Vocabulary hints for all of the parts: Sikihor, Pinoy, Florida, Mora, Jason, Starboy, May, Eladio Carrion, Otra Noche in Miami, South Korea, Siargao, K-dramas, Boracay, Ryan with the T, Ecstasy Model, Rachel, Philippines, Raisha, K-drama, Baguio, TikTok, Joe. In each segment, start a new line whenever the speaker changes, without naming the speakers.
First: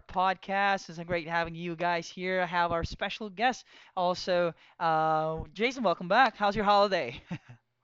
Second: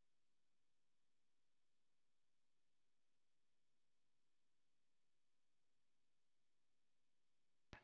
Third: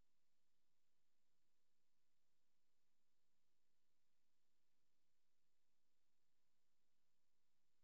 podcast. It's great having you guys here. I have our special guest, also Jason. Welcome back. How's your holiday?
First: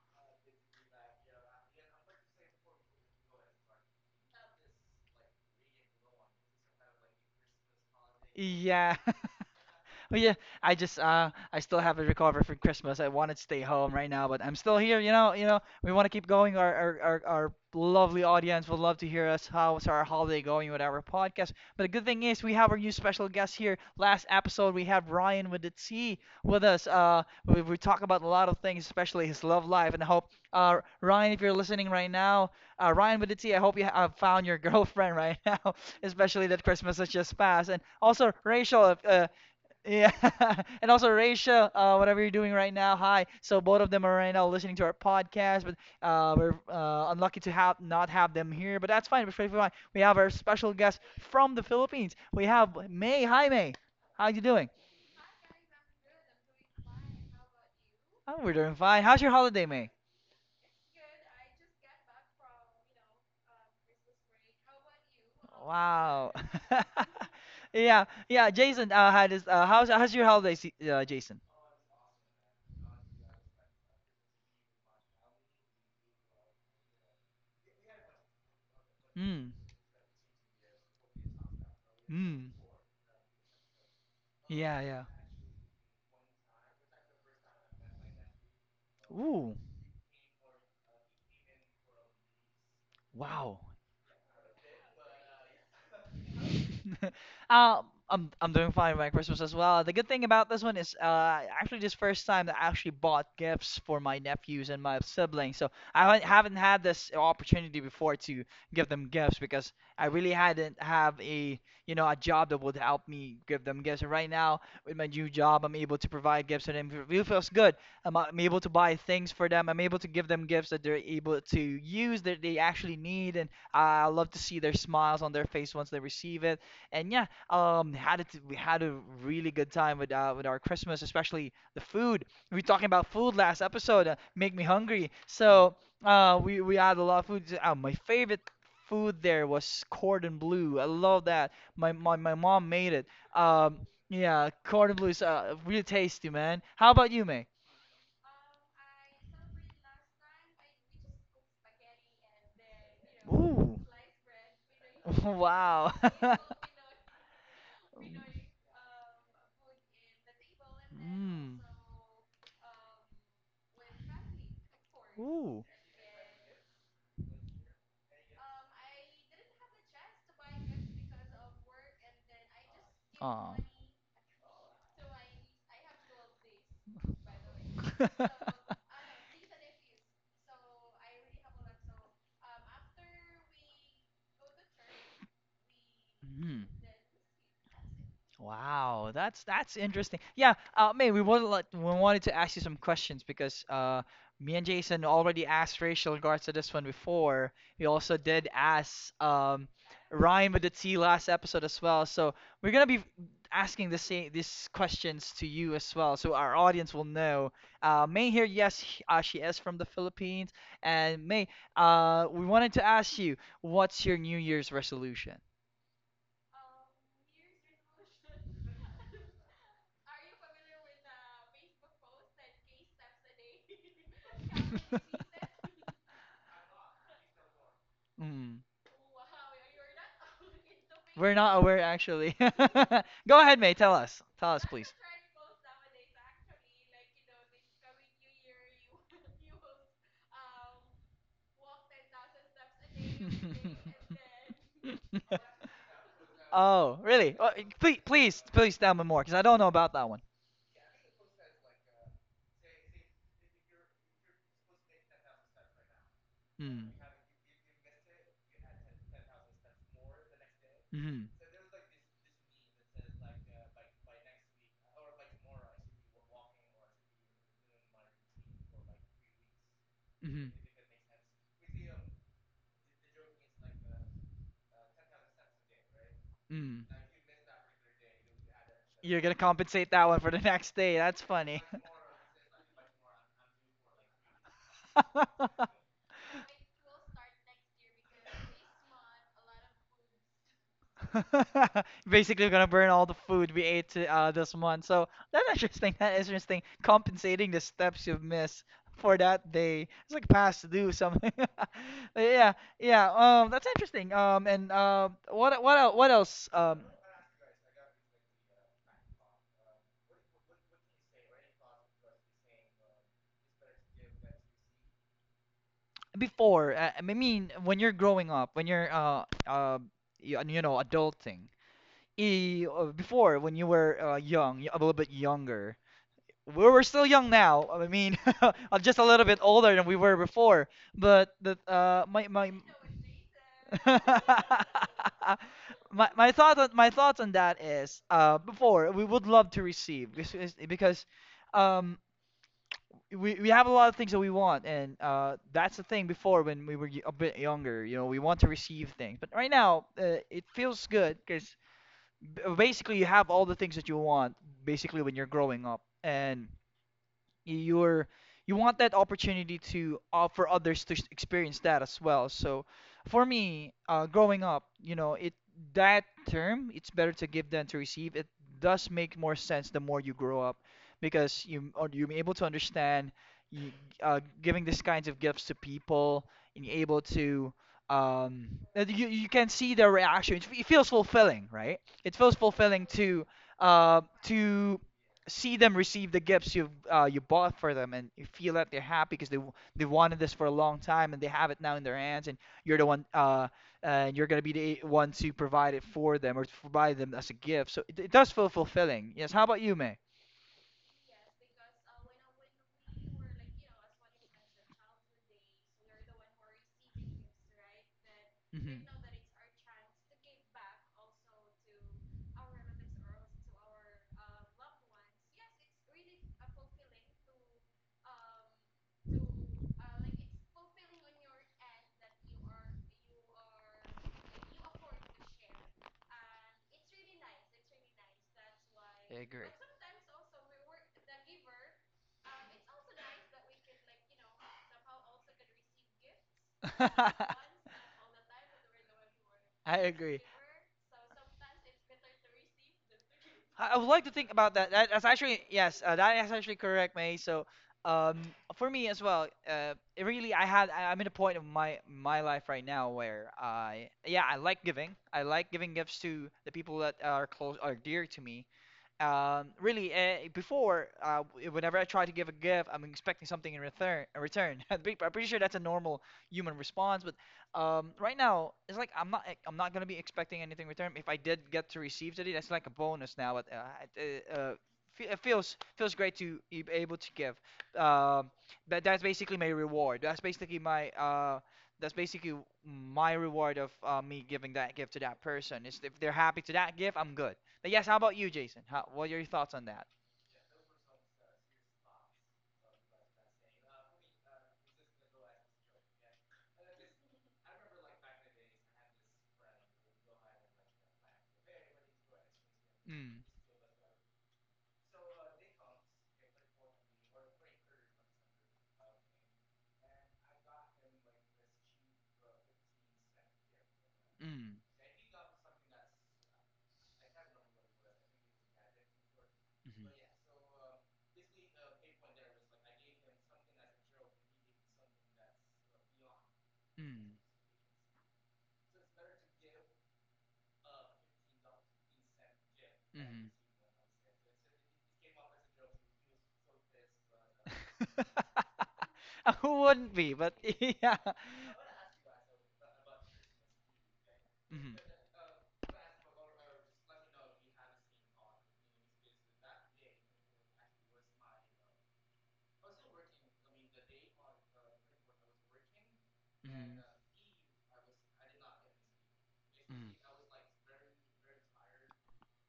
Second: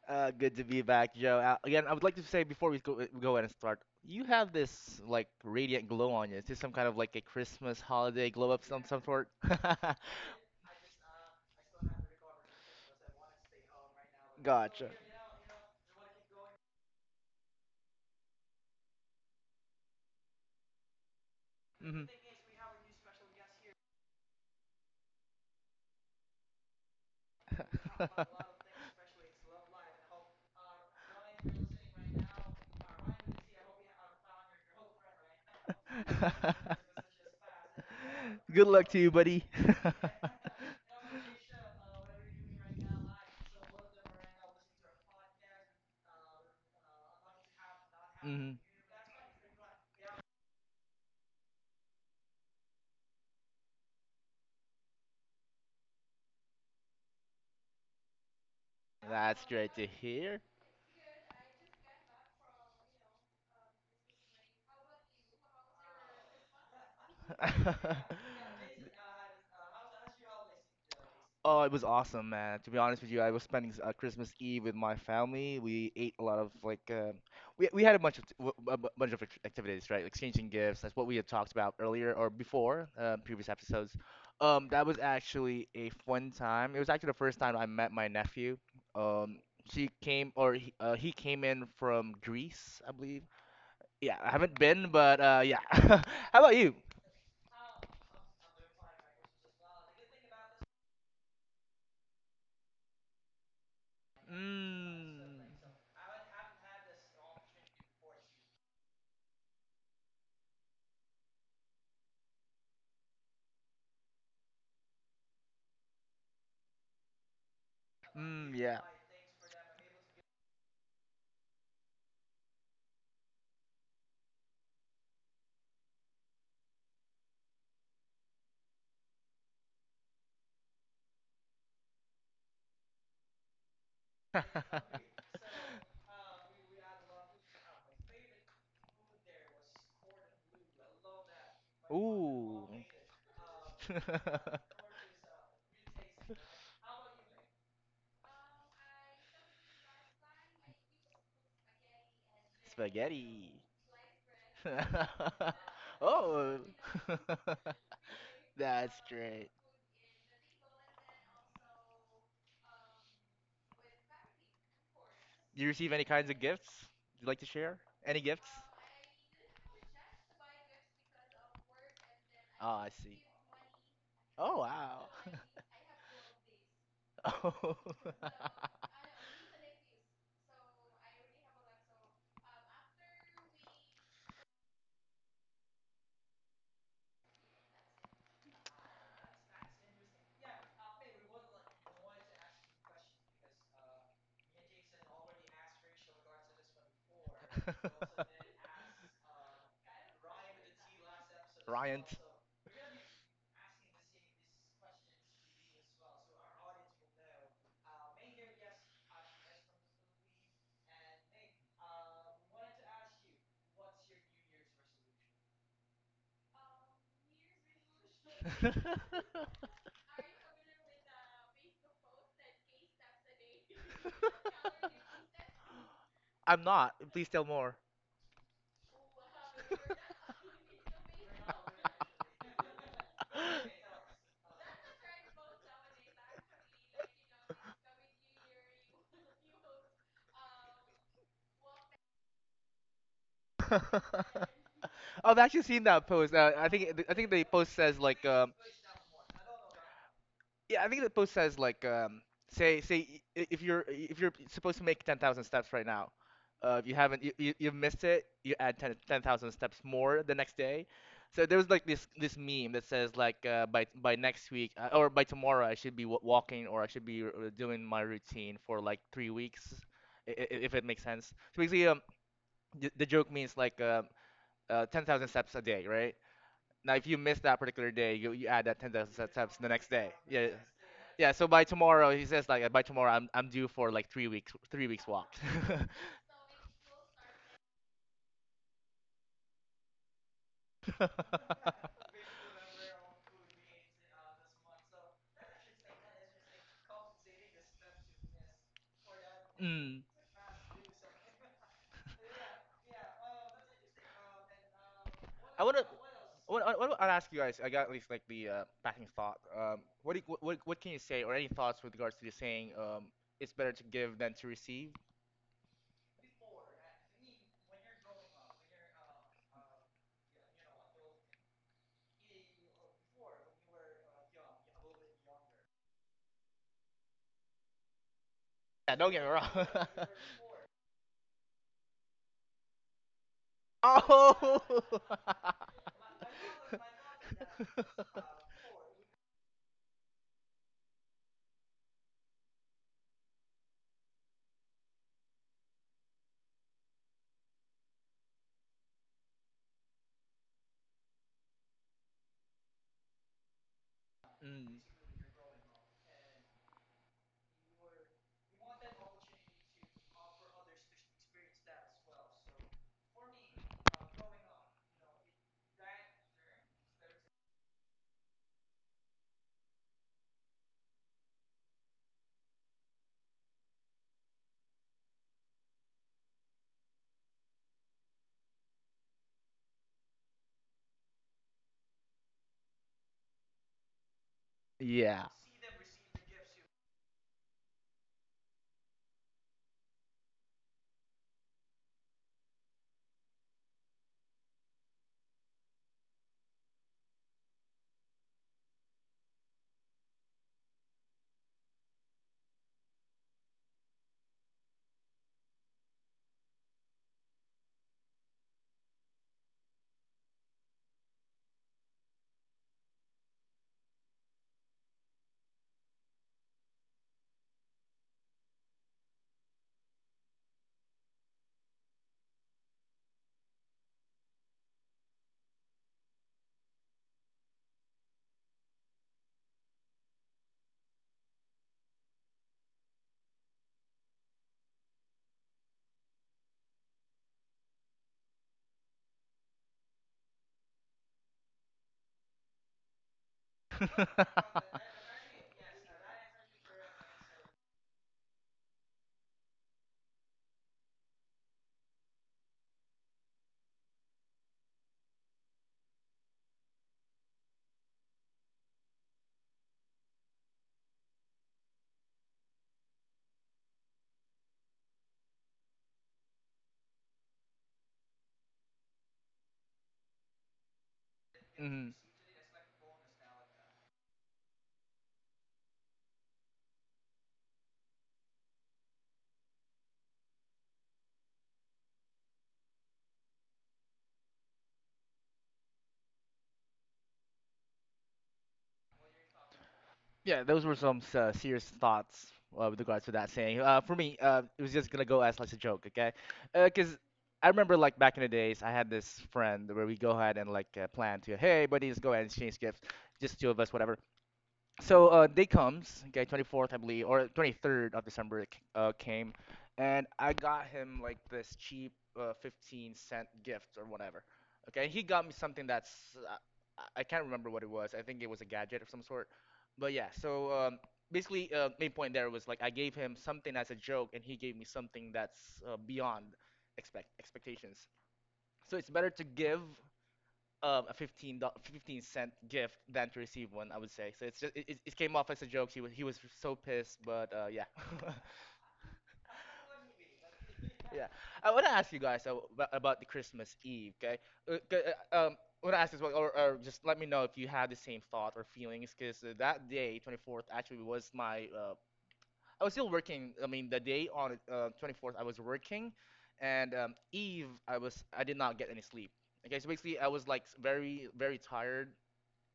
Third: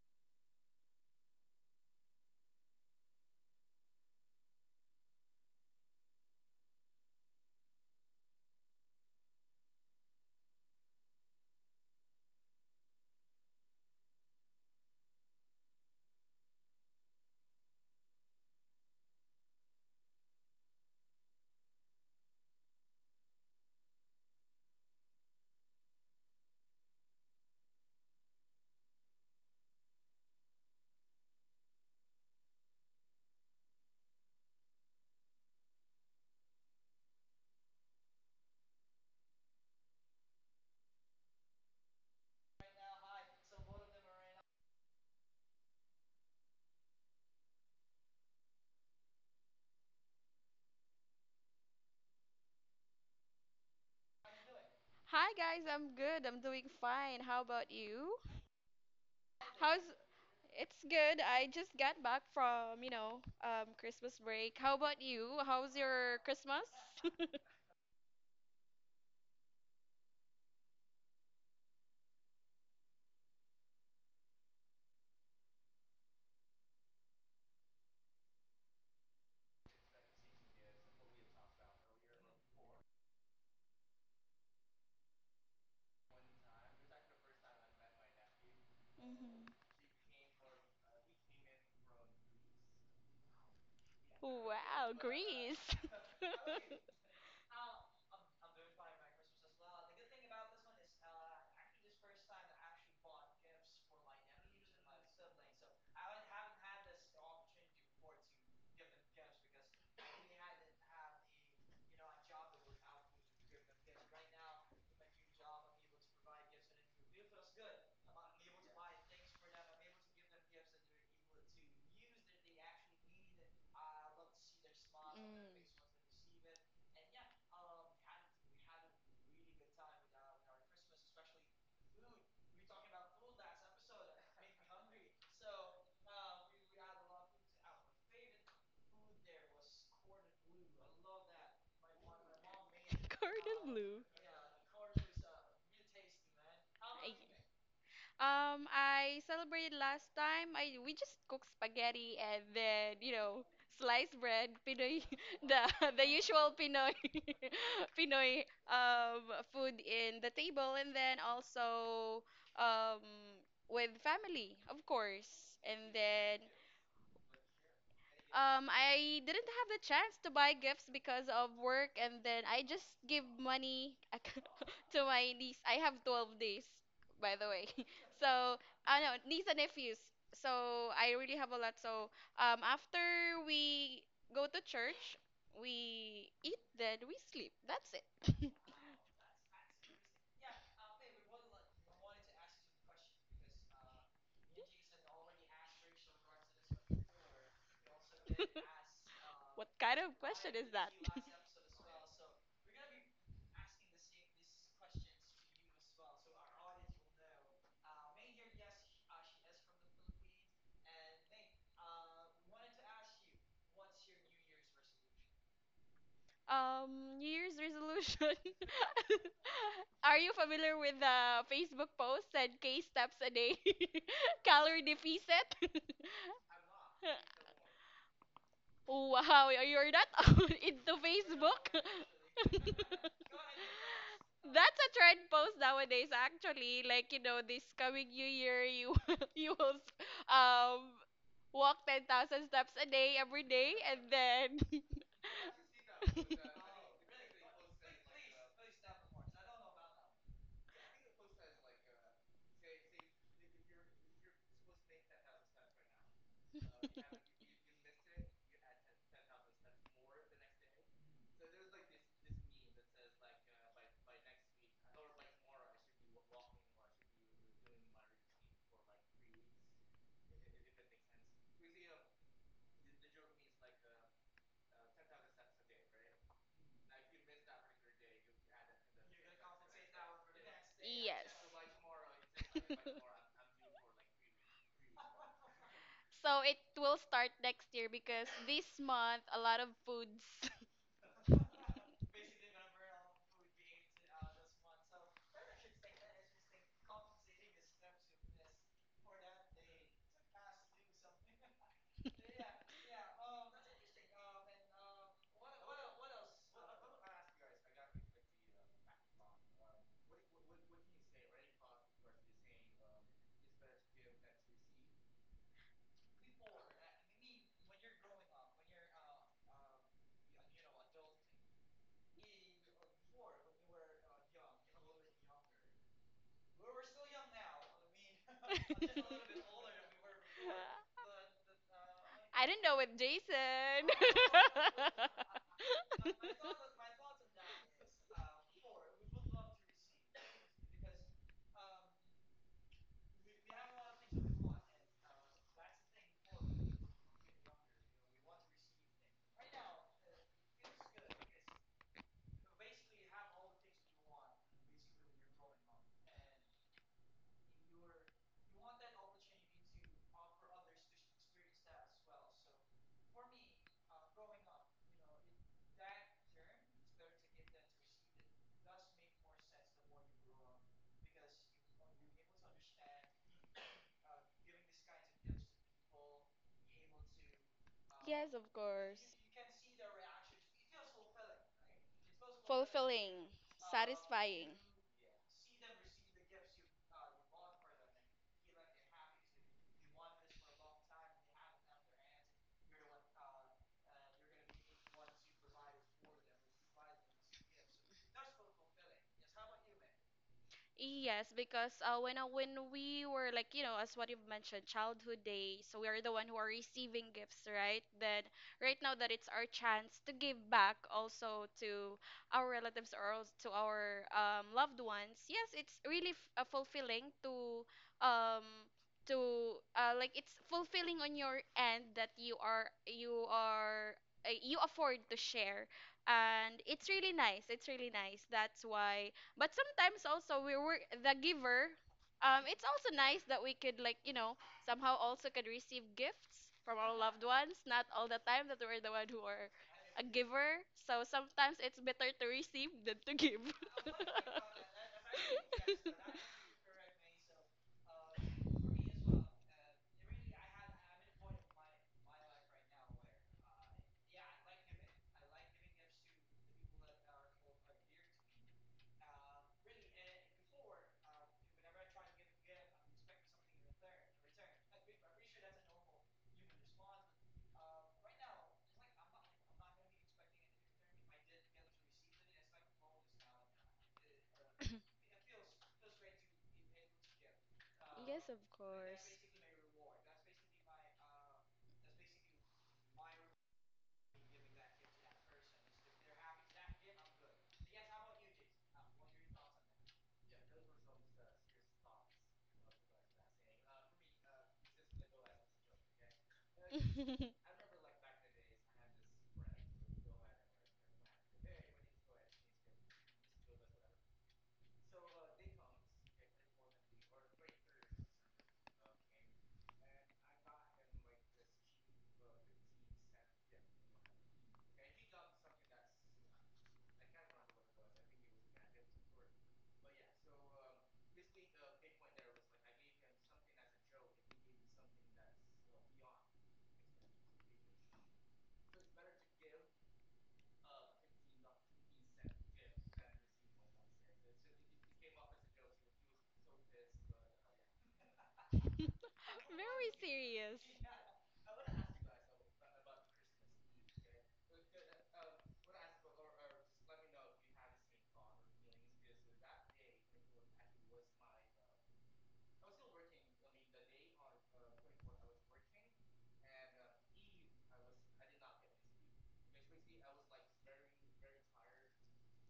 Good to be back, Joe. Again, I would like to say before we go ahead and start, you have this like radiant glow on you. Is this some kind of like a Christmas holiday glow up some
Yeah.
some sort?
But yeah, I just I still haven't recovered from Christmas. I wanted to stay home right now, but I'm still
Gotcha.
here. You know, we want to keep going. Our lovely audience would love to hear us. How's our holiday going with our podcast? But the
Hmm
good thing is we have our new special guest here. Last episode we have Ryan with the T with us. We talk about a lot of things, especially his love life, and I hope Ryan, if you're listening right now, Ryan with the T, I hope you have found your girlfriend right now, especially that Christmas has just passed. And also
Good
Rachel,
luck to
if,
you, buddy.
yeah, and also Raisha, whatever you're doing right now, hi. So both of them are right now listening to our podcast, but we're unlucky to have not have them here, but that's fine. It's perfectly fine. We have our special guest from the Philippines. We have May. Hi, May. How you doing?
Hi guys, I'm good. I'm doing fine. How about you?
Oh, we're doing fine. How's your
That's
holiday,
great
How's
to
May?
hear.
It's good. I just got back from Christmas break. How about you? How's your
Wow.
Christmas?
Yeah, yeah. Jason, how does how's how's your holiday, Jason?
Oh, it was awesome, man. To be honest with you, I was spending Christmas Eve with my family. We ate a lot of we had a bunch of
Mm.
activities, right? Exchanging gifts. That's what we had talked about earlier or
Mm.
before previous episodes.
Yeah,
That was
yeah.
actually a fun time. It was actually the first time I met my nephew. Um,
Hmm.
Ooh,
she came or he came in from Greece, I believe.
wow.
Yeah, I haven't been,
Wow,
but yeah.
Greece.
How about you?
Uh, I'm doing fine with my Christmas as well. The good thing about this one is actually this first time that I actually bought gifts for my nephews and my
Mm,
siblings. So I haven't had this opportunity before to give them gifts because I really hadn't have a you know a job that would help me give them gifts. And right now with my new job, I'm able to provide gifts to them. It really feels good. I'm able to
yeah.
buy things for them. I'm able to give them gifts that they're able to use that they actually need. And I love to see their smiles on their
Mm.
face once they receive it. And yeah, had it we had a really good time with our Christmas, especially the food. We were talking about food last episode. Make me hungry. So we had a lot of food. My favorite food there was cordon bleu. I love that. My mom
Ooh.
made it.
Cordon
Um,
bleu.
yeah, cordon bleu is really tasty, man. How about you, May?
I celebrated last time. I we just cooked spaghetti and then
Spaghetti.
Ooh.
sliced bread, Pinoy, the the usual
Oh,
Pinoy Pinoy
that's great.
food in the table, and then
Mm.
also um with family, of course,
Do
Ooh.
you receive
and
any kinds of
then
gifts? You'd like to share? Any gifts?
I didn't have the chance to buy gifts because of work, and then I
Oh,
just
I see.
give money
Oh,
to
wow.
my niece. I have 12 days, by the way.
Oh.
So, I know, niece and nephews. So, I really have a lot. So, after we go to church, we eat,
Mhm.
then we sleep. That's it.
Wow, that's interesting. Yeah, May, we wanted to ask you some questions because me and Jason already asked Rachel in regards to this one before. We also did ask
What kind of
Ryan
question
with the
is that?
T last episode as
Ryan.
well. So we're gonna be asking the same these questions to you as well, so our audience will know. May here, yes, she is from the Philippines, and May, we wanted to ask you, what's your New Year's resolution?
New Year's resolution. Are you familiar with the Facebook post that K steps a day, calorie deficit?
I'm not. Please tell more.
Mm.
Wow, you're not into
Not
Facebook?
aware actually.
That's
Go ahead, May. Tell us. Tell
a trend post nowadays, actually. Like, you know, this coming new year, you you will um walk 10,000 steps a day
you will walk
every
10,000 steps
day, and then
a day every day, and
I've
then
actually seen that post. I
Oh,
think I think
really?
the
Oh,
post says
please,
like
please, please tell me more, because I don't know about that one.
yeah, I think the post says like if you're supposed to make 10,000 steps right now, if
Mm.
you haven't you, you've missed it, you add 10 10,000 steps more the next day.
Mm-hmm.
So there was like this meme that says like by next week or by tomorrow I should be w walking or I should be doing my routine for like 3 weeks
Mm-hmm.
if it makes sense. So basically the joke means like 10,000 steps a day, right?
Mm.
Now if you miss that particular day, you add that 10,000
You're gonna
steps the next
compensate that
day.
one for the
Yeah.
next day. That's
Yes.
Yeah, so by
funny.
tomorrow, he says like by tomorrow I'm due for like 3 weeks walk.
So it will start next year because this month a lot of foods.
Basically, we're gonna burn all the food we ate to, this month. So that's interesting. That is interesting. Compensating the steps you've missed for that day.
Mm.
It's like past due something. But yeah, yeah. That's interesting. And
I
what
wanna,
el- what
I
else?
I'll ask you guys. I got at least like the passing thought. What can you say or any thoughts with regards to the saying? It's better to give than to receive.
Before I mean, when you're growing up, when you're you know adulting. Before when you were young, a little bit younger. We're still young now. I mean, I'm
Yeah,
just a
don't get me
little bit
wrong.
older than we were before. But the my
I
my
don't know with Jason.
my
Oh.
my thought on, my thoughts on that is before we would love to receive because because um, we we have a lot of things that we want and that's the thing before when we were a bit younger you know we want to receive things but right now it feels good because basically you have all the things that you want
Mm.
basically when you're growing up and you're you want that opportunity to offer others to experience that as well. So for me, growing up, you know, it that term it's better to give than to receive. It does make more sense the more you grow up because you or you're able to understand you, giving these kinds of gifts to people and you're able to
Yes,
um
of
that
course.
you can see their reaction. It feels fulfilling, right? It feels fulfilling
Fulfilling, satisfying.
to
Yeah.
see them receive the gifts you you bought for them, and you feel that they're happy because they wanted this for a long time, and they have it now in their hands, and you're the one and you're gonna be the one to provide it for them or to provide them as a gift. So it does feel fulfilling. Yes. How about you, May?
Yes, because when we were, like, you know, as what you've mentioned, childhood days. So we are the one who are receiving gifts, right? Then right
Hmm.
now that it's our chance to give back also to our relatives, or to our loved ones. Yes, it's really f fulfilling to um like it's fulfilling on your end, that you are you afford to share, and it's really nice. It's really nice. That's why. But
Agree.
sometimes also we were the giver, it's also nice that we could, like, somehow also could receive gifts from our loved ones. Not all the time that we're the one who are
I
a
agree.
giver. So sometimes it's better to receive than to give.
I would like to think about that. That's actually yes, that is actually correct, May. So, um, for me as well, it really, I had, I- I'm in a point of my my life right now where I, yeah, I like giving. I like giving gifts to the people that are close, are dear to me. Before, whenever I try to give a gift, I'm expecting something in return. A return. I'm pretty sure that's a normal human response, but right now it's like I'm not. I'm not gonna be expecting anything in return. If I did get to
Mhm.
receive today, that's like a bonus now. But it, uh, uh, it feels feels great to be able to give.
Yes,
Um,
of
but that's
course.
basically my reward. That's basically my reward of me giving that gift to that person. Is if they're happy to that gift, I'm good. But yes, how about you, Jason? How, what are your thoughts on that?
Yeah, those were some serious thoughts with regards to that saying. For me, it was just gonna go as like a joke, okay? Cause I remember like back in the days, I had this friend where we go ahead and like plan to, hey, buddies, go ahead and exchange gifts,
Mm.
just two of us, whatever. So day comes, okay, 24th, I believe, or 23rd of December came, and I got him like this cheap 15¢ gift or whatever.
Mm.
Okay, and he got me something that's uh, I can't remember what it was. I think it was a gadget of some sort.
Mhm.
But yeah, so basically, main point there was like I gave him something as a joke, and he gave me something that's beyond
Mm.
expectations. So it's better to give a 15¢ gift than to
Mhm.
receive one, I would say. So it's just it came off as a joke. He was so pissed, but yeah.
Who
Very
wouldn't be? But
serious.
yeah.
Yeah, I want to ask you guys about the Christmas Eve. Okay, uh, c-
Mhm.
uh, um, I want to ask as well, or just let me know if you had the same thought or feelings, because that day, 24th, actually was my. I was still working. I mean, the day on 24th, I was working, and Eve, I did not get any sleep. Okay, so basically,
Mhm.
I was like very tired.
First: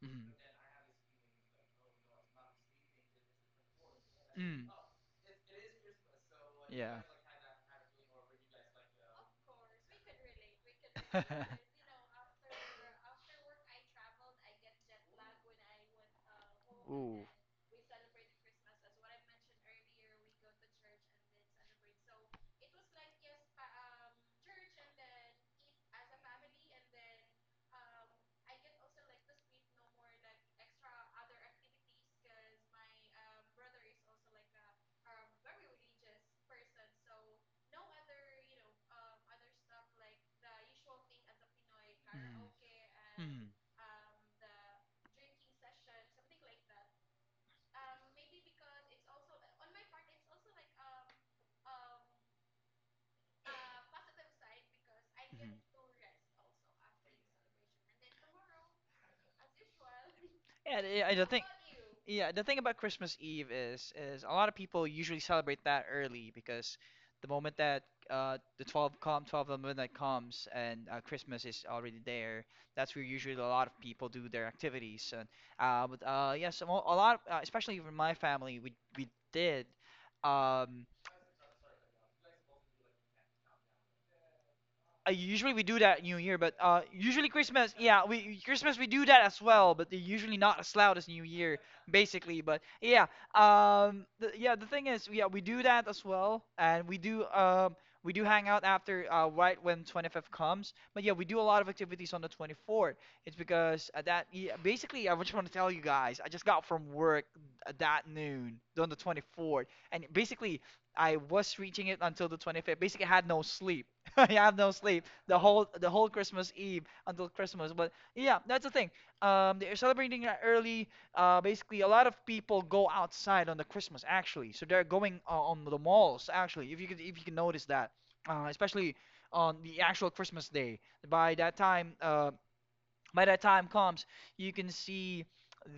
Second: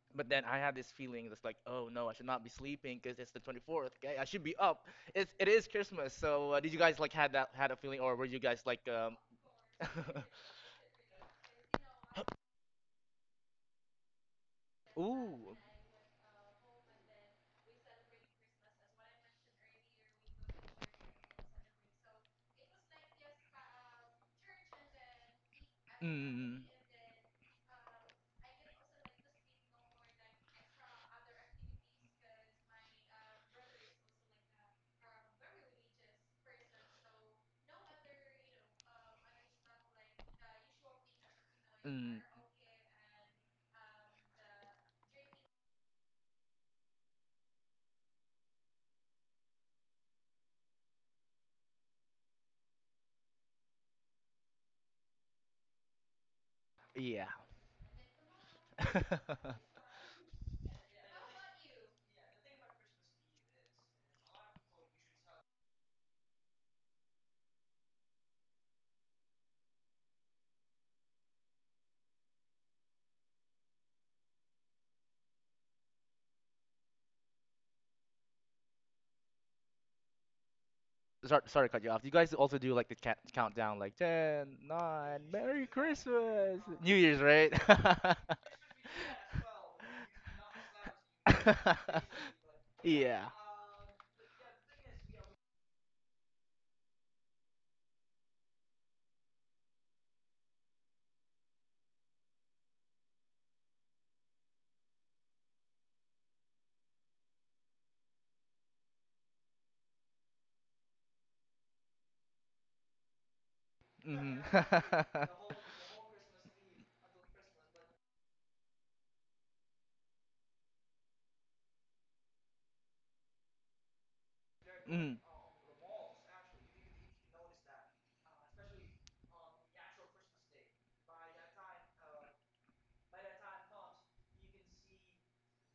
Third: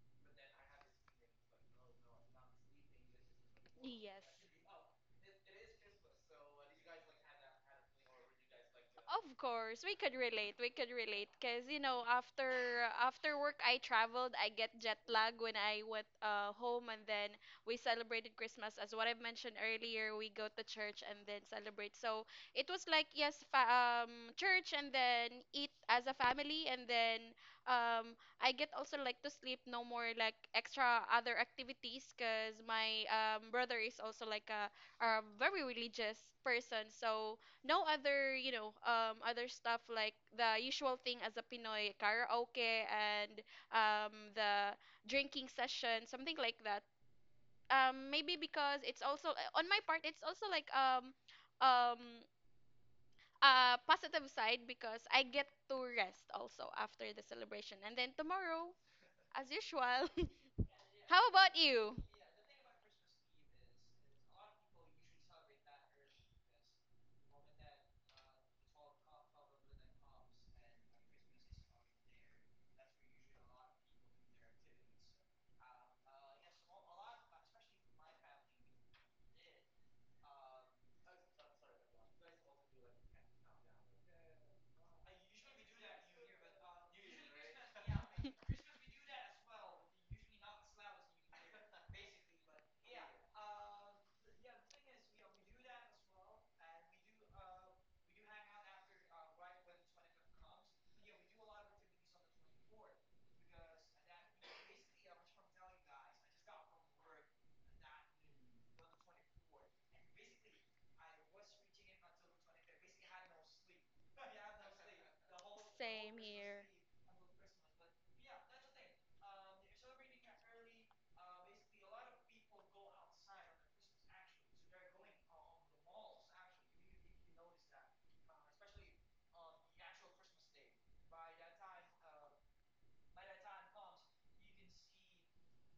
Mhm.
But
Mhm.
then I had this feeling that's like, oh no, I should not be sleeping because it's the 24th. Okay,
Yes.
I should be
Mm.
up. It is Christmas. So did you
Yeah.
guys like had a feeling, or were you guys like,
Of course, we could relate. We could relate because, after work I traveled. I get jet lag when
ooh,
I went home, and
Ooh.
then we celebrated Christmas as what I've mentioned earlier. We go to church and then celebrate. So it was like, yes, church and then eat as a
mm,
family, and then um, I get also like to sleep. No more like extra other activities because my brother is also like a very religious person. So no other you know other stuff like the usual thing as a Pinoy
mm,
karaoke
Mm. Mm.
and
Mhm.
the drinking session, something like that. Maybe because it's also on my part it's also like um a positive side, because I get to rest also after the
yeah.
celebration, and then tomorrow as usual.
Yeah, the- I
How
don't think.
about you?
Yeah, the thing about Christmas Eve is a lot of people usually celebrate that early because the moment that uh the 12 com 12 of midnight comes and Christmas is already there, that's where usually a lot of people do their activities and but yes, a lot of, especially for my family we did um
Sorry, sorry to cut you off. You guys also do like the countdown, like ten, nine.
usually we
Merry
do that New Year, but
Christmas, New Year's,
usually
right?
Christmas, yeah, we Christmas we do that as well, but they're usually not as loud as New Year, basically. But yeah,
Yeah.
yeah, the thing is, yeah, we do that as well, and we do hang out after right when 25th comes. But yeah, we do a lot of activities on the 24th. It's because at that, yeah, basically, I just want to tell you guys, I just got from work at that noon on the 24th, and basically, I was reaching it until the 25th. Basically, I had no sleep I
Mhm.
have no sleep the whole
Same
Christmas
here.
Eve until Christmas. But yeah, that's the thing. They're celebrating it early. Basically, a lot of people go outside on the Christmas actually, so they're
Mhm.
going on the malls actually. If you can notice that, especially on the actual Christmas day. By that time, uh, by that time comes, you can see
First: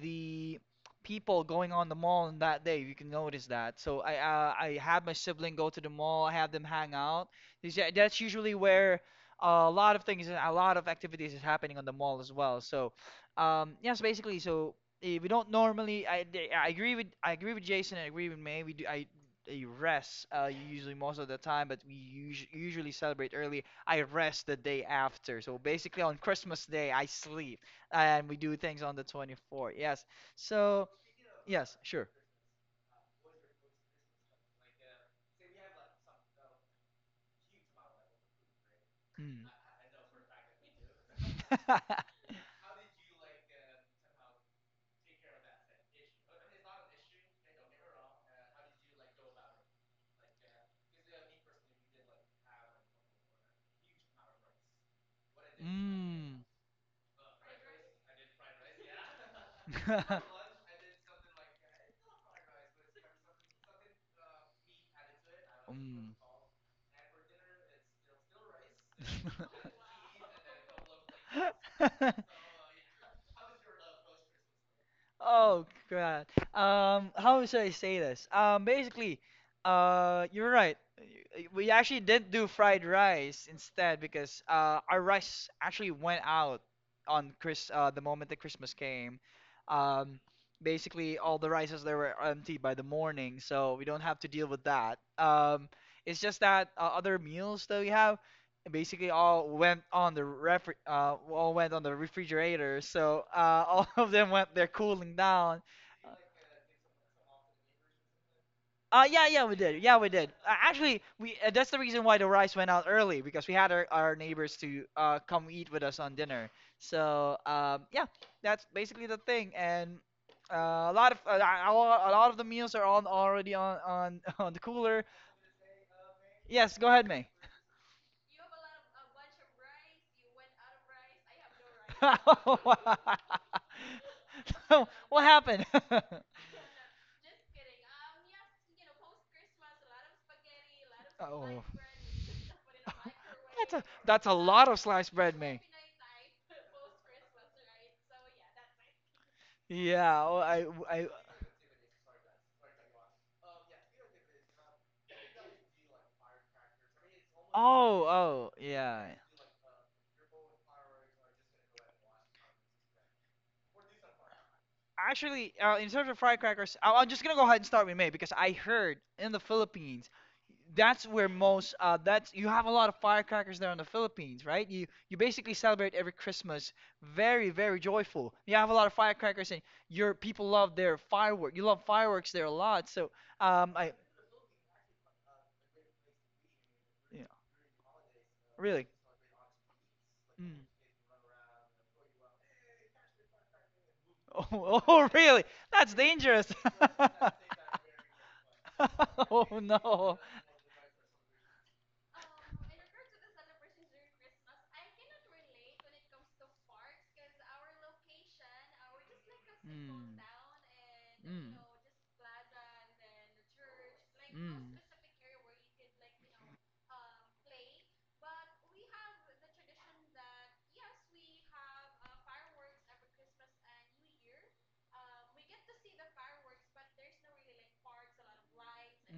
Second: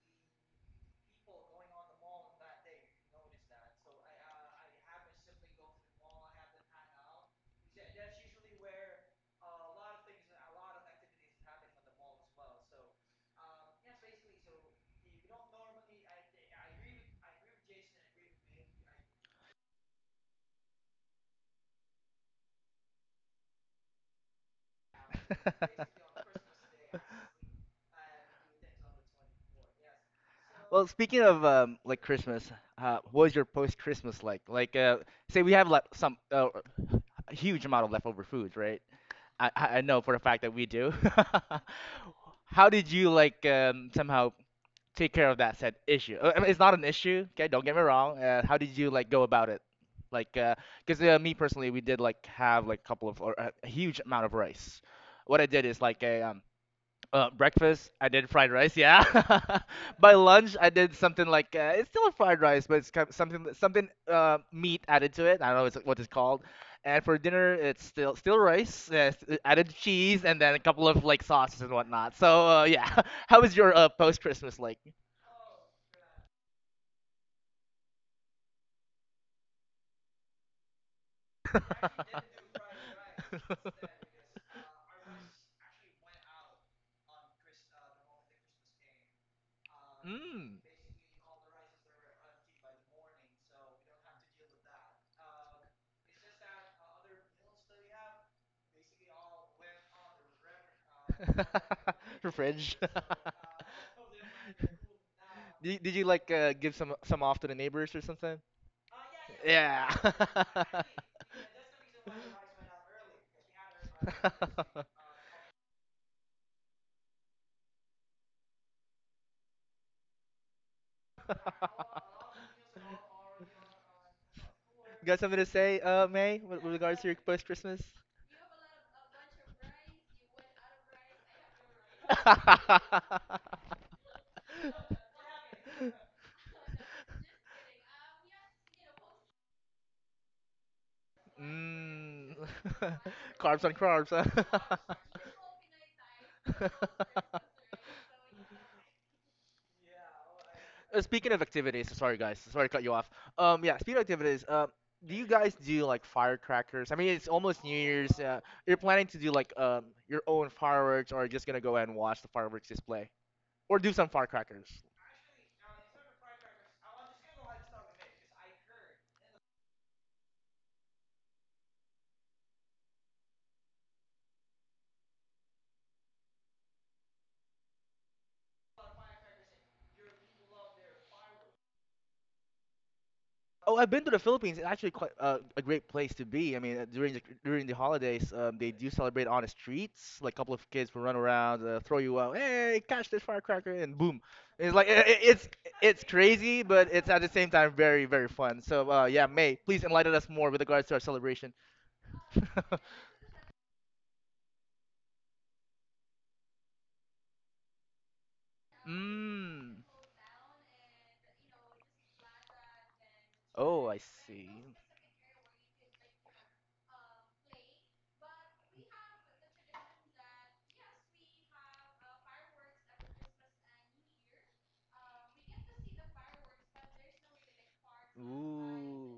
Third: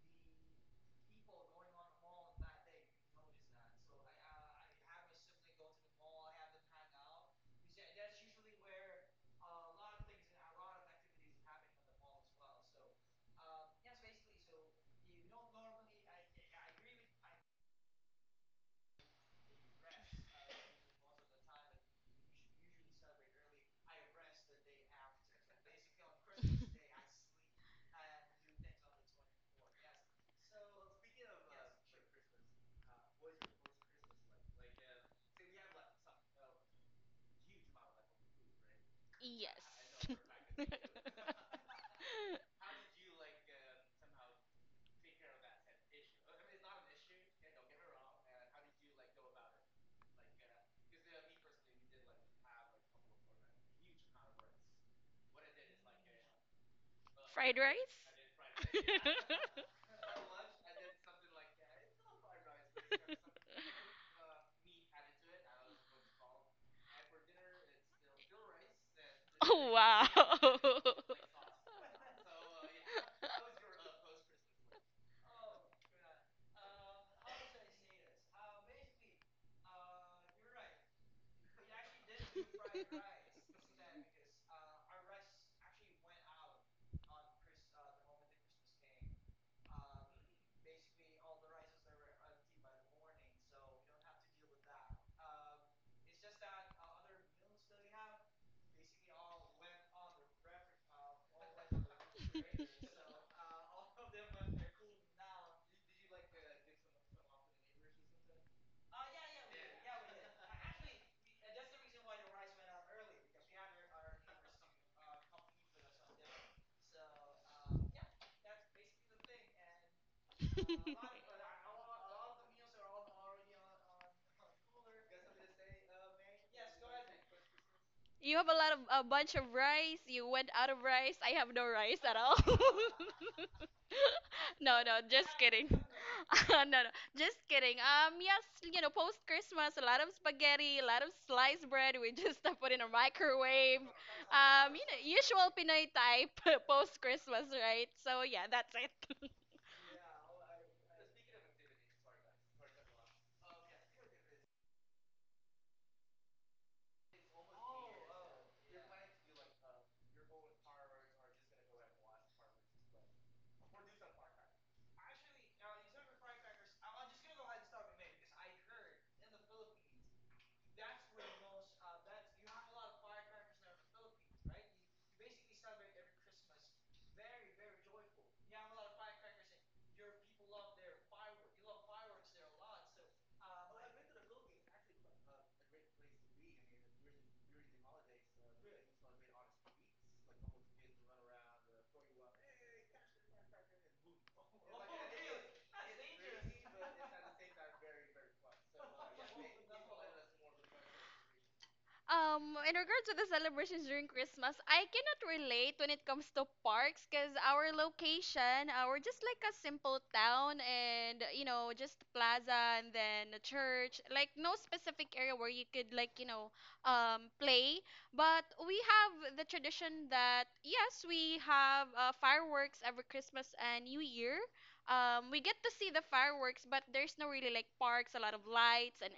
the people going on the mall on that day. You can notice that. So I had my sibling go to the mall. I have them hang out. That's usually where a lot of things, a lot of activities is happening on the mall as well. So yes, basically. So eh, we don't normally. I, they- I agree with Jason. I agree with May. We rest usually most of the time, but we us usually celebrate early. I rest the day after. So basically, on Christmas Day, I sleep, and we do things on the 24th. Yes.
Well,
So,
speaking of
yes,
like
sure.
Christmas, what was your post Christmas like? Like, say we have like some a huge amount of leftover foods, right?
Mm.
I know for
Yes.
a fact that we do. How did you like somehow take care of that said issue? I mean, it's not an issue, okay? Don't get me wrong. How did you like go about it? Like, because me personally, we did like have like a huge amount of rice. What I did is like a
Mm.
Fried
breakfast, I did fried
rice?
rice, yeah. By lunch, I did something like it's still a fried rice, but it's kind something something meat added to it. I don't know what it's called. And for dinner, it's still rice,
Oh,
added cheese, and then a
wow.
couple of like sauces and whatnot.
Mm.
So yeah, how was your post Christmas like?
Oh God. How should I say this? Basically, you're right. We actually did do fried rice instead because our rice actually went out on Chris the moment that Christmas came. Um,
Mm.
basically, all the rices there were empty by the morning, so we don't have to deal with that. It's just that other meals that we have basically all went on the ref all went on the
Fridge.
refrigerator, so all of them went there cooling down.
Did you like give some off to the neighbors or something?
Yeah, yeah, we did,
Yeah.
yeah, we did, actually we that's the reason why the rice went out early because we had our neighbors to come eat with us on dinner. So um, yeah, that's basically the thing. And a lot of a lot of the meals are on already on on the
You
cooler.
got something to say, May, with
Yes, go
regards to
ahead,
your
May.
post Christmas?
You have a bunch of rice. You went out of rice. I have no rice at all. No,
So,
no,
what
just
happened?
kidding. No, no, just kidding. Yes, post Christmas, a lot of spaghetti, a lot of
Oh.
sliced bread. We
Mm.
just put in a
Carbs and
microwave.
carbs.
Usual Pinoy type post Christmas, right? So yeah, that's it.
Yeah, oh,
Speaking of activities, sorry guys, sorry to cut you off. Yeah, speaking of activities, do you guys do like firecrackers? I mean, it's almost New
oh,
Year's.
oh,
You're planning
yeah.
to do like your own fireworks, or just gonna go and watch the fireworks display, or do some firecrackers?
Actually, in terms of firecrackers, I'm just gonna go ahead and start with May because I heard in the Philippines, that's where most that's you have a lot of firecrackers there in the Philippines, right? You basically celebrate every Christmas very very joyful. You have a lot of firecrackers, and your people love their firework. You love fireworks there a lot. So
Oh, I've
I.
been to the Philippines. It's actually quite a great place to be. I mean,
Yeah.
during the holidays, they
Really?
do celebrate on the streets. Like a couple of
Mm.
kids will run around, throw you out, hey, catch this firecracker, and boom. It's
Oh,
like
oh, really? That's
it's
dangerous.
crazy, but it's at the same time very fun. So yeah, May,
Oh no.
please enlighten
Mm.
us more with regards to our celebration.
In regards to the celebrations during Christmas, I cannot relate when it comes to parks because our location, we're just like a
Mm.
simple town and, just plaza and then a
Oh, I
church. Like,
Mm.
no
see.
Mm.
specific area where you could, like, play. But we have the tradition that, yes, we have fireworks every Christmas and New Year. We get to see the fireworks, but there's no really like parks, a lot of lights and
Ooh,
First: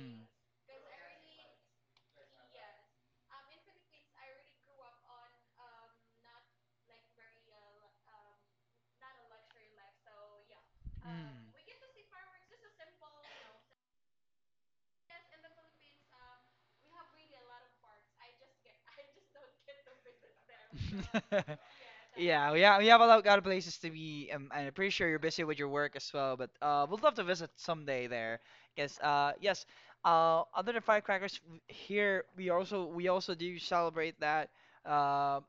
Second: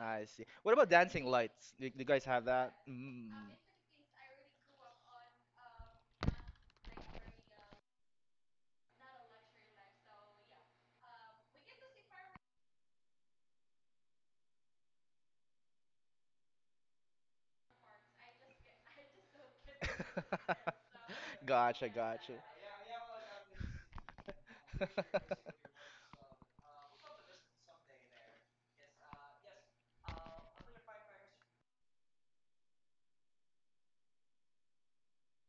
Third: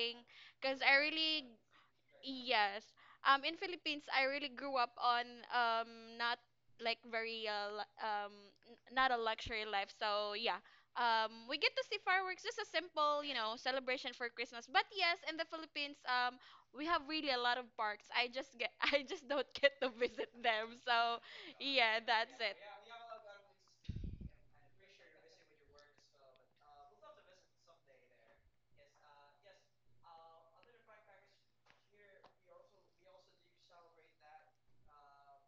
I see. What
because
about
I
dancing
really
lights? Do you guys have that?
Yes.
Mm.
In Philippines, I really grew up on not like very not a luxury life. So yeah, we get to see fireworks, just a simple, celebration for Christmas. But yes, in the Philippines, we have really a lot of parks. I just get I just don't get to visit them. So
that's
Gotcha,
yeah,
gotcha.
that's
yeah,
it.
we have a lot of places to be, and I'm pretty sure you're busy with your work as well. But we'd love to visit someday there. Yes, yes. Other than firecrackers, here we also do celebrate that uh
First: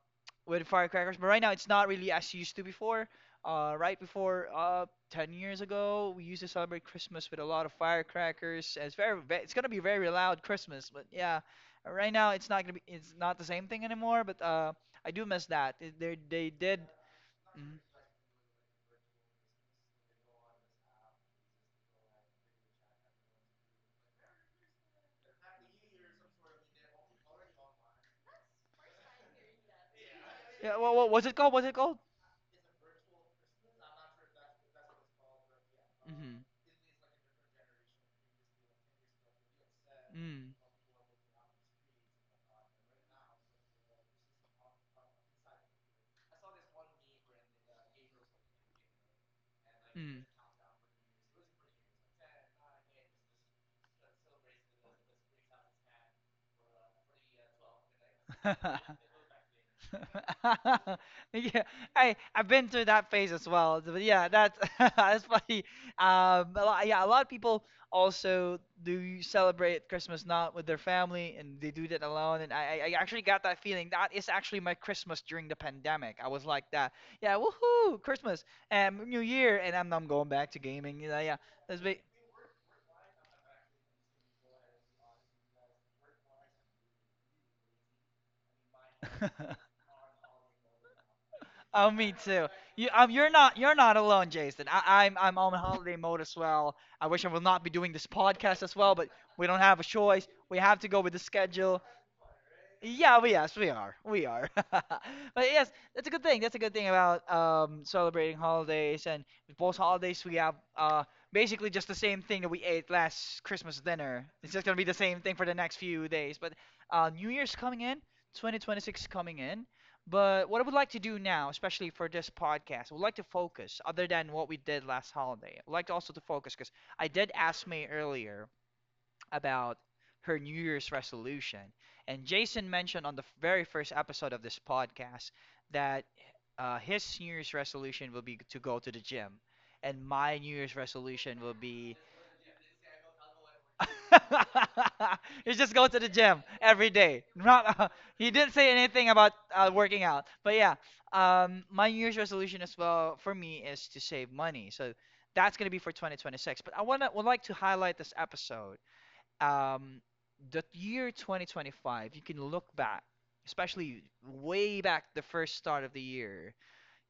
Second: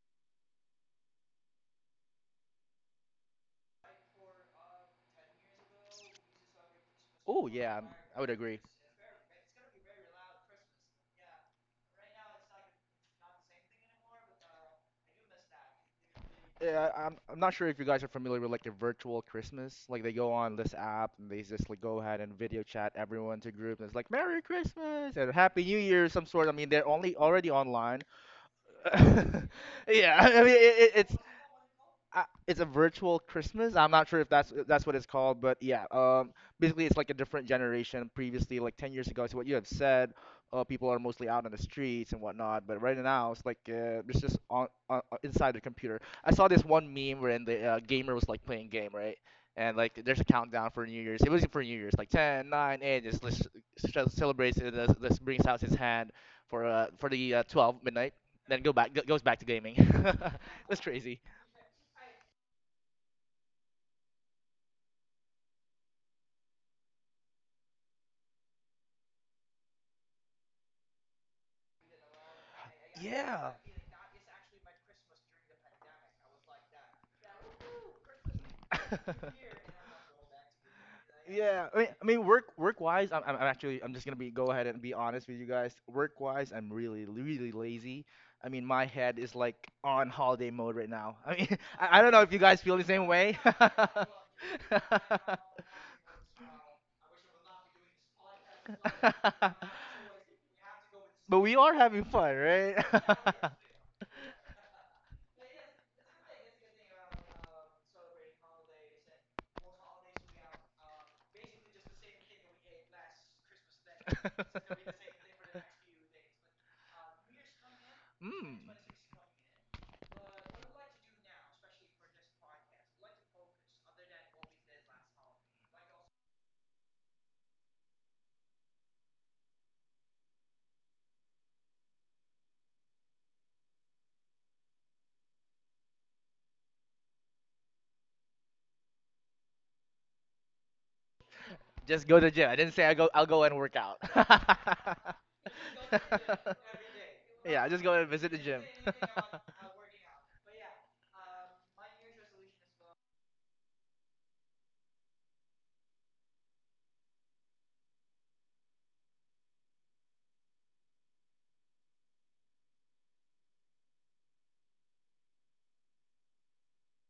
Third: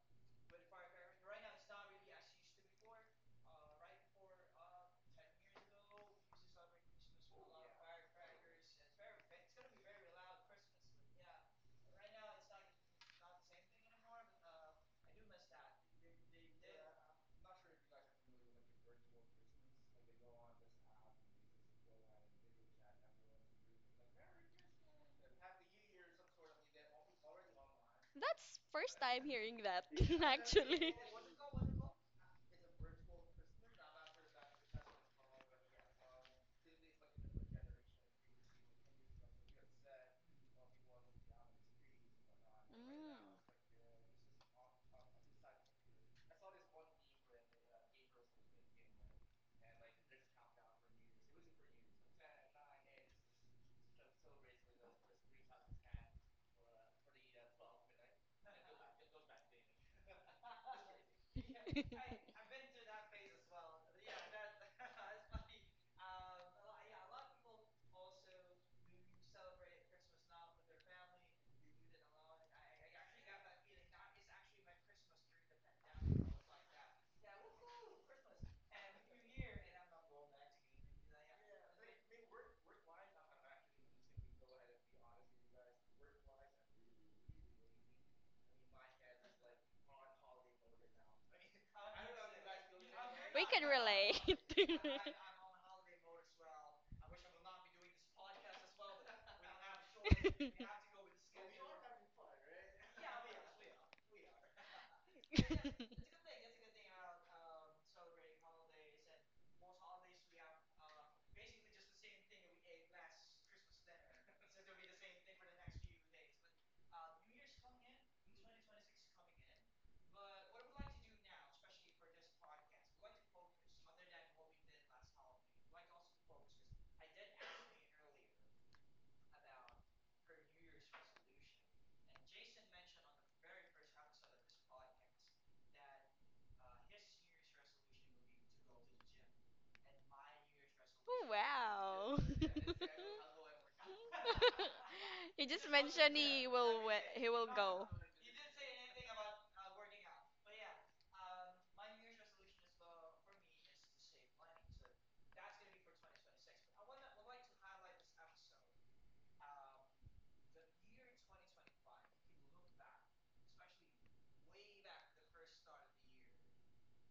with firecrackers. But right now, it's not really as used to before. Right before, 10 years ago, we used to celebrate Christmas with a
Oh
lot of
yeah, I would agree.
firecrackers. It's very, it's gonna be very loud Christmas. But yeah, right now it's not gonna be, it's not the same thing anymore. But I do miss that. It- they did.
Yeah, I'm not sure if
Mhm.
you guys are familiar with like the virtual Christmas. Like they go on this app and they just like go ahead and video chat everyone to group and it's like Merry Christmas and Happy New Year some sort. I mean they're only already online.
That's first time hearing that,
Yeah,
Yeah,
actually.
what
it's
was it called?
Mm.
What's it called?
it's a virtual Christmas. I'm not sure if that's what it's called, but yeah.
Hmm.
Basically, it's like a different generation. Previously, like 10 years ago, to what you have said,
Mm.
people are mostly out on the streets and whatnot. But right now, it's like it's just inside the computer. I saw this one meme wherein the gamer was like playing game, right? And like there's a
Mm.
countdown for New Year's. It was for New Year's, like ten, nine, 8. Just, just celebrates it. This brings out his hand for the 12 midnight. Then goes back to gaming. That's crazy.
Yeah, I I've been through that phase as well. But yeah, that's that's funny. A lot, yeah, a lot of people also do celebrate Christmas not with their family, and they do that alone. And I actually got
Yeah.
that feeling. That is actually my Christmas during the pandemic. I was like that. Yeah, woohoo, Christmas and New Year, and I'm going back to gaming. You know, yeah.
Yeah.
That's be.
Work wise, I'm actually I'm just gonna be go ahead and be honest with you guys. Work wise, I'm really lazy. I mean, my head is like on holiday mode right now. I mean,
Oh,
I don't
me
know if you
too.
guys feel the
You,
same way.
We can
you're not alone, Jason.
relate.
I'm on holiday mode as well. I wish I would not be doing this podcast as well, but we don't have a choice. We have to go with the
But we are
schedule.
having fun, right?
Yeah, we yes, we are. We are. But yes, that's a good thing. That's a good thing about celebrating holidays. And with both holidays we have basically just the same thing that we ate last Christmas dinner. It's just gonna be the same thing for the next few days. But New Year's coming in,
Mm.
2026 coming in. But what I would like to do now, especially for this podcast, I would like to focus other than what we did last holiday. I would like to also to focus because I did ask May earlier about her New Year's resolution. And Jason mentioned on the very first episode of this podcast that uh his New Year's resolution will be to go to the gym, and my New Year's
Oh,
resolution will be
Just
wow.
go to gym. I didn't say I go. I'll go and work out. Just go.
You
you
just
just go to the
mentioned
gym
he will
every day.
he will
Yeah,
Not
just
go.
go and visit
he
the
didn't
gym.
say anything about uh working out. But yeah, my New Year's resolution as well for me is to save money. So that's gonna be for 2026. But I wanna would like to highlight this episode um the year 2025, you can look back, especially way back the first start of the year.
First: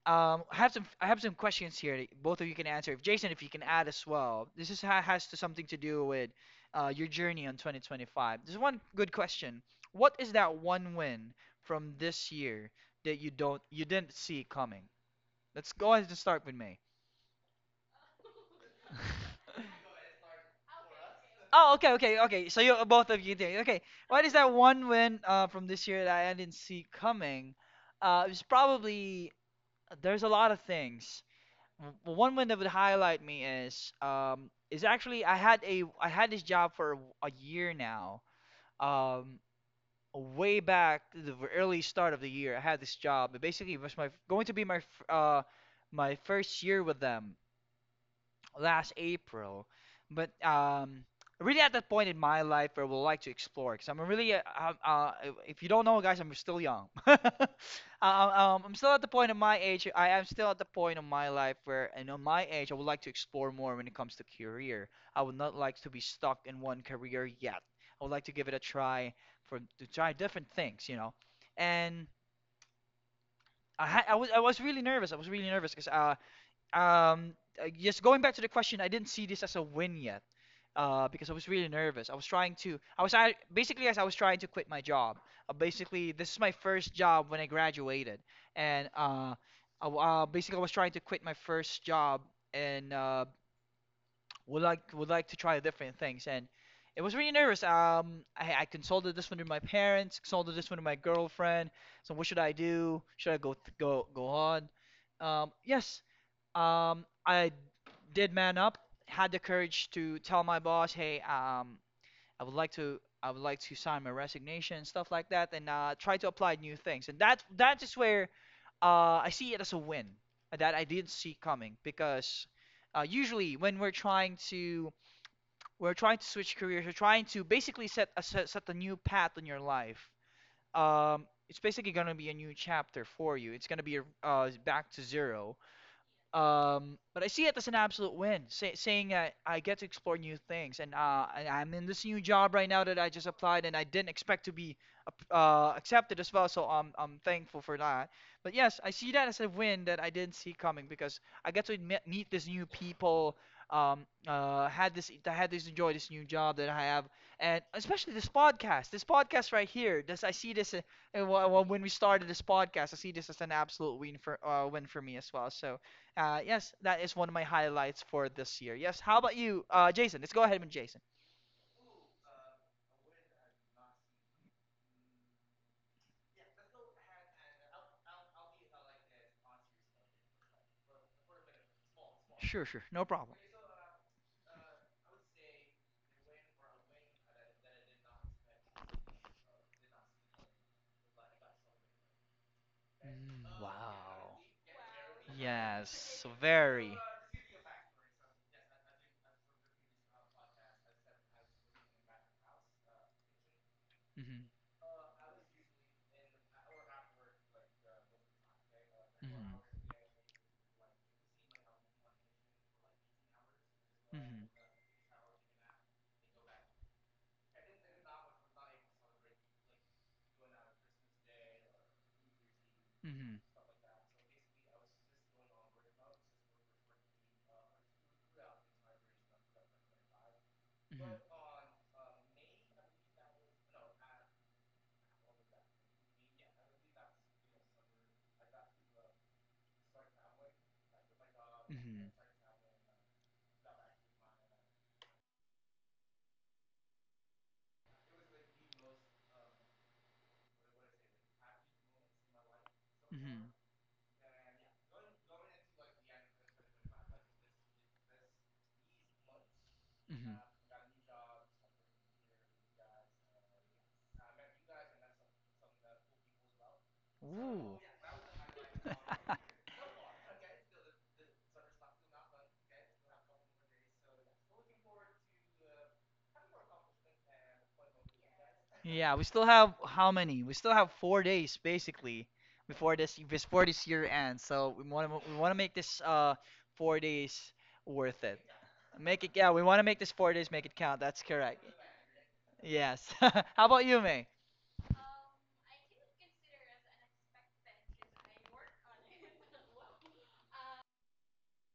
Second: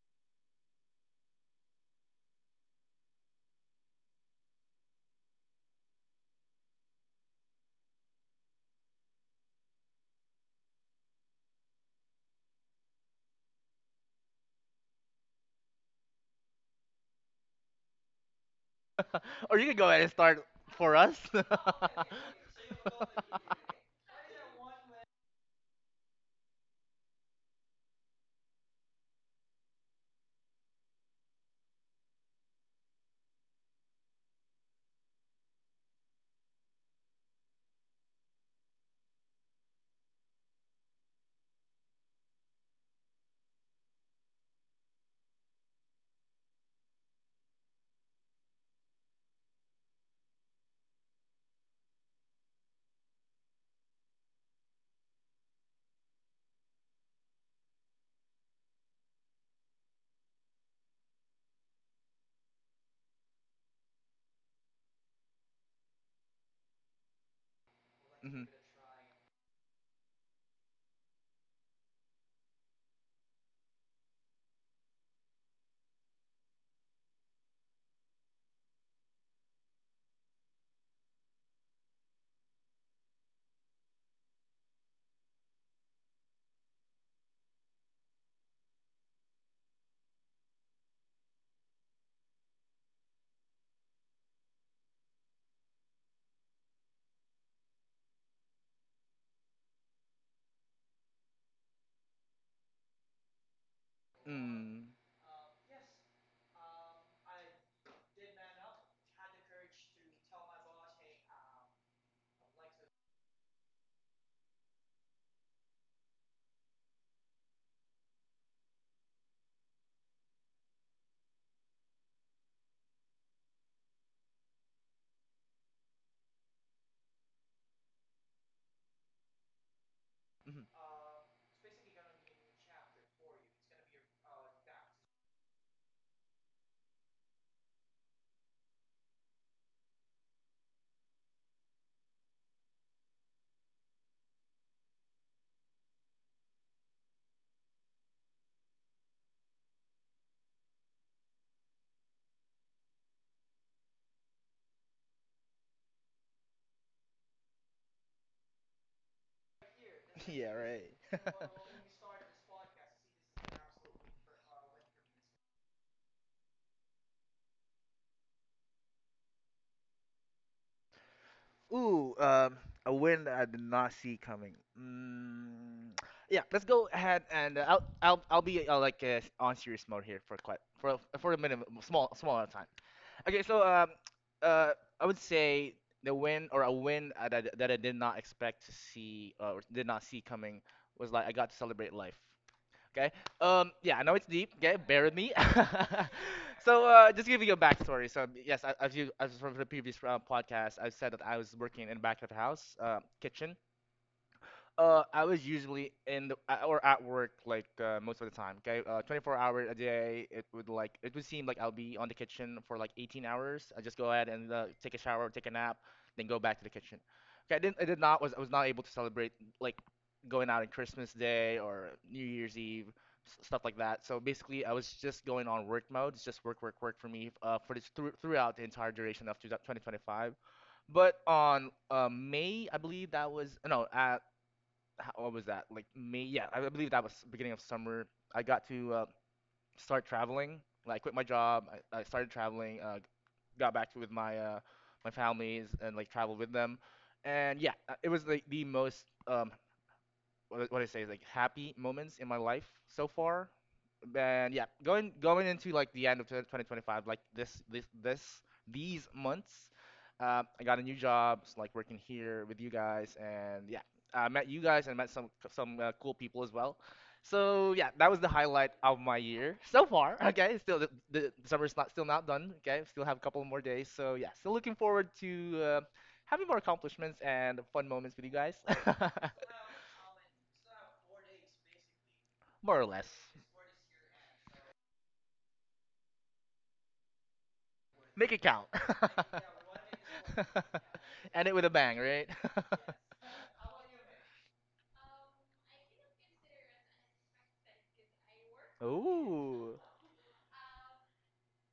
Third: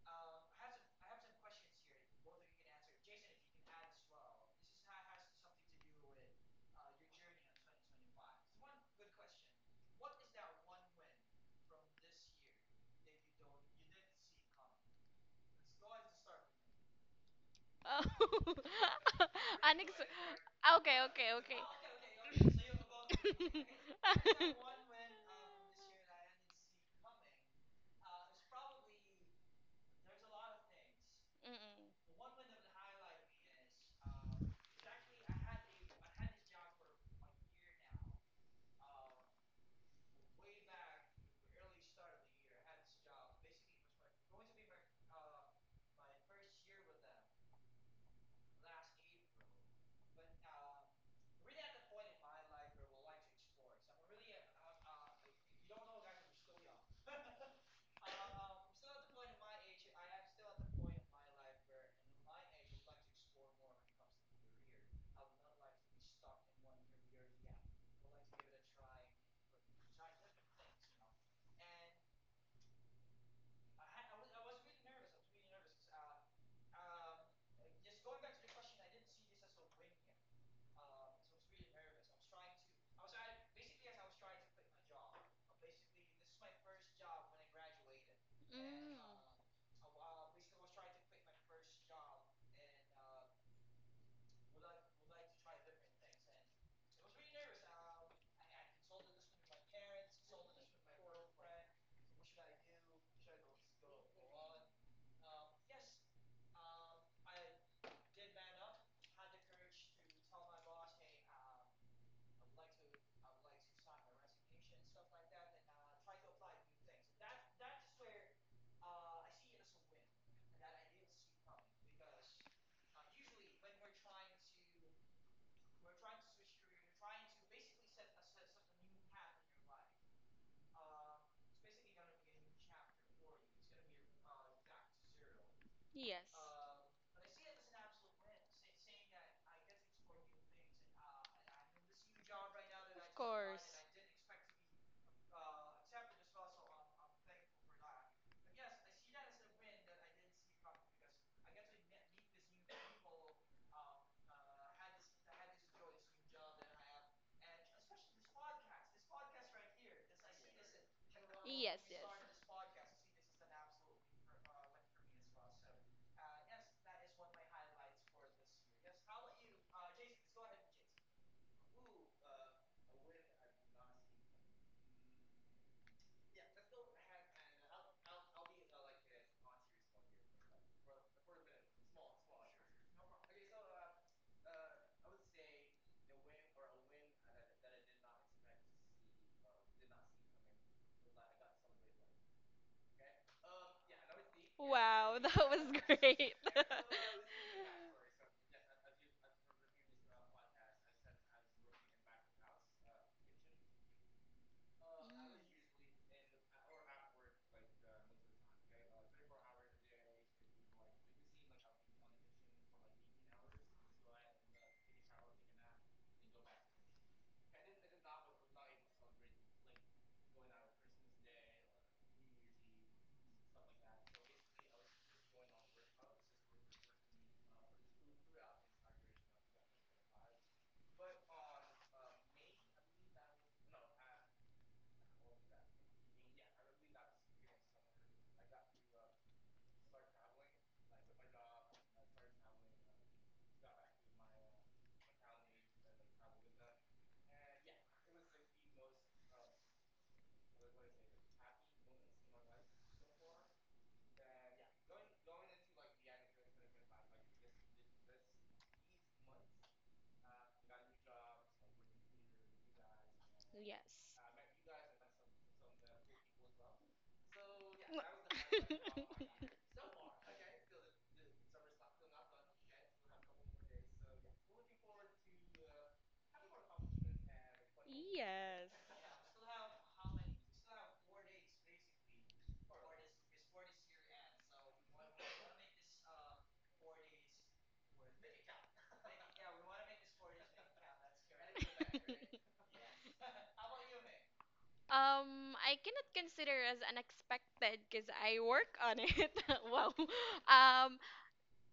I have some questions here that both of you can answer. If Jason, if you can add as well, this is ha has to, something to do with uh your journey on 2025. There's one good question. What is that one win from this year that you don't you didn't see coming? Let's go ahead and start with May.
Oh.
Or you can
Unex
go ahead and start for
Okay,
us.
okay, okay.
Oh, okay, okay, okay. So you both of you did.
Mm-mm.
Okay. What is that one win uh from this year that I didn't see coming? It was probably there's a lot of things. One win that would highlight me is um is actually I had this job for a, year now. Um, way back to the early start of the year, I had this job. It basically was my going to be my my first year with them last April. But um really at that point in my life where I would like to explore, because I'm really, if you don't know, guys, I'm still young. I'm still at the point of my age. I am still at the point of my life where, and on my age, I would like to explore more when it comes to career. I would not like to be stuck in one career yet. I would like to give
Mhm.
it a try for to try different things, you know. And I had, I was really nervous. I was really nervous because um, just going back to the question, I didn't see this as a win yet, uh because I was really nervous. I was trying to, basically as I was trying to quit my job. Basically, this is my first job when I graduated, and
Mm.
I w basically I was trying to quit my first job and uh would like to try different things. And it was really nervous. I consulted this one with my parents, consulted this one with my girlfriend. So what should I do? Should I go th go go on?
Mm.
Yes, I did man up, had the courage to tell my boss, "Hey, I would like to I would like to sign my resignation and stuff like that and try to apply new things." And that is where I see it as a win that I didn't see coming because usually when we're trying to switch careers, we're trying to basically set set a new path in your life.
Mhm.
It's basically gonna be a new chapter for you. It's gonna be back to zero
Yes.
but I see it as an absolute win, saying that I get to explore new things, and I'm in this new job right now that I
Of
just applied, and
course.
I didn't expect to be uh accepted as well, so I'm thankful for that. But yes, I see that as a win that I didn't see coming because I get to meet these new people, had this enjoy this new job that I have, and especially this podcast right here. This I see
Yeah,
this
right.
Yes,
when we
yes.
started this podcast, I see this as an absolute win for win for me as well. So. Yes, that is one of my highlights for this year. Yes, how about you, Jason? Let's go ahead with Jason.
Ooh, a win that I did not see coming. Mm, yeah, let's go ahead and I'll be on serious mode here for quite for a minute, small amount of
Sure,
time.
sure, no problem.
Okay, so uh, I would say the win or a win that I did not expect to see or did not see coming was like I got to celebrate life. Okay.
Mm,
Yeah. I know it's
wow.
deep. Okay. Bear with
Wow,
me.
that was
Yes,
great.
So,
very.
just giving you a backstory. So, yes, as you as from the previous podcast, I said that I was working in the back of the house, kitchen.
Mhm.
I was usually in the or at work like most of the time. Okay, 24
Mhm.
hours a day. It would seem like I'll be on the kitchen for like 18 hours. I just go ahead and take a shower, take a nap, then go back to the kitchen. I did not was I was not able to celebrate like going out on Christmas Day or New Year's Eve,
Mhm. Mhm.
stuff like that. So basically, I was just going on work mode. It's just work, work, work for me for this through throughout the entire duration of 2025. But on May, I believe that was no, ho- what was that? Like May? Yeah, I believe that was beginning of summer. I got to start traveling. Like, I quit my job.
Mhm.
I
Mhm.
started traveling. Got back to with my my families and like traveled with them. And yeah, it was like the most what I say is like happy moments in my life so far. And yeah, going into like the end of 2025, like this these months,
Mhm. Mhm.
I got a new job, so, like working here with you guys, and yeah,
Yes.
I met you guys and met some cool people as well. So
Ooh.
yeah, that was the highlight of my year so far. Okay, the summer's not still not done. Okay, still have a couple more days. So yeah, still looking forward to uh, having more accomplishments and fun moments with you guys,
Yeah, we still have how many? We still have 4 days basically
more or less.
before this year ends. So we want to make this 4 days worth
Make
it.
it count.
Make it yeah, we want to make this 4 days make it count. That's
End it
correct.
with a bang,
Yes.
right?
Yes. How about you, May?
I cannot consider as unexpected because I work on it.
Ooh.
Wow. Um,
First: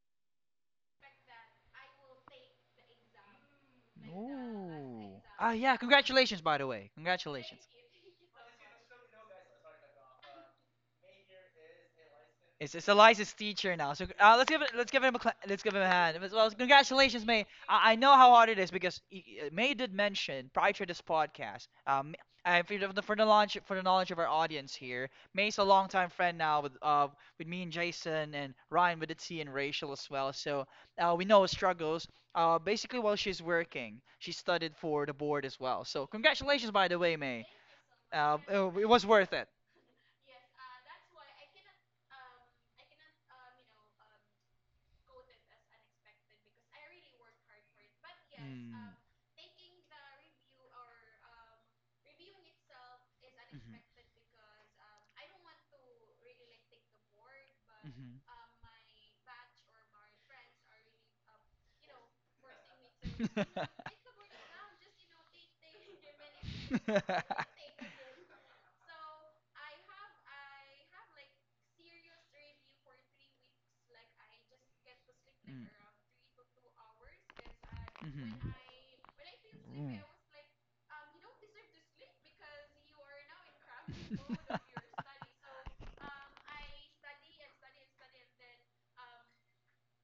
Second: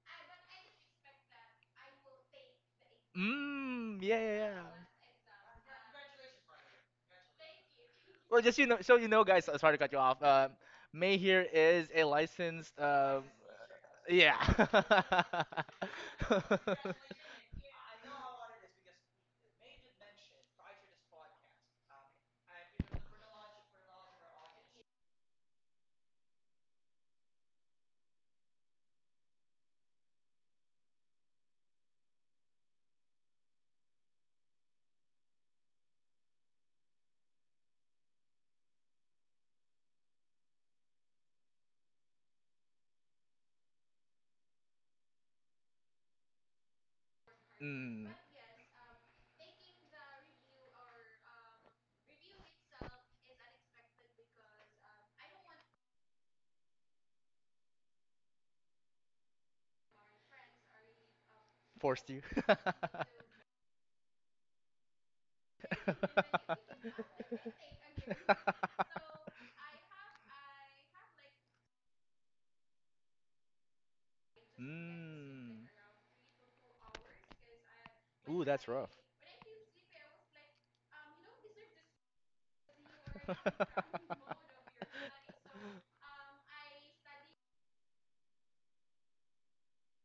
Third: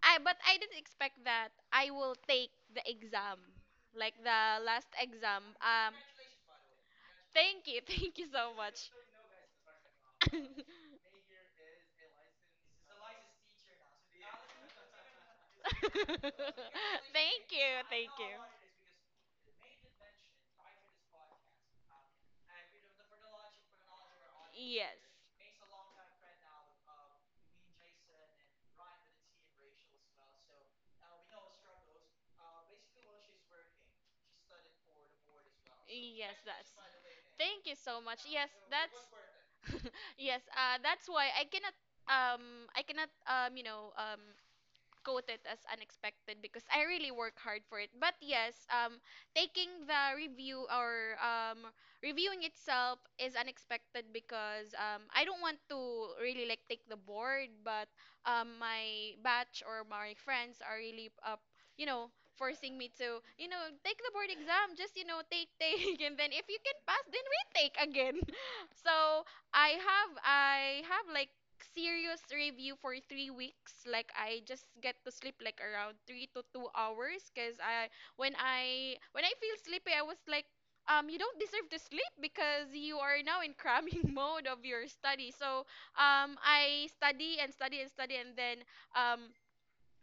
I but I didn't expect that I will take the exam,
Mmm.
like
Yeah, yeah,
the
yeah.
last
Ooh.
exam.
Ah, yeah. Congratulations, by the way. Congratulations.
Thank you, thank you
Well,
so
just you know,
much.
so you know, guys. Sorry to cut you off. May here is a licensed.
It's Eliza's teacher now. So let's give it, let's give
Yeah.
him a let's give him a hand. Well, congratulations, May.
Thank you,
I
thank
know how
you.
hard it is because y- May did mention prior to this podcast. For the launch for the knowledge of our audience
Yes.
here, May's a longtime friend now with me and Jason and Ryan with the T and Rachel as well. So we know her struggles. Basically while she's working, she studied for the board as well. So
Yes, that's.
congratulations, by the way, May.
Thank you so much. Yes,
It it
that's.
was worth it.
Yes, that's why I cannot quote it as unexpected because I really work hard for it.
Mm.
But yes, taking the review or reviewing itself is unexpected because I don't want to really like take the board, but
Mm-hmm.
my batch or my friends are really up, you
Forced
know,
you.
forcing me to, take the board exam, just, take, take, and then if you can
you
pass, then retake again. So I have like serious review for 3 weeks. Like I just get to sleep like around 3 to 2 hours, cause I when
Ooh, that's rough.
I when I feel sleepy, I was like, you don't deserve to sleep because you are now in cramming mode of your study. So I study and study and study, and then um,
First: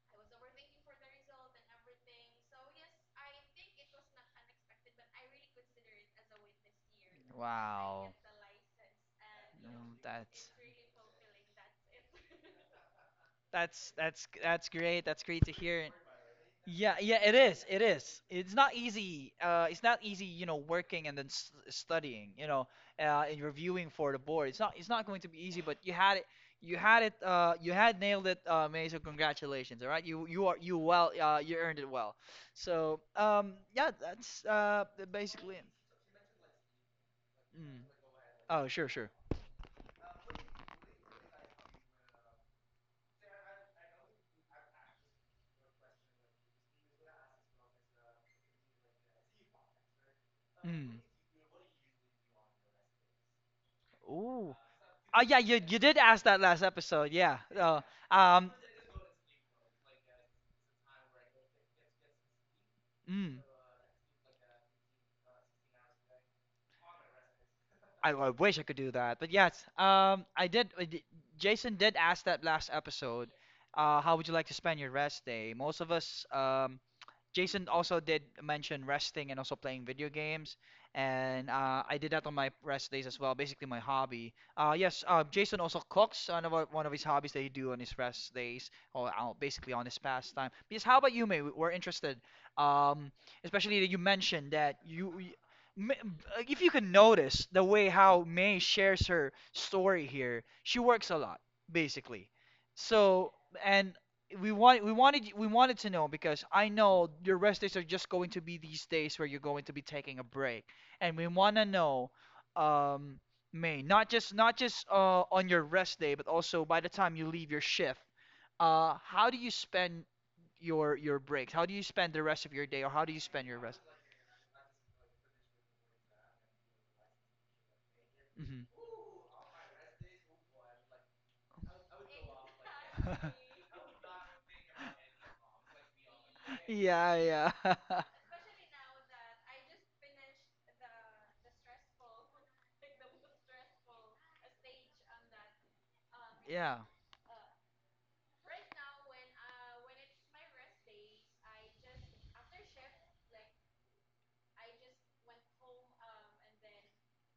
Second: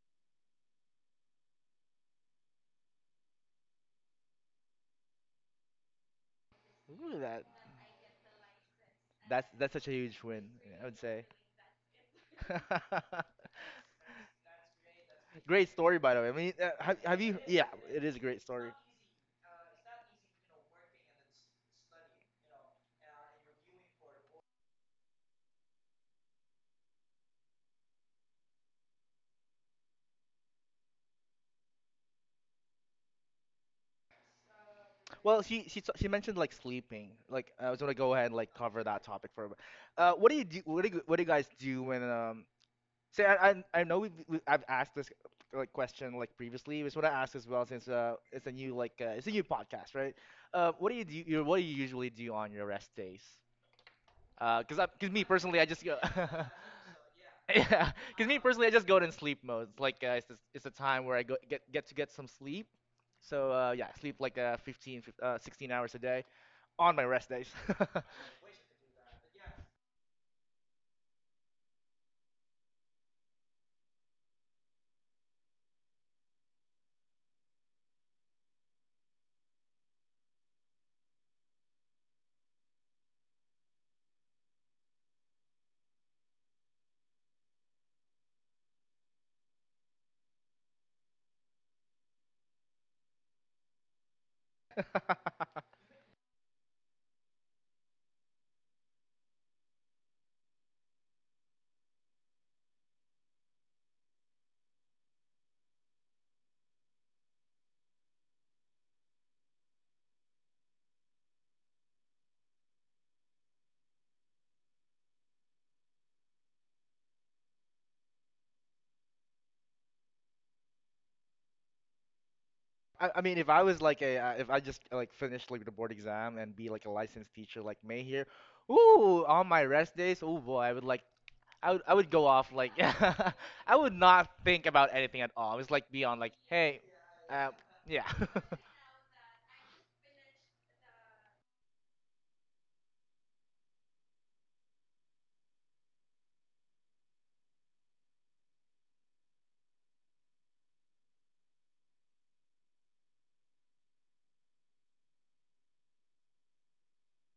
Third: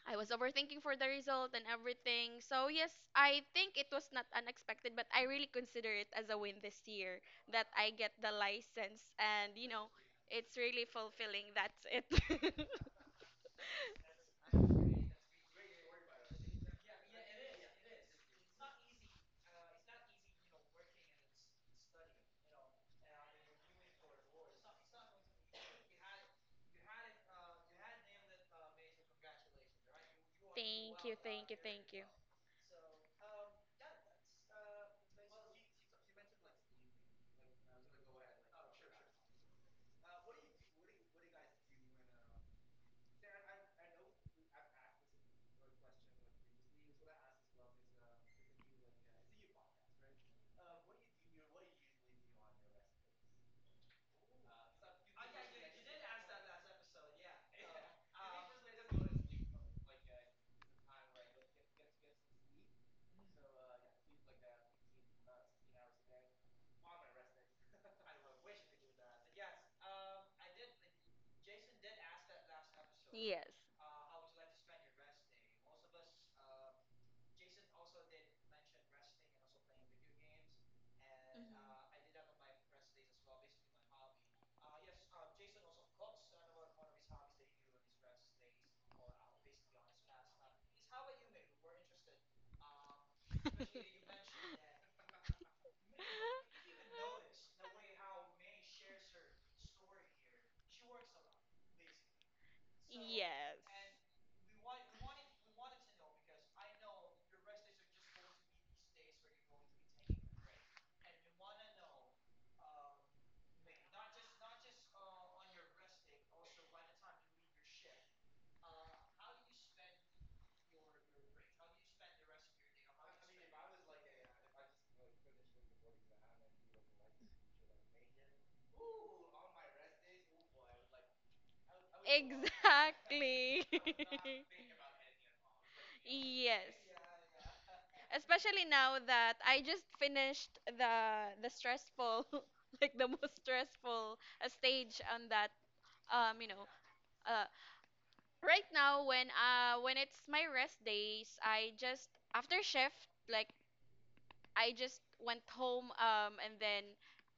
I was overthinking for the result and everything. So yes, I think it was not unexpected, but I really consider it as a win this year,
Ooh, that
that I get
Wow.
the license,
that's
and
that's such a
Mm,
huge win,
it's
yeah, I
really
would say.
fulfilling. That's it.
that's that's great. That's great to
Great
hear.
story, by the way. I mean, uh,
Yeah,
have
yeah,
have
it
you?
is.
Yeah,
It
it is a
is.
great
It's
story.
not easy. It's not easy, working and then s studying, and reviewing for the board. It's not. It's not going to be easy. But you had it. You had it. You had nailed it, May. So congratulations. All right. You are you
Thank
well.
you, thank you,
You earned
thank
it
you.
well. So yeah, that's
Well,
basically. It.
she mentioned like sleeping. Like I was
Mm.
gonna go ahead and like
Oh,
cover
sure,
that
sure.
topic for a bit. What do you guys do when um? Say I know we I've asked this like question like previously. It's what I asked as well since it's a new like it's a new podcast, right? What do
Mm.
you do? What do you usually do on your rest days?
Ooh.
Because
Oh
me
yeah, you
personally, I
you
just go.
did ask that last episode. Yeah.
Yeah, because me
Um.
personally, I just go in sleep mode. It's the, it's a time where I go get to get some sleep.
Mm.
So yeah, I sleep like 15, 16 hours a day on my rest days.
I, I wish I could do that. But yes, I did. Jason did ask that last episode.
Yes.
How would you like to spend your rest day? Most of us, Jason also did mention resting and also playing video games, and I did that on my rest days as well. Basically, my hobby. Yes, Jason also cooks. One of one of his hobbies that he do on his rest days, or basically on his pastime. Because how about you, May? We're interested. Um, especially that you mentioned that you Ma- like, if you can notice the way how May shares her story here, she works a lot basically.
Mhm.
So
Yes.
and we wanted to know because I know your rest days are just going to be these days where you're going to be taking a break, and we want to know, um, May, not just on your rest day, but also by the time you leave your shift, how do you spend your breaks? How do you spend the rest of your day, or how
I,
do you
I mean,
spend
if
your
I
rest?
was like if I just like finished like the board exam and be like a licensed teacher like May here,
Hmm.
ooh, on my rest days, oh boy, I would like I would go off like
Exactly.
I would not think about anything at all. It's like beyond like,
Yes.
hey,
yeah,
uh,
yeah,
yeah.
Especially now that I just finished the stressful, like the most stressful stage on that. um you know
yeah.
uh right now when it's my rest days. I just After shift, like, I just went home and then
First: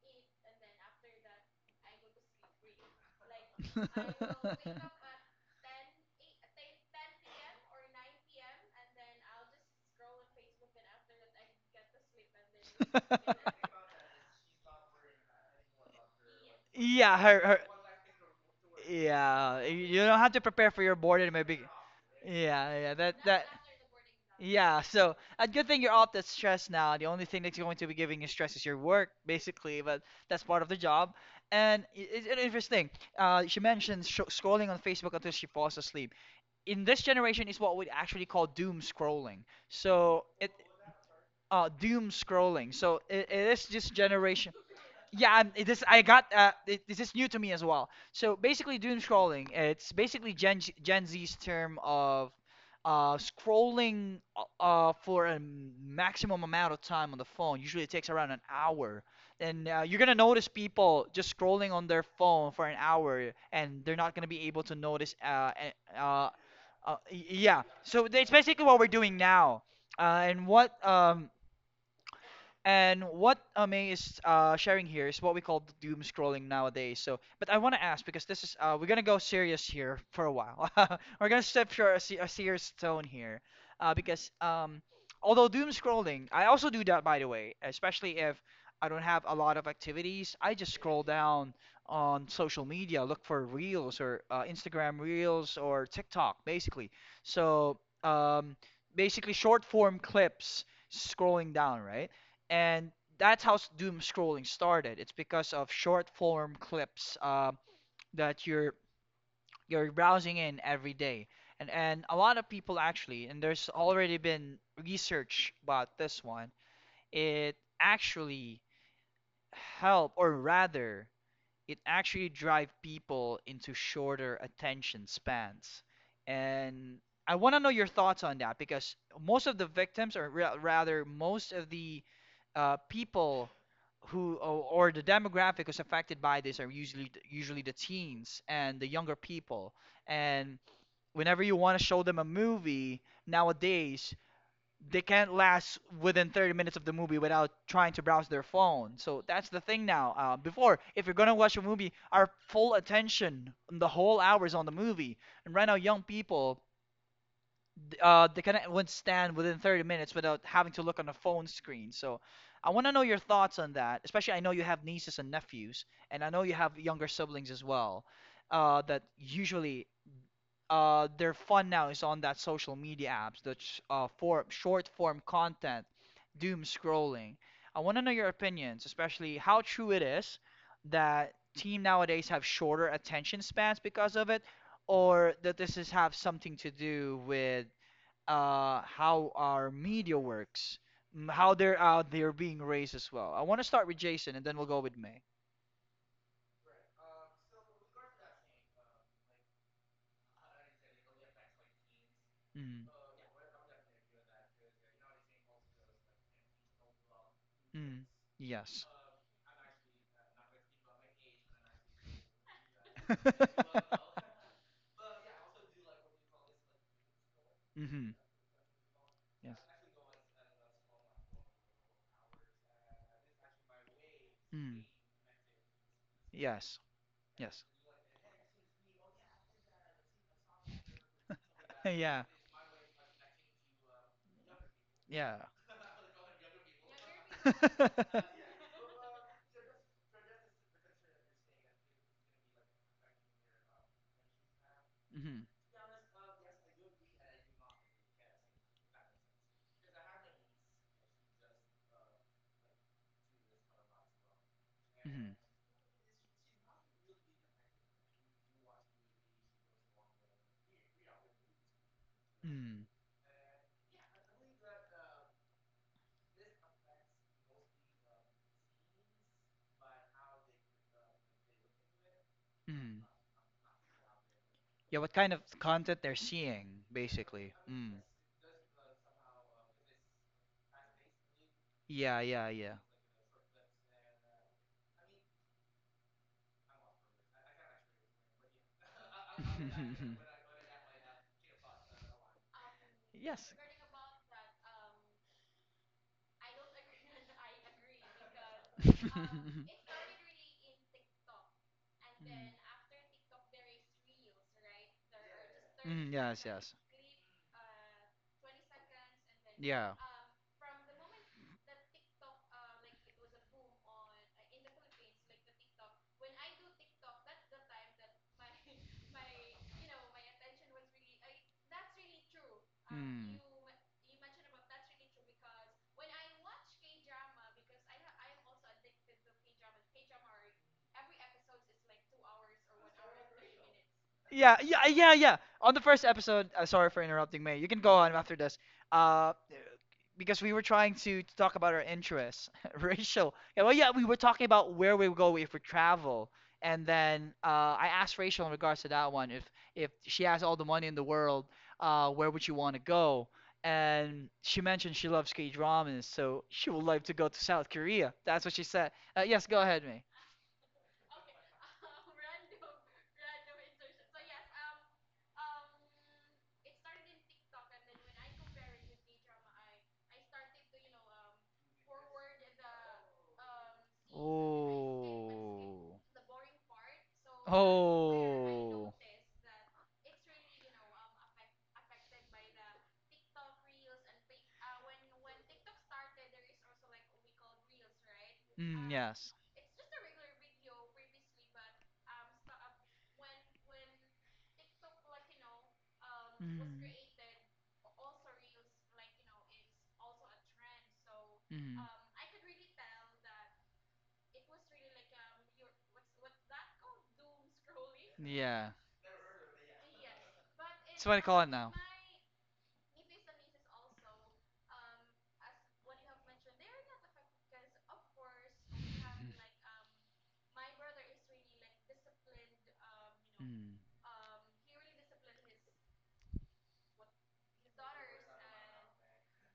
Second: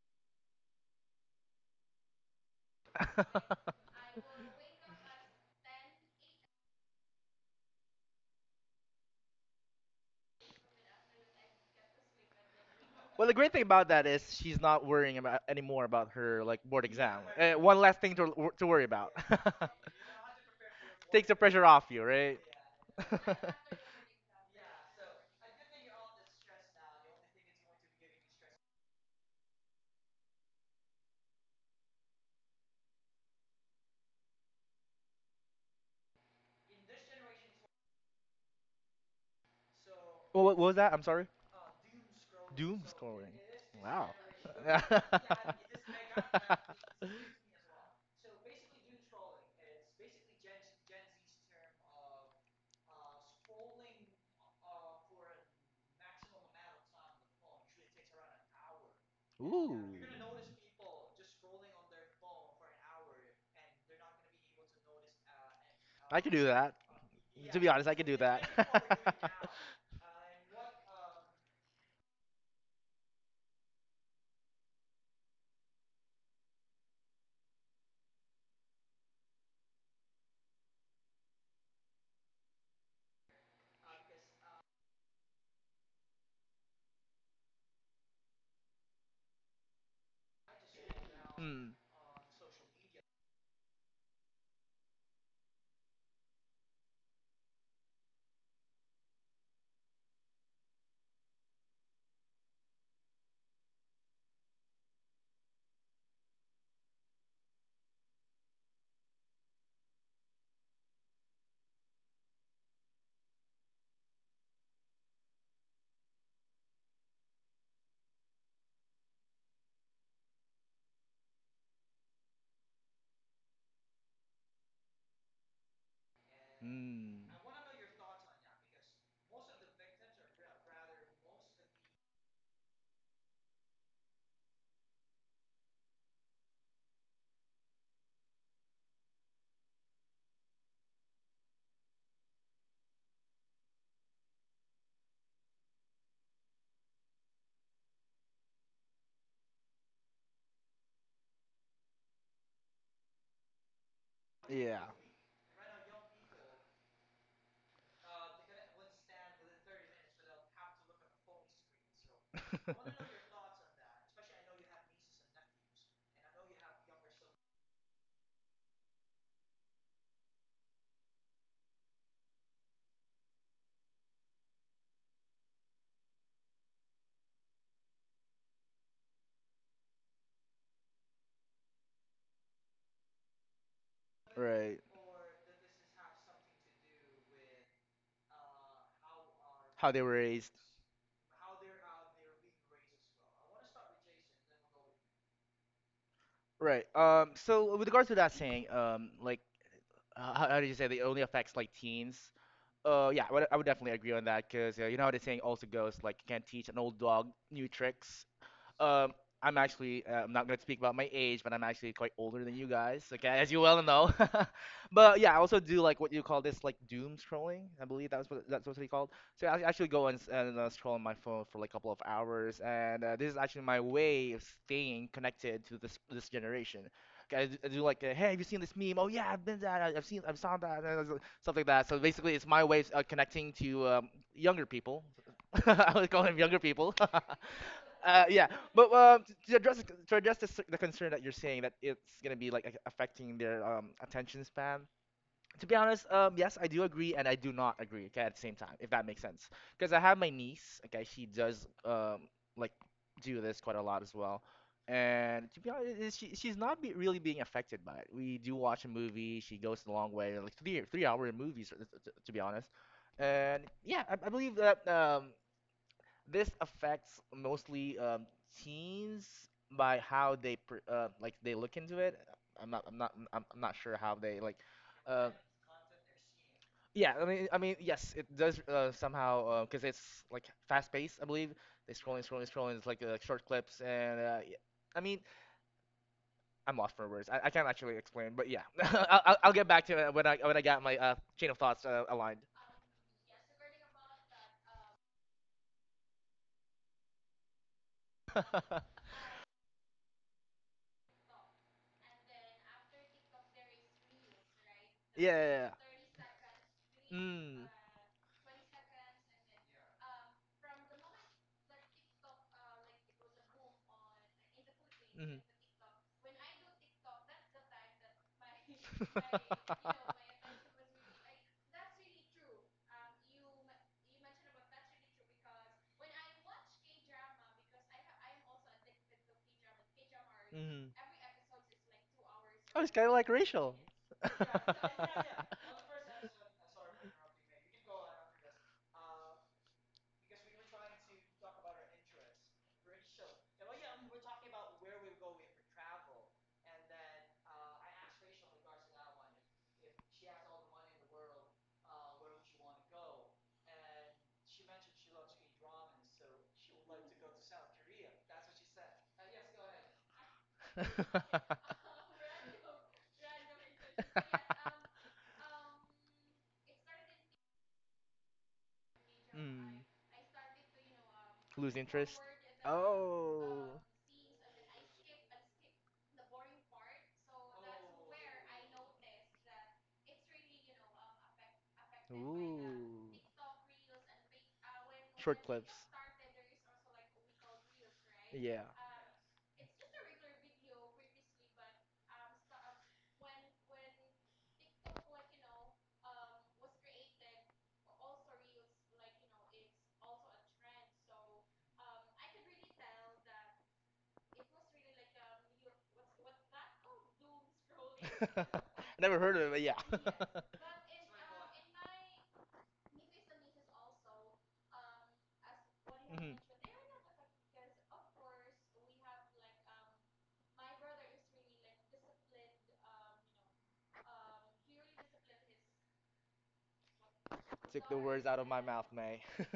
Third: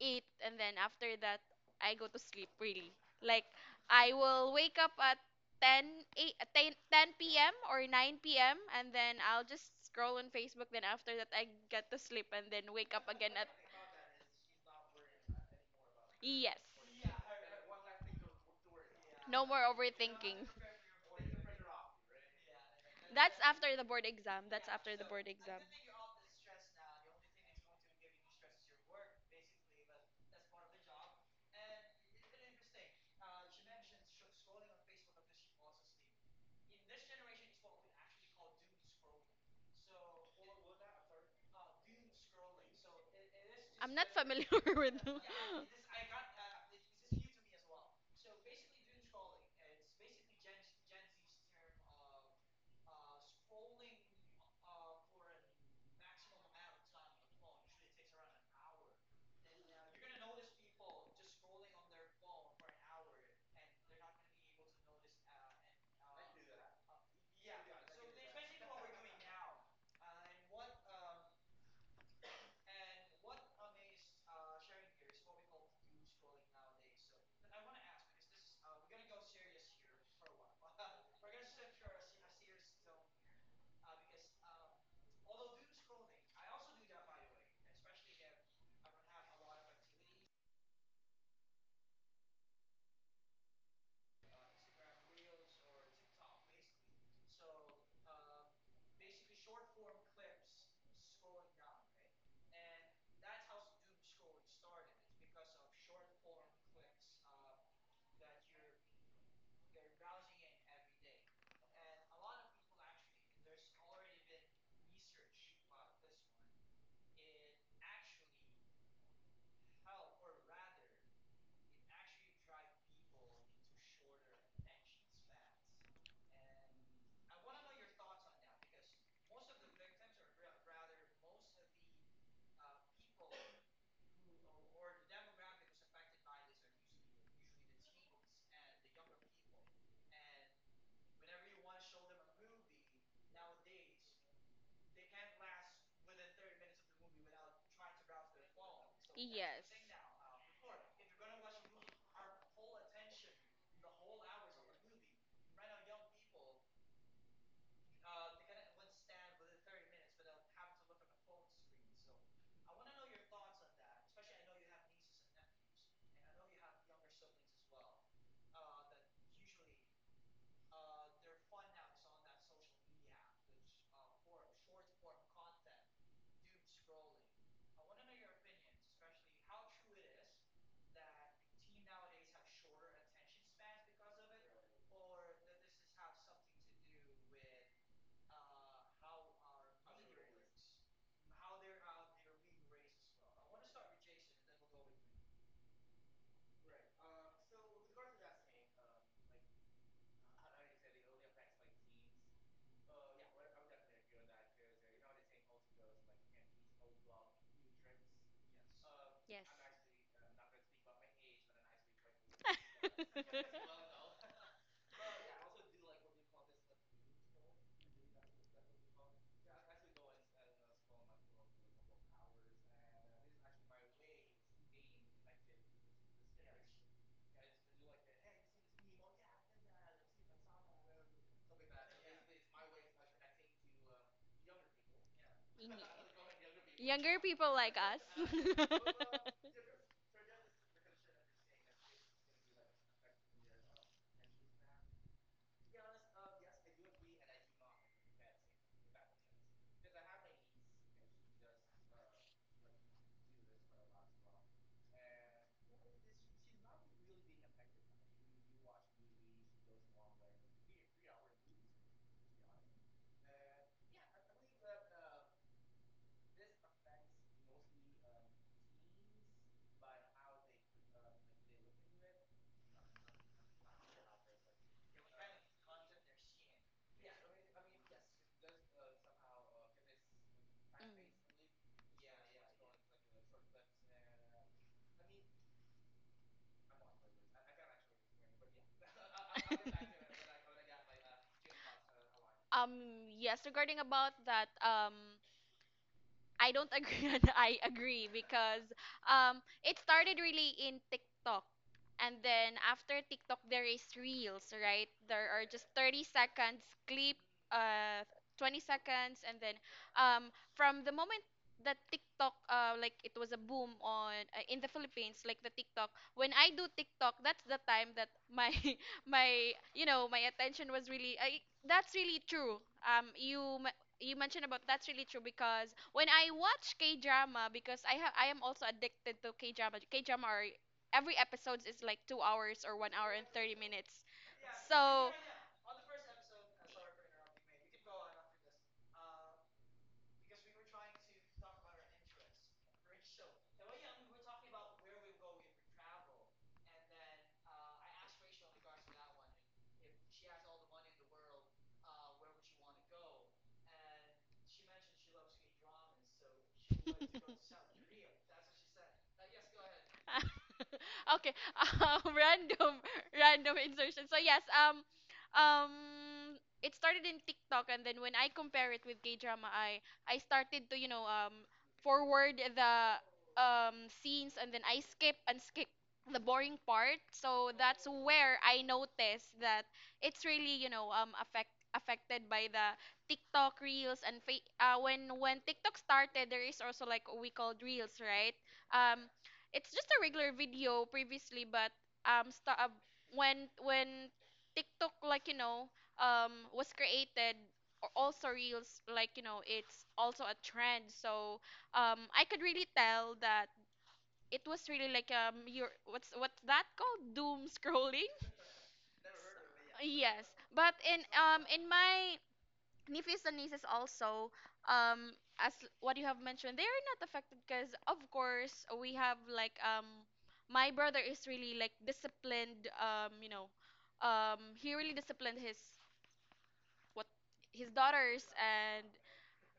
eat, and then after that I go to sleep, really like I will wake up at 10, 8, 10 p.m. or 9 p.m., and then I'll just scroll on Facebook. Then after that, I get to sleep and then wake up
Well,
again
the
at.
great thing about that is she's not worrying about anymore about her
Yes.
like board
Yeah,
exam.
her, her.
One less thing to worry about.
No more
Yeah, you don't have to
overthinking.
prepare for your
Takes
boarding
the
maybe.
pressure off you, right?
Yeah, yeah, that
That's
that.
after the board exam. That's
Yeah,
after the
so
board
a
exam.
good thing you're off that stress now. The only thing that's going to be giving you stress is your work, basically, but that's part of the job. It's an interesting. She mentioned sh scrolling on Facebook until she falls asleep. In this generation, is what we actually call doom scrolling. So it
What was that? I'm sorry.
doom scrolling.
Doom
So it,
scrolling.
it is this
I'm not
Wow.
familiar
generation.
with.
Yeah, this I got. This is new to me as well. So basically, doom scrolling. It's basically Gen Z's term of scrolling for a maximum amount of time on the phone. Usually, it takes around an hour. And
Ooh.
you're gonna notice people just scrolling on their phone for an hour, and they're not gonna be able to notice. A-
I
uh,
could do that. To
yeah.
be honest, I
So
could do
it's
that.
basically what we're doing now. Uh, and what um and what May is sharing here is what we call the doom scrolling nowadays. So, but I want to ask because this is we're gonna go serious here for a while. we're gonna step to a serious tone here, because although doom scrolling, I also do that by the way, especially if I don't have a lot of activities. I just scroll down
Hmm.
on social media, look for reels or Instagram reels or TikTok, basically. So, basically short form clips scrolling down, right? And doom scrolling started. It's because of short form clips that you're browsing in every day, and a lot of people actually, and there's already been research about this one. It actually help, or rather, it actually drive people into shorter attention spans, and
Hmm.
I want to know your thoughts on that because most of the victims rather most of the people who or the demographic who's affected by this are usually the teens and the younger people, and whenever you want to show them a movie nowadays they can't last within 30 minutes of the movie without trying to browse their phone. So that's
Yes.
the thing
Yes.
now. Before, if you're gonna watch a movie, our full attention, the whole hours on the
Yeah.
movie. And right now, young people, they cannot withstand within 30 minutes without having to look on a phone screen. So I want to know your thoughts on that. Especially, I know you have nieces and nephews, and I know you have younger siblings as well. That usually their fun now is on that social media apps, the short form content, doom scrolling. I want to know your opinions, especially how true it is that team nowadays have shorter attention spans because of it,
Right.
or that this is have something to do with how our
How they were
media
raised.
works, mm, how they're being raised as well. I want to start with Jason, and then we'll go with May.
Right. So with regards to that saying, how did you say that it only affects like teens?
Mm,
Yeah, I would definitely agree on that because you know how the saying also goes like you can't teach an old dog new
mm,
tricks.
yes.
Um, I'm actually I'm not gonna speak about my age, but I'm actually quite older than you guys. Okay, as you well know. But yeah, I also do like what you call this like doom scrolling. I believe
Hmm.
that was what that's what it's called. So
Yes.
I actually go and, scroll on my phone for like a couple of hours, and this is actually my way of
Mm.
staying connected to this this
Yes.
generation. Okay,
Yes.
I do, like, hey, have you seen this meme? Oh yeah, I've been that. I've saw that, and stuff like that. So
Yeah.
basically, it's my way of connecting to younger people.
Yeah.
Ye-
I would call them younger people.
Younger people like us.
Yeah, but to address the, the concern that you're saying that it's gonna be like affecting their attention span.
hmm,
To be honest, yes, I do agree and I do not agree. Okay, at the same time, if that makes sense, because I have my niece. Okay, she does like do this quite a lot as well,
hmm,
and to be honest, she she's not be, really being affected by it. We do watch a movie. She goes the long way, like 3 three-hour movies. To be honest,
mm,
and yeah, I believe that this affects mostly teens by how they per, like they look into it.
mm.
I'm not sure how they like
Yeah, what
uh,
kind of content they're seeing,
yeah, I mean
basically.
I mean
Mm.
yes, it does somehow because it's like fast
Mm.
paced, I believe. They
Yeah, yeah,
scrolling
yeah.
it's like short clips and I mean, I'm lost for words. I can't actually explain, but yeah, I'll get back to it when I got my chain of thoughts aligned.
Um, yes,
Yes.
regarding about that, I don't agree and I agree because it started really in TikTok. And then after TikTok there is reels, right? There are just
Mm.
30
Mm, yes,
seconds
yes.
clip uh 20 seconds, and then
Yeah.
from the moment that TikTok like it was a boom on in the Philippines, like the TikTok, when I do TikTok, that's the time that my my you know my attention was really. I That's really true.
Mm.
You mentioned about, that's really true, because when I watch K drama, because I am also addicted to K drama. K drama are
Mhm.
every episode is like 2 hours or 1 hour and 30 minutes.
Yeah, yeah,
So
yeah, yeah. On the first episode, sorry for interrupting, May. You can go on after this. Uh, because we were trying to talk about our interests, Rachel. Yeah, well, yeah, we were talking about where we would go if we travel, and then I asked Rachel in regards to that one, if she has all the money in the world, where would she want to go? And she mentioned she loves K-dramas, so she would like to go to South Korea. That's what she said. Yes, go ahead, May.
okay. Random insertion. So yes, um it started in TikTok, and then when I compare it with K-drama, I
Mm,
I started to,
lose interest.
forward the
Oh.
scenes, and then I skip and
Oh.
skip the boring part. So that's where I
Oh.
noticed that it's really, affected by the
Ooh.
TikTok reels and when
Short clips.
TikTok started, there is also like what we called reels, right?
Yeah.
Mm,
um
yes.
it's just a regular video previously, but sta when TikTok, like, was
Mm.
created, or also reels, like, it's also a trend. So
Mm.
I could really tell that it was really like your what's that called doom scrolling.
Yeah.
Never heard of it, but yeah.
Yes, but in
It's what I call
um
it
in
now.
my nephews and nieces also, um as what you have
Mhm.
mentioned, they are not affected because of course we have like my brother is really like disciplined,
Mm.
he really disciplined his what his
Took the
daughters
words out of my
and
mouth, May.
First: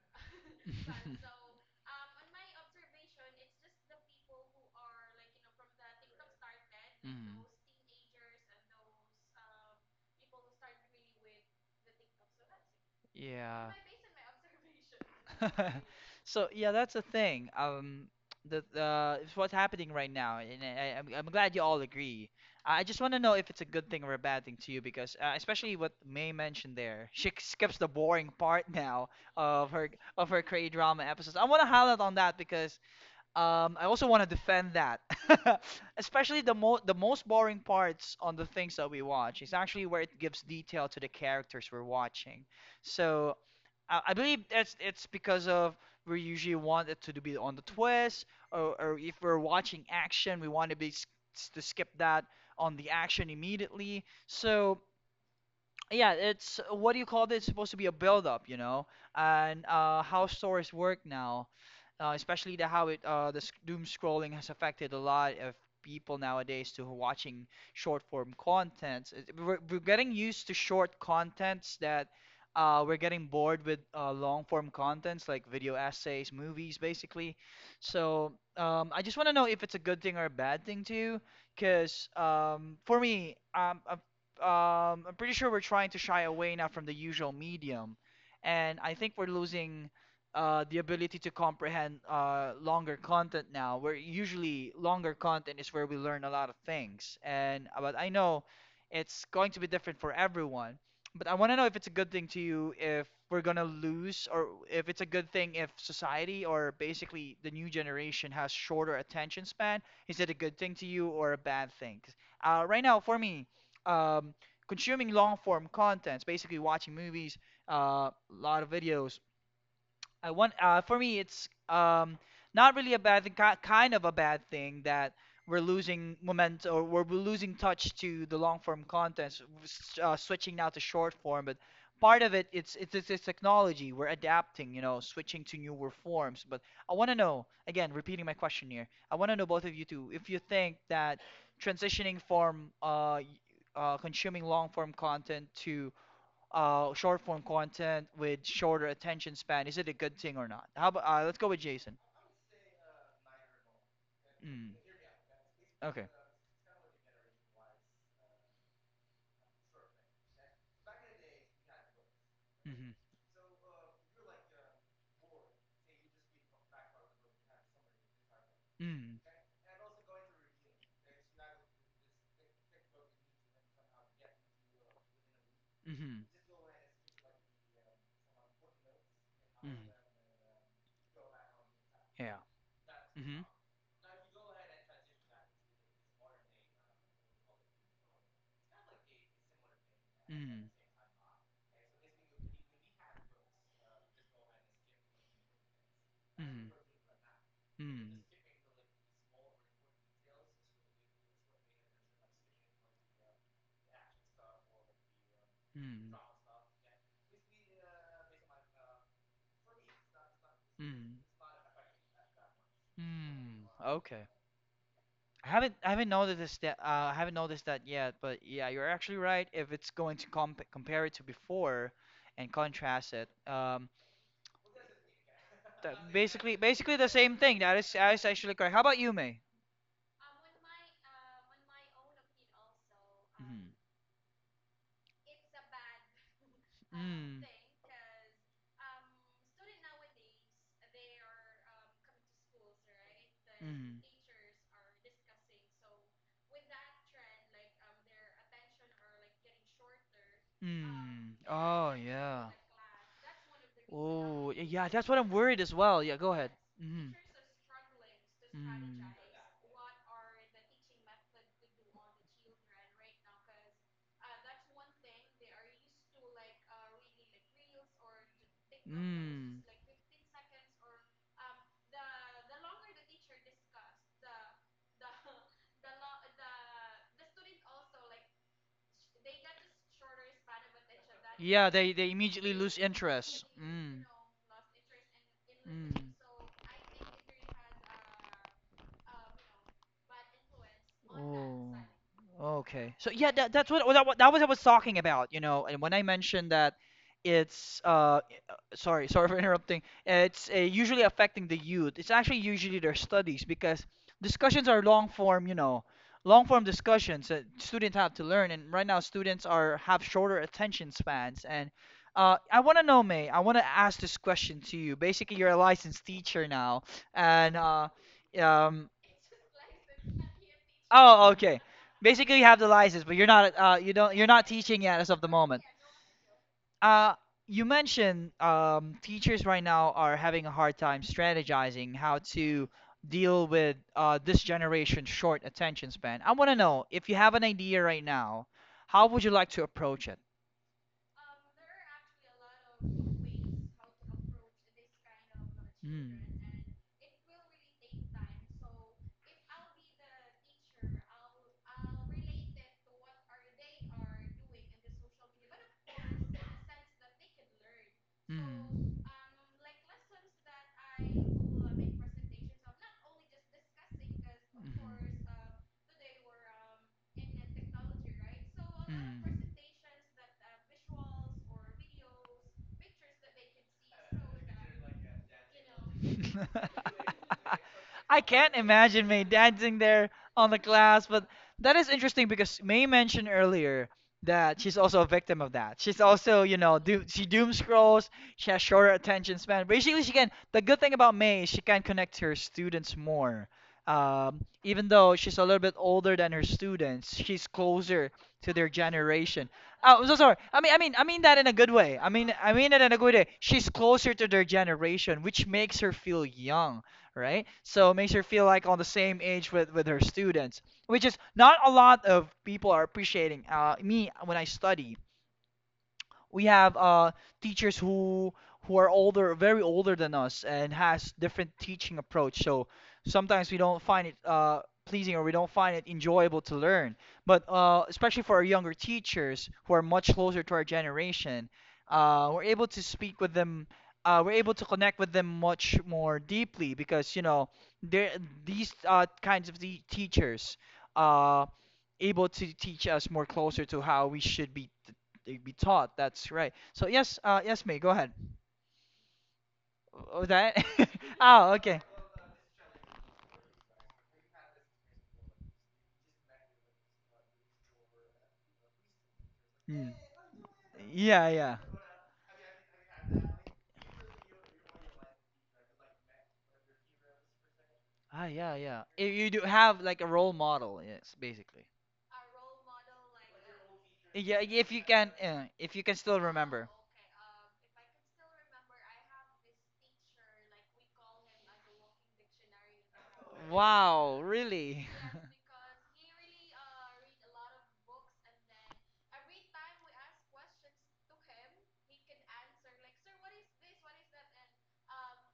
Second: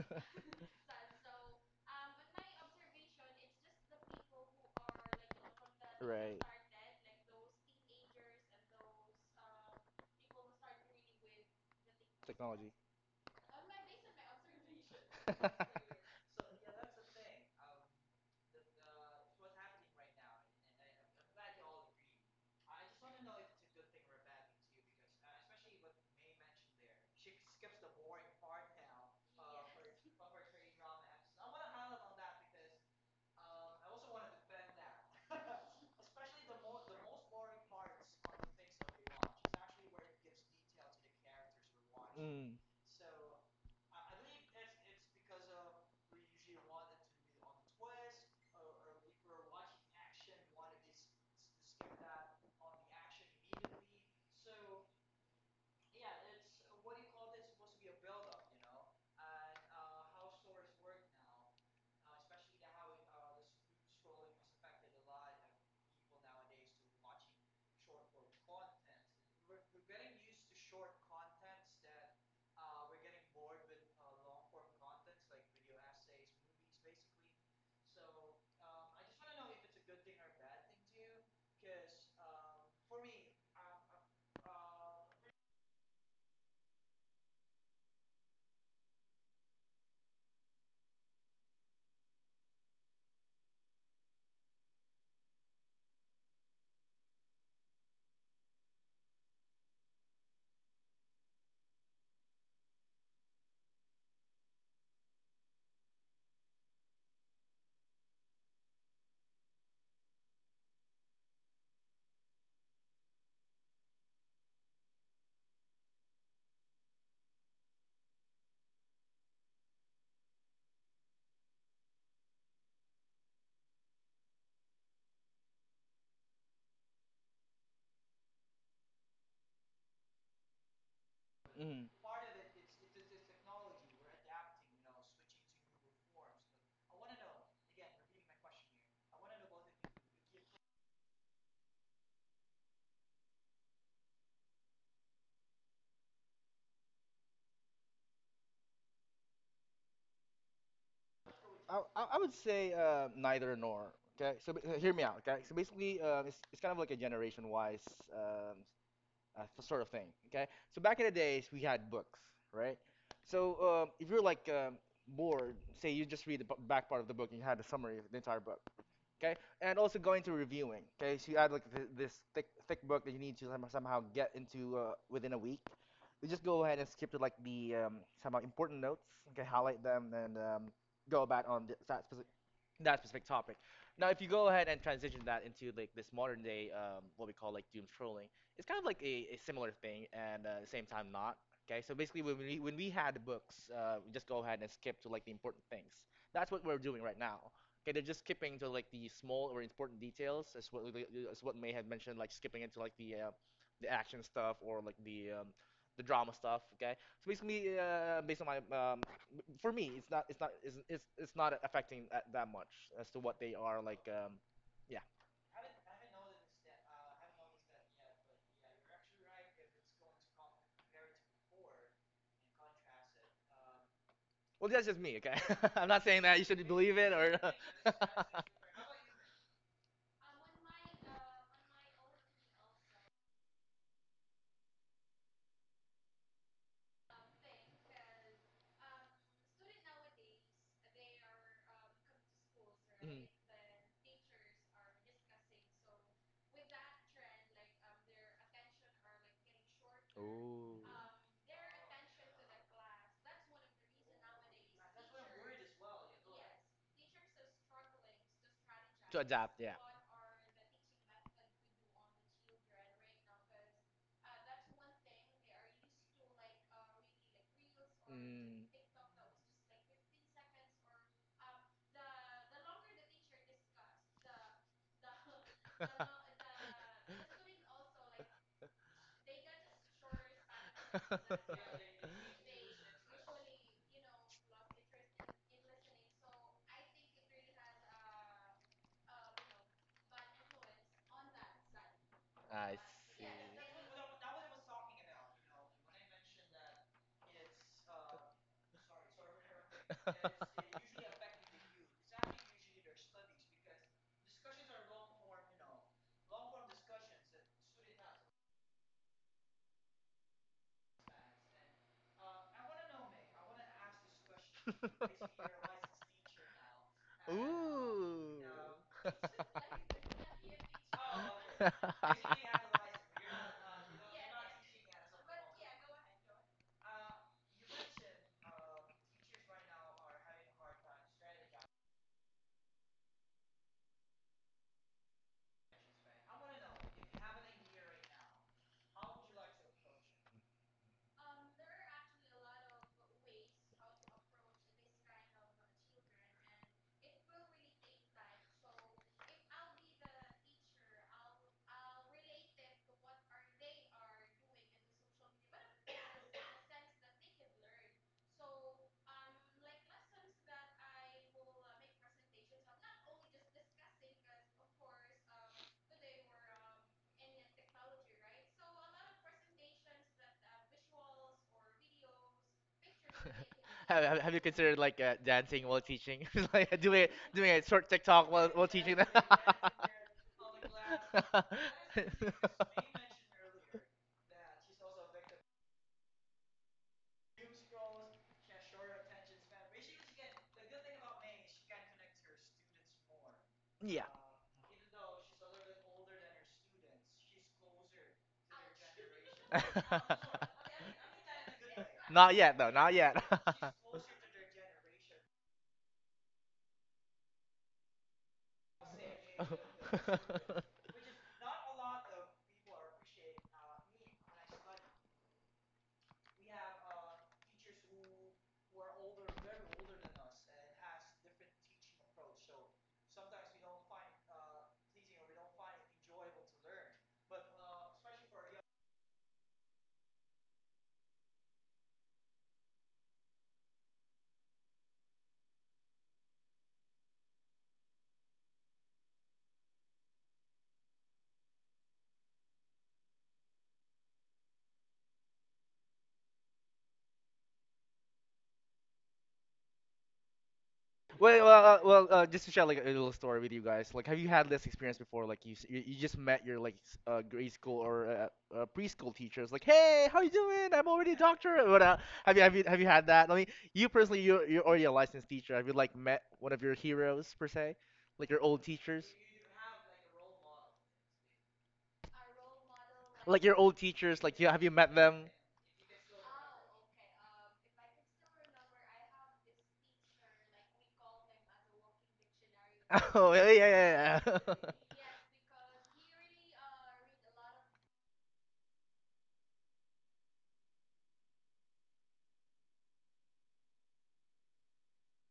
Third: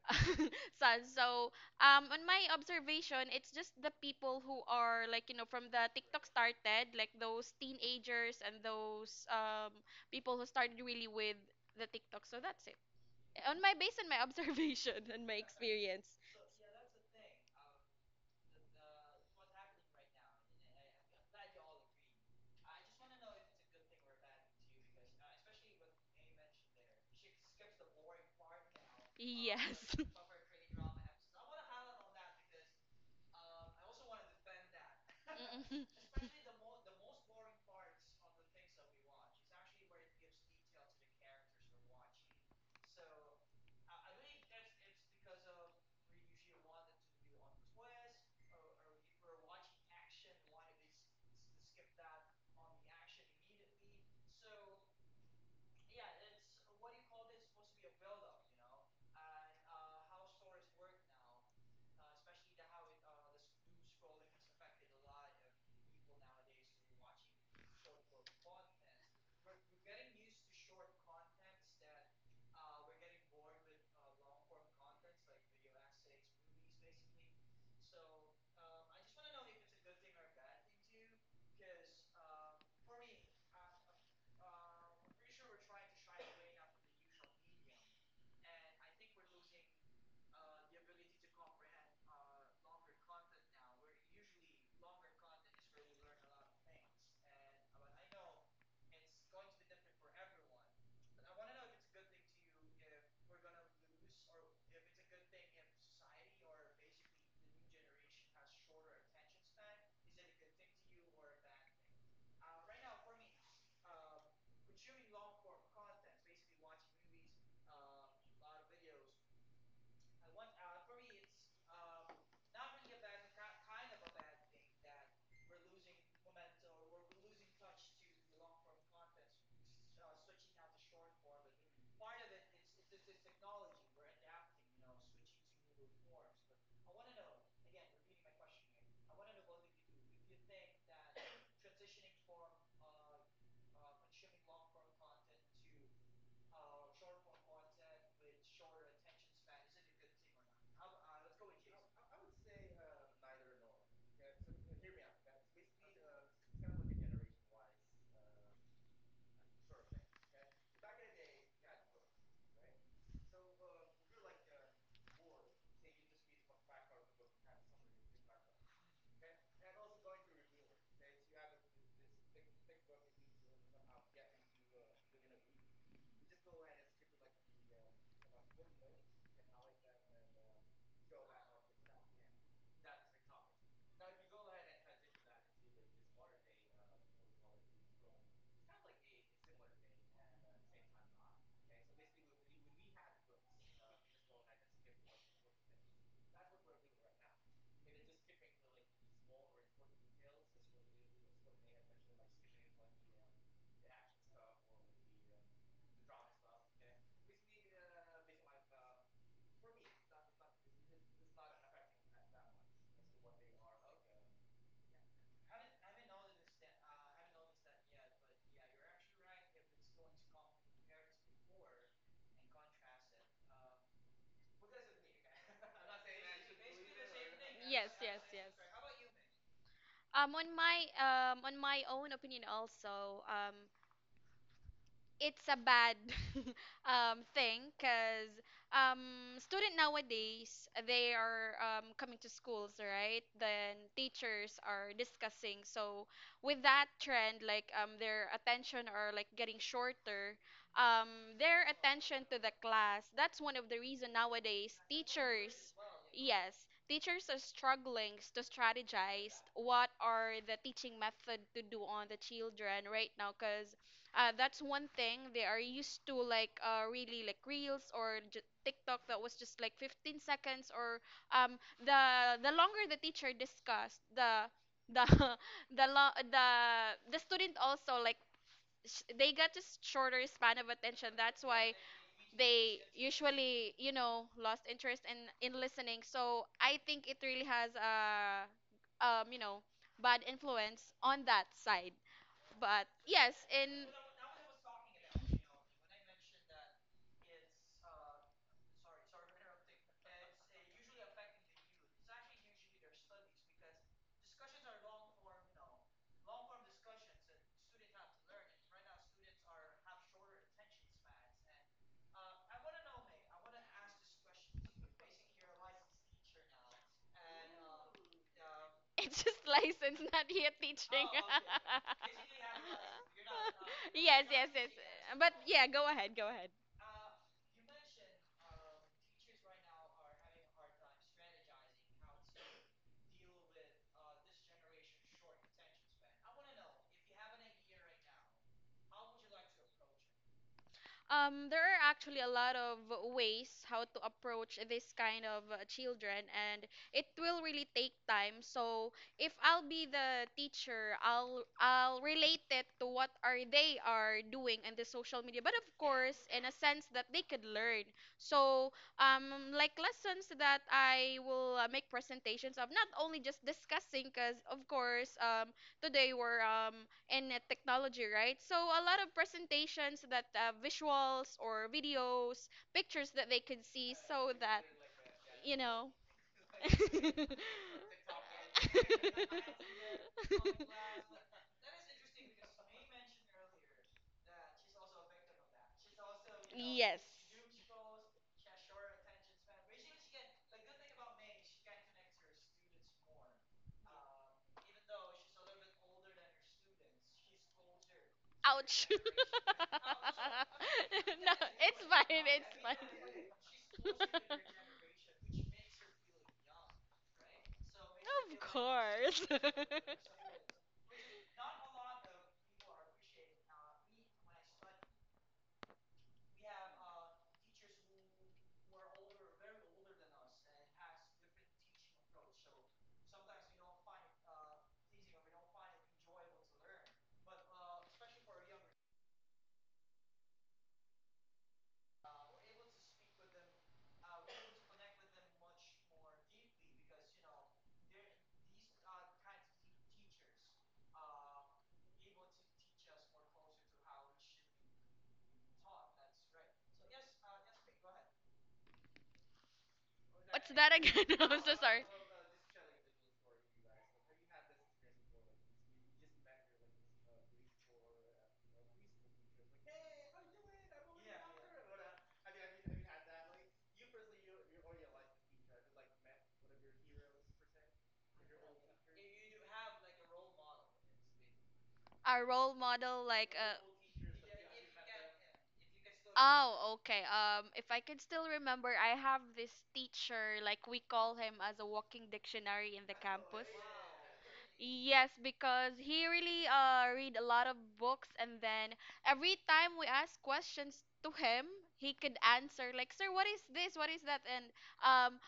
sons.
um,
So on my observation it's just the people who are like, from the tiktok started, like
Mhm.
those teenagers and those people who started really with the tiktok. So that's it,
Yeah.
on
Yeah.
my based on my observation and my experience.
So yeah, that's the thing. The it's what's happening right now, and I'm glad you all agree. I just want to know if it's a good thing or a bad thing to you, because especially what May mentioned there, she skips the boring part now of her
Yes.
of her K drama episodes. I want to highlight on that because um, I also want to defend that,
Mm-mm.
especially the most boring parts on the things that we watch is actually where it gives detail to the characters we're watching. So I believe that's it's because of we usually want it to be on the twist, or if we're watching action, we want to be to skip that on the action immediately. So yeah, it's what do you call this? It's supposed to be a build up, you know? And how stories work now, especially the how it the sc- doom scrolling has affected a lot of people nowadays to watching short form contents. We're getting used to short contents that we're getting bored with long form contents like video essays, movies, basically. So I just want to know if it's a good thing or a bad thing to you, because I'm pretty sure we're trying to shy away now from the usual medium, and I think we're losing the ability to comprehend longer content now. Where usually longer content is where we learn a lot of things, and but I know it's going to be different for everyone. But I want to know if it's a good thing to you if we're gonna lose, or if it's a good thing if society or basically the new generation has shorter attention span. Is it a good thing to you or a bad thing? 'Cause, uh, right now, for me, um, consuming long form contents, basically watching movies, a lot of videos, I want for me it's not really a bad thing, kind of a bad thing that we're losing moment or we're losing touch to the long form content, switching now to short form. But
Mm, But mm.
part of it, it's technology. We're adapting, you know, switching to newer forms. But I want to know again, repeating my question here. I want to know both of you two if you think that transitioning from consuming long form content to short form content with shorter attention span? Is it a good thing or not? How about let's go
would
with
I, you
Jason.
I would say neither nor. Okay, so
Mm,
hear me out. Okay, so basically,
okay.
it's kind of like a generation-wise um sort of thing. Okay, so back in the days we had books, right?
Mhm.
So if you're like bored, say you just read the back part of the book and you had a summary of the entire book
Mm,
okay? And also go into reviewing, okay? So you add like this thick thick book that you need to somehow get into within a week.
mhm.
You just go ahead and skip to like the somehow important notes, okay? Highlight
Mm,
them and go about on that specific
yeah. Mhm.
topic. Now, if you go ahead and transition that into like this modern day what we call like doom scrolling, it's kind of like a similar thing and at the
Mm,
same time not. Okay, so basically when we had books, we just go ahead and skip to like the important things. That's what
mm,
we're doing right now. Okay, they're just
mm,
skipping to like the small or important details, as what May had mentioned, like skipping into like the action stuff or like the
mm,
drama stuff. Okay, so basically, based on my for me,
mm,
it's not affecting that much as to what they
mm.
are like.
Okay.
Yeah,
I haven't noticed that I haven't noticed that yet, but yeah, you're actually right. If it's going to compare it to before and contrast it,
well, that's just me. Okay, I'm not
that
saying that you should believe
basically the
it
same
or.
thing.
Yes,
That
yes,
is
yes.
actually correct. How about you, May?
On my on my own opinion also, it's a bad thing because student nowadays they are coming to schools, right, then teachers are discussing, so with that trend, like their attention are like getting shorter,
Oh.
Mm.
um, their
Oh,
attention to
yeah.
the class. That's one of the reason
Oh,
nowadays
yeah, that's what I'm worried as
teachers,
well. Yeah, go ahead.
yes,
Hmm.
teachers are struggling to strategize what are the teaching method to do on the children right now, because that's one thing they are used to, like really like reels or
Mm.
TikTok, that was just
Mm.
like 15 seconds or the longer the teacher discussed, the the lo- the the student also like, they got just shorter span of attention. That's
Yeah,
why
they immediately lose
they
interest.
usually, you
Mm.
know, lost interest in listening.
Mm.
So I think it really has a um you know bad influence on that
Oh,
side.
I
But
okay. So
see.
yeah,
yes,
that's
and
what- that was I was talking about, you know, and when I mentioned that it's uh i- sorry, sorry for interrupting. It's usually affecting the youth. It's actually usually their studies because discussions are long form, you know, long form discussions that students have to learn, and right now students are have shorter attention spans. And I want to know, May, I want to ask this question to you. Basically, you're a licensed teacher now,
Ooh.
and um,
it's just license, not yet teaching.
oh, okay. Basically, you have the license, but you're not, you don't you're
Yes,
not
yes, yes.
teaching yet as of the
But
moment.
yeah, go ahead, go ahead.
Uh, you mentioned teachers right now are having a hard time strategizing how to deal with this generation's short attention span. I want to know if you have an idea right now, how would you like to approach it?
There are actually a lot of ways how to approach this kind of children, and it will really take time. So if I'll be the teacher, I'll relate it to what are they are doing in the social media, but of course in a sense that they could learn. So
Mm.
like lessons that I will make presentations of, not only just discussing, because of course today we're in technology, right? So a lot of presentations, that visuals or videos, pictures that they could see, so
Have you
that
considered like
you
dancing while
know.
teaching,
Mhm.
like doing a short
I
TikTok
can't
while teaching
imagine
them?
May dancing there on the glass, but that is interesting because May mentioned earlier that she's also a victim of that. She's also, you know,
Yes.
she doom scrolls, she has shorter attention span. Basically, she can. The good thing about May is she can connect to her students more.
Yeah.
Even though she's a little bit older than her students, she's closer to their
Ouch.
generation.
No,
Oh, I'm so sorry. I mean, I mean, I mean that in a good
it's
way.
fine.
Not
It's
I
yet,
mean
though.
it in
Not
a good
yet.
way. She's closer to
fine.
their generation, which makes her feel young, right? So it makes her
Of
feel like on the same
course.
age with her students, which is not a lot of people are appreciating. Me when I study, we have teachers who are older, very older than us, and has different teaching approach. So sometimes we don't find it pleasing or we don't find it enjoyable to learn. But especially for our younger teachers who are much closer to our generation, we're able to speak with them. We're able to connect with them much more deeply because you know they're these kinds of the teachers. Uh, able to teach us more closer to how we should be they be taught. That's right. So yes, yes, me. Go ahead. Oh,
What's
that.
that again? I'm
Oh,
so
okay.
sorry.
Just to share like a little story with you guys. Like, have you had this experience before? Like, you just met your like grade school or preschool teachers. Like,
Hmm.
hey, how you doing? I'm already a
Yeah, yeah.
doctor. Or what have you had that? I mean, you personally, you're already a licensed teacher. Have you like met one of your heroes per se,
Ah,
like your
yeah,
old
yeah.
teachers?
If you do have like a role model, yes, basically.
Our role model, like,
Like your old teachers,
Yeah,
like you have you met them?
if you can still remember.
oh, okay. If I can still remember, I have this teacher, like we call him as a walking dictionary in the
Oh
campus.
yeah, yeah,
Wow,
yeah. Yeah.
really?
Yes, because he really read a lot of books, and then every time we ask questions to him, he could answer like, "Sir, what is this? What is that?" And um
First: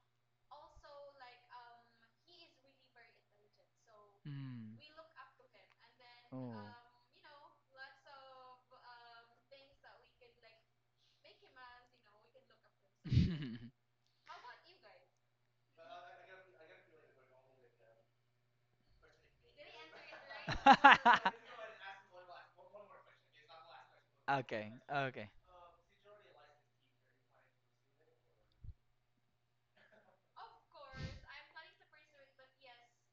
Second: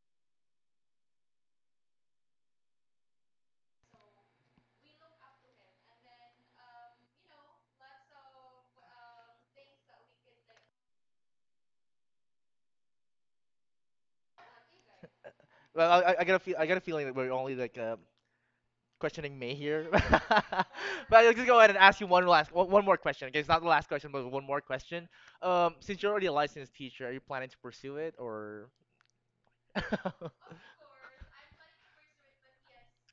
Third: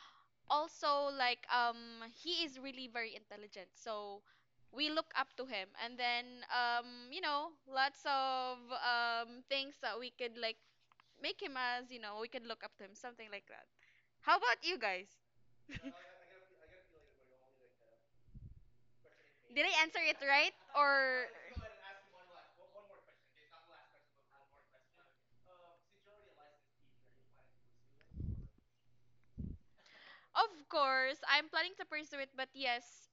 also like he is really very intelligent, so
Mm.
we look up to him, and then
Oh.
you know, lots of things that we could like make him as, you know, we could look up to him, something like that. How about you guys?
Well, I got a I got a feeling that we're only like questioning May
Did I
here.
answer it right,
But
or?
I'll just go ahead and ask you one one more question. Okay, it's not the last question, but one more
Okay.
question.
Okay.
Since you're already a licensed teacher, are you planning to pursue it or?
Of course, I'm planning to pursue it, but yes,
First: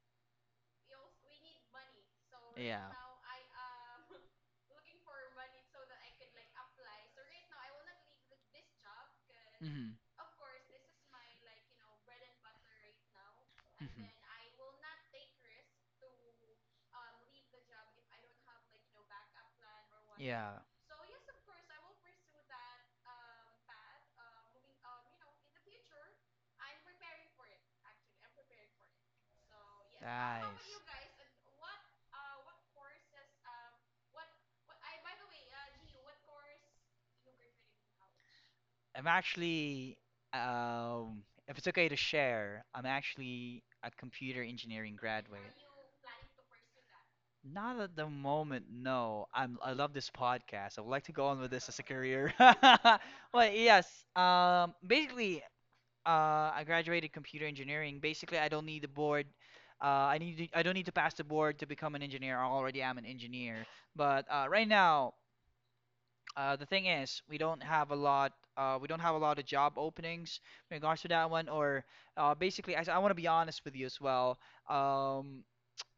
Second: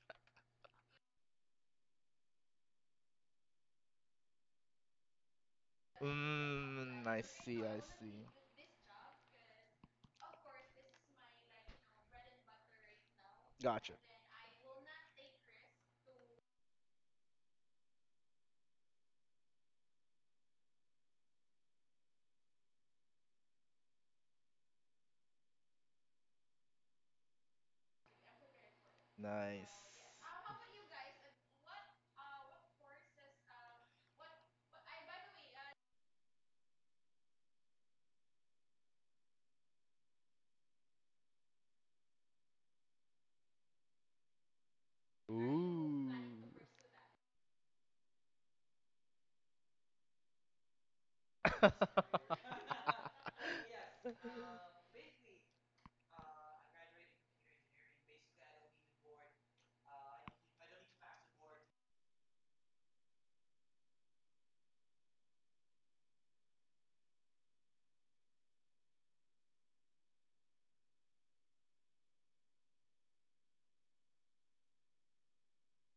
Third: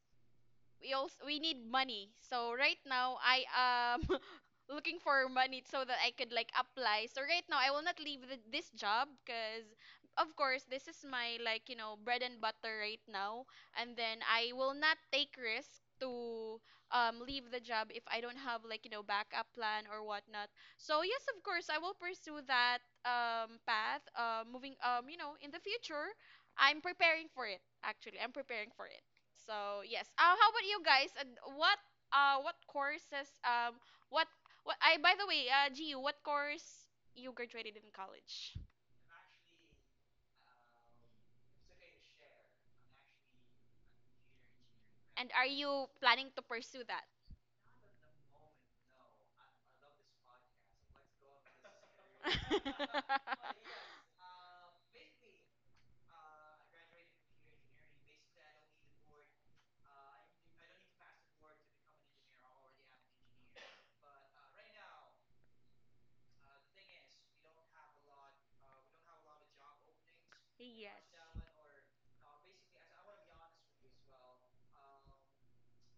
we also we need money. So right
Yeah.
now I am looking for money so that I could like
Mm,
apply.
I
So right now
see,
I
I
will not leave
see.
the, this job, because
Mhm.
of course this is my, like, you know, bread and butter right now.
Gotcha.
And
Hmm.
then I will not take risk to leave the job if I don't have, like, you know, backup plan or whatnot.
Yeah,
So yes, of course I will pursue that path. Moving you know, in the future, I'm preparing for it. Actually, I'm preparing for it.
Nice.
So yes. How
nice.
about you guys? And what courses what what I, by the way, G U, what course you graduated in college?
I'm actually, if it's okay to share, I'm actually a computer engineering
And
graduate.
are you
Ooh.
planning to pursue that?
Not at the moment, no. I'm I love this podcast. I would like to go on with this
I,
as a career. But yes, basically I graduated computer engineering. Basically, I don't need the board. I don't need to pass the board to become an engineer. I already am an engineer. But right now, the thing is, we don't have a lot. We don't have a lot of job openings in regards
Yes.
to that one. Or basically, I want to be honest with you as well. Um,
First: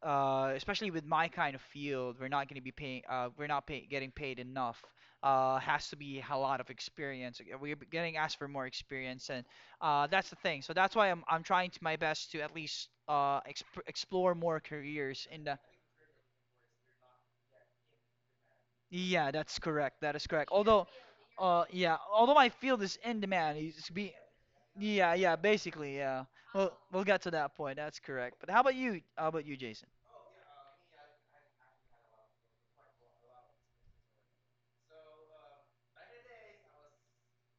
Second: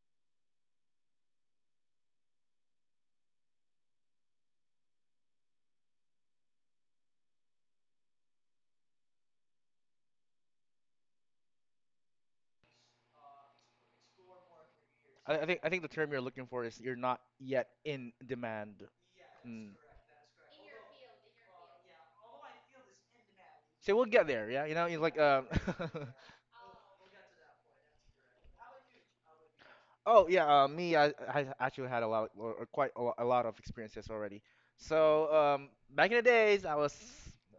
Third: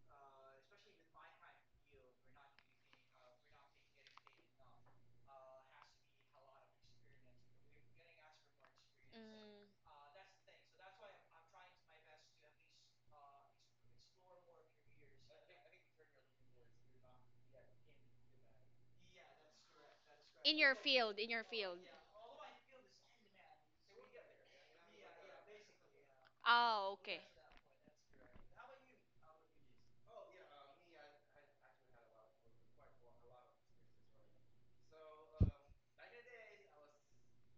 especially with my kind of field, we're not going to be paying. We're not pay, getting paid enough. Has to be a lot of experience. We're getting asked for more experience, and
Mm,
that's the thing. So that's why I'm trying to my best to at least explore more careers in
I
the.
think I think the term you're looking for is you're not yet in demand.
Yeah, that's
Mm.
correct. That is correct.
in your
Although,
field, in your field.
yeah, although my field is in demand, it's
So we'll
be.
get there, yeah. You know, it's
Yeah,
like
yeah, basically, yeah. Well,
Oh,
we'll
okay.
get to that point. That's correct. But how about you? How about you, Jason?
Oh yeah, me, I actually had a lot or quite a, a lot of experiences already. So back in the days, I was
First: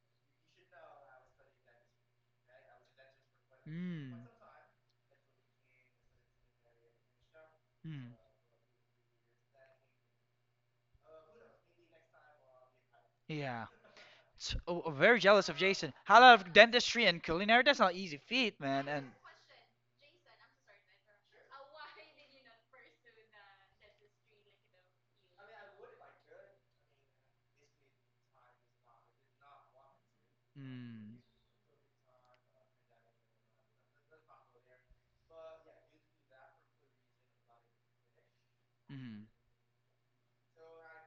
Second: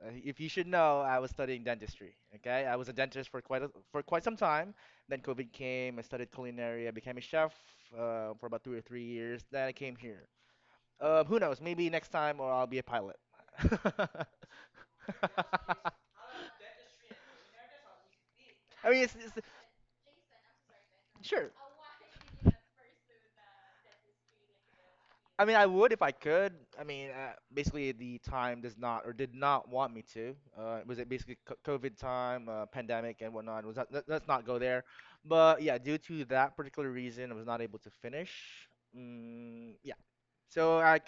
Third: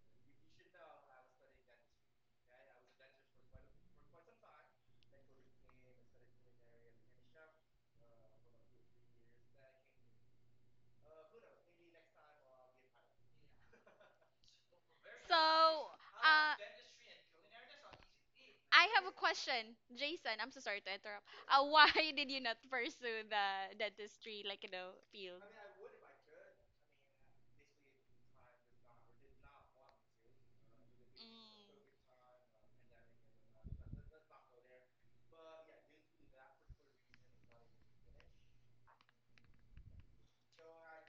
if you should know, I was studying dentistry. Okay, I was a dentist for for
Hmm.
quite some time. Then COVID came. I studied culinary. I became a chef for about 2 or 3 years. Then I came here. Who knows? Maybe next time, or I'll be a pilot.
Yeah. So, oh, oh, very
So,
jealous of Jason. How about dentistry and culinary? That's not easy feat, man.
I
I mean,
have
And
a
it's, it's,
question, Jason. I'm so sorry to interrupt.
Sure.
Why did you not pursue the dentistry, like, you know, field?
I mean, I would if I could. I mean, basically the time does not or did not want me to. Was it
mm,
basically COVID time, pandemic and whatnot? Was that? Let, let's not go there. But yeah, due to that particular reason, I was not able to finish.
mm,
Mm, yeah. So I,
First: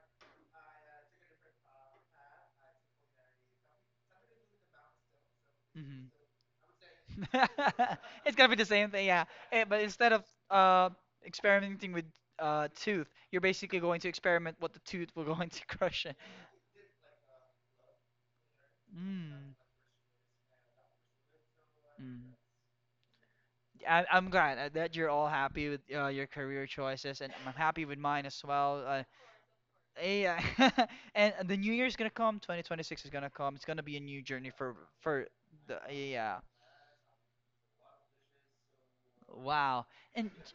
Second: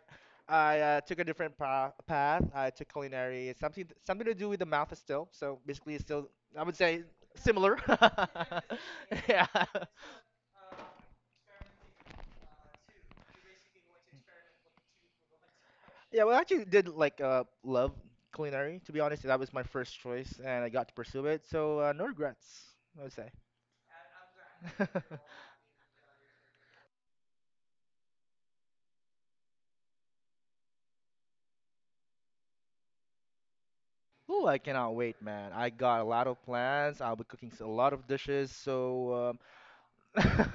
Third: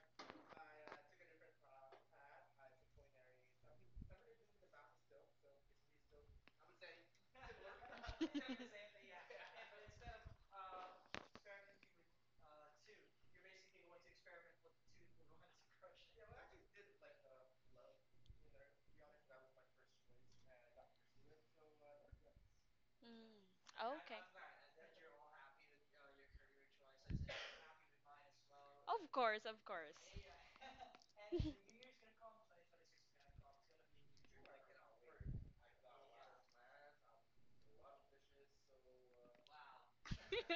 I took a different path. I took culinary. It's something something to do with the mouth is still. So basically, it's
mm.
still, I would say, similar.
Mm.
It's gonna be the same thing, yeah.
Yeah.
Eh, but instead of
Mm,
uh, experimenting with tooth, you're basically going to experiment what the tooth will going to crush. In.
Yeah, well, I actually did like love culinary. To be honest, that was
Mm.
my first choice, and I got to pursue it. So no
Mm.
regrets, I would say.
oh, okay.
I'm glad that you're all happy with your career choices, and I'm happy with mine as well.
Of course, of course.
Eh, yeah, and the new year's gonna come. 2026 is gonna come. It's gonna be a new
Oh,
journey
I cannot wait,
for
man. I
the
got a lot
yeah.
of plans. I'll be cooking a lot of dishes. So, um...
Wow. And J-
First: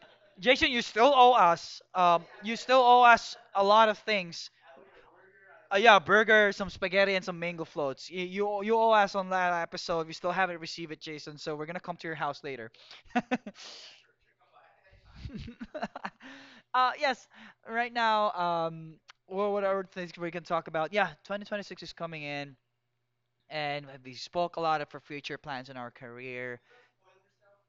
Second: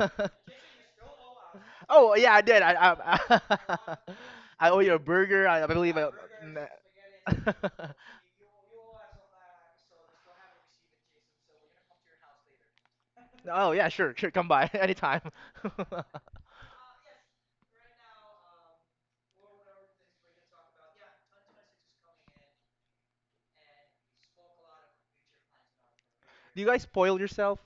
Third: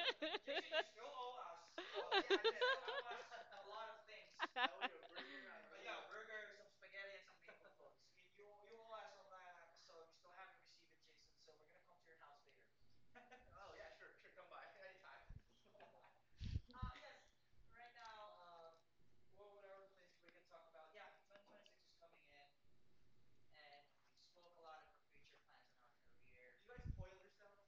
Jason, you still owe us.
oh yeah, I
You
did.
still owe us a lot of things.
I owe you a burger. I believe.
Yeah,
I...
burger, some spaghetti, and some mango floats. You owe us on that episode. We still haven't received it, Jason. So we're gonna come to your house later.
Oh yeah, sure, sure. Come by anytime. Do
Uh, yes. Right now, well, what other things we can talk about? Yeah, 2026 is coming in, and we spoke a lot of our future plans in our career.
you guys spoil yourself?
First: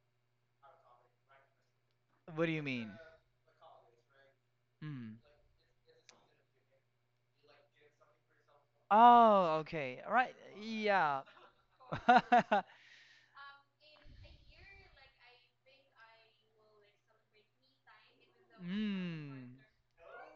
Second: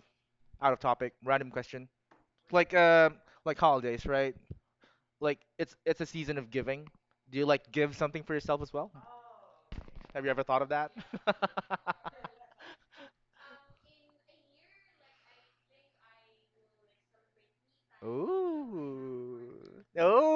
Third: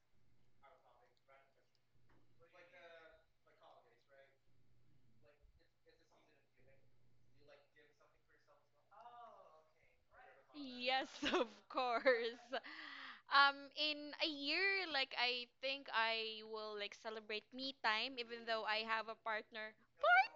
Out of topic, random question.
What do you
Like
mean?
like holidays, right?
Hmm.
Like it's a season of giving. Do you like give something for yourself as well?
Oh, okay. All
Have you
right.
ever thought of that?
Yes,
Yeah.
of course. In a year, like, I think I will like celebrate me time, even though
Ooh.
I have a
Mm.
partner.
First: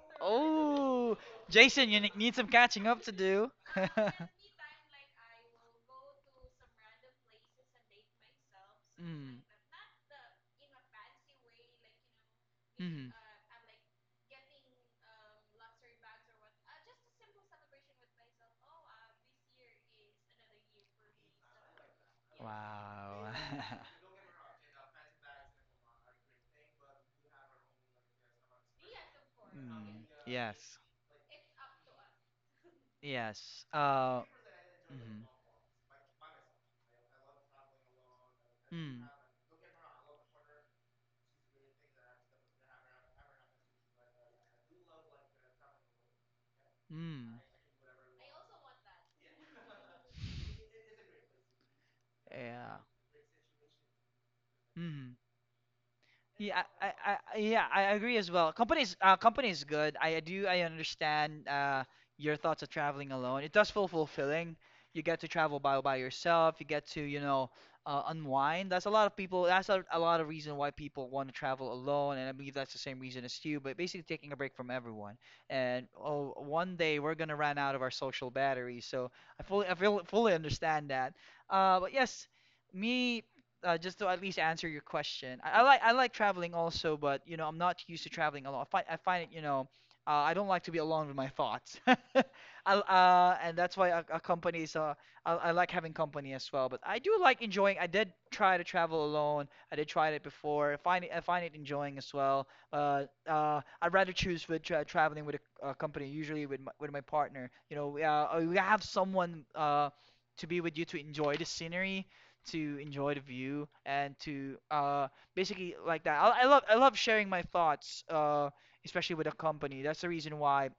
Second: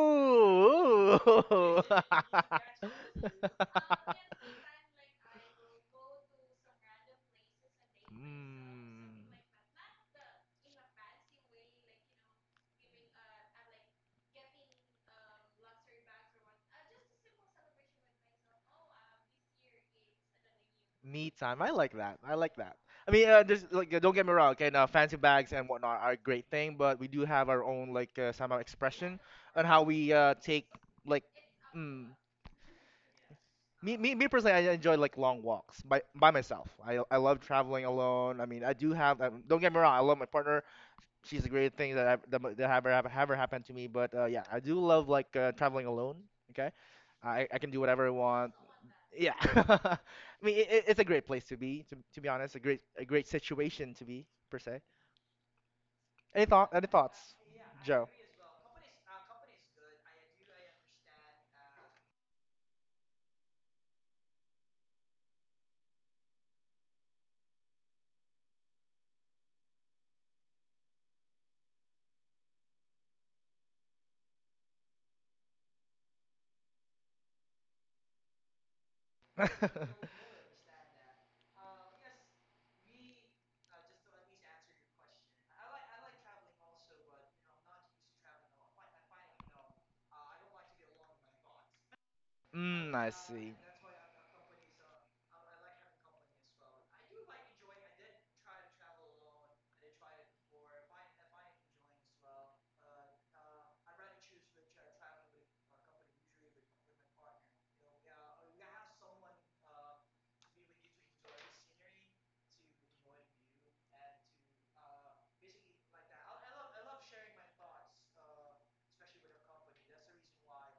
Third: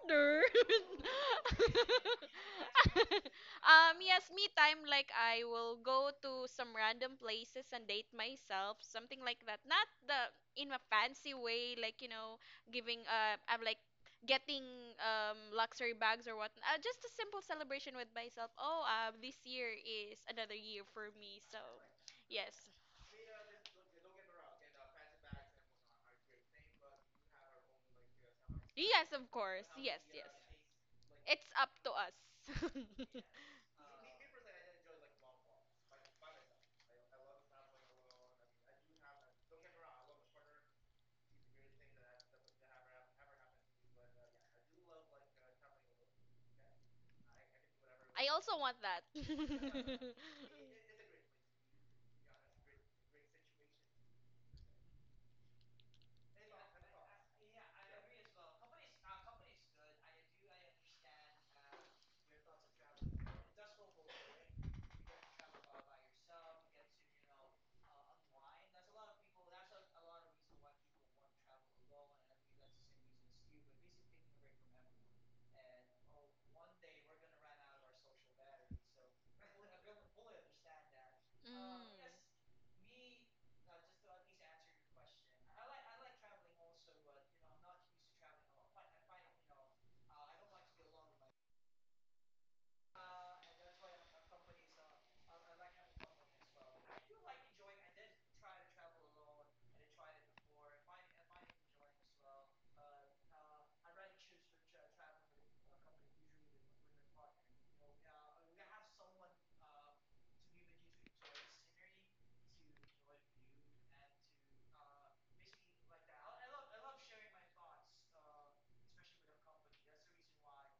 Nerd.
Oh, Jason, you need some catching up to do.
Yes, me time, like I will go to some random places and date myself, something
Mm.
Mm.
like that, not the in a fancy way, like, you know, giving
Mm.
I'm like getting luxury bags or what. Just a simple celebration with myself. Oh, this year is another year for
Me
me, so
time. I like that. I like
yes.
that. I mean,
Wow.
there's like don't get me wrong. Okay, now fancy bags and whatnot are a great thing, but we do have our own like somehow
Yes,
expression
of
on
course,
how
yes,
Mm.
we
yes,
take like.
it's up to
Mm,
us.
Yes. Yes.
me personally, I enjoy like
Mhm.
long walks by myself. I love traveling alone. I mean, I do
Mm.
have. Don't get me wrong. I love my partner, she's a great thing that that have ever happened to me. But yeah, I do love like traveling alone. Okay,
Mm.
I can do whatever I
I
want.
also want that.
Yeah, I mean it's a great place to be. To be honest,
Yeah.
a great situation to be per se.
Mm.
Any
Yeah,
thought? Any thoughts,
yeah, I
Joe?
agree as well. Companies, companies good. I understand your thoughts of traveling alone. It does feel fulfilling. You get to travel by yourself. You get to, you know, unwind. That's a lot of people. That's a lot of reason why people want to travel alone, and I believe that's the same reason as you. But basically, taking a break from everyone. And oh, one day we're gonna run out of our social batteries. So I feel, fully understand that.
Mm.
But yes, me. Uh, just to at least answer your question, I like traveling also, but you know I'm not used to traveling alone. I find it you know I don't like to be alone with my thoughts. I,
Mm, I see.
and that's why a company is I like having company as well. But I do like enjoying. I did try to travel alone. I did try it before. I find it enjoying as well. I'd rather choose with traveling with a company, usually with with my partner. We have someone to be with you to enjoy the scenery to enjoy the view and to basically like that. I love sharing my thoughts, especially with a company.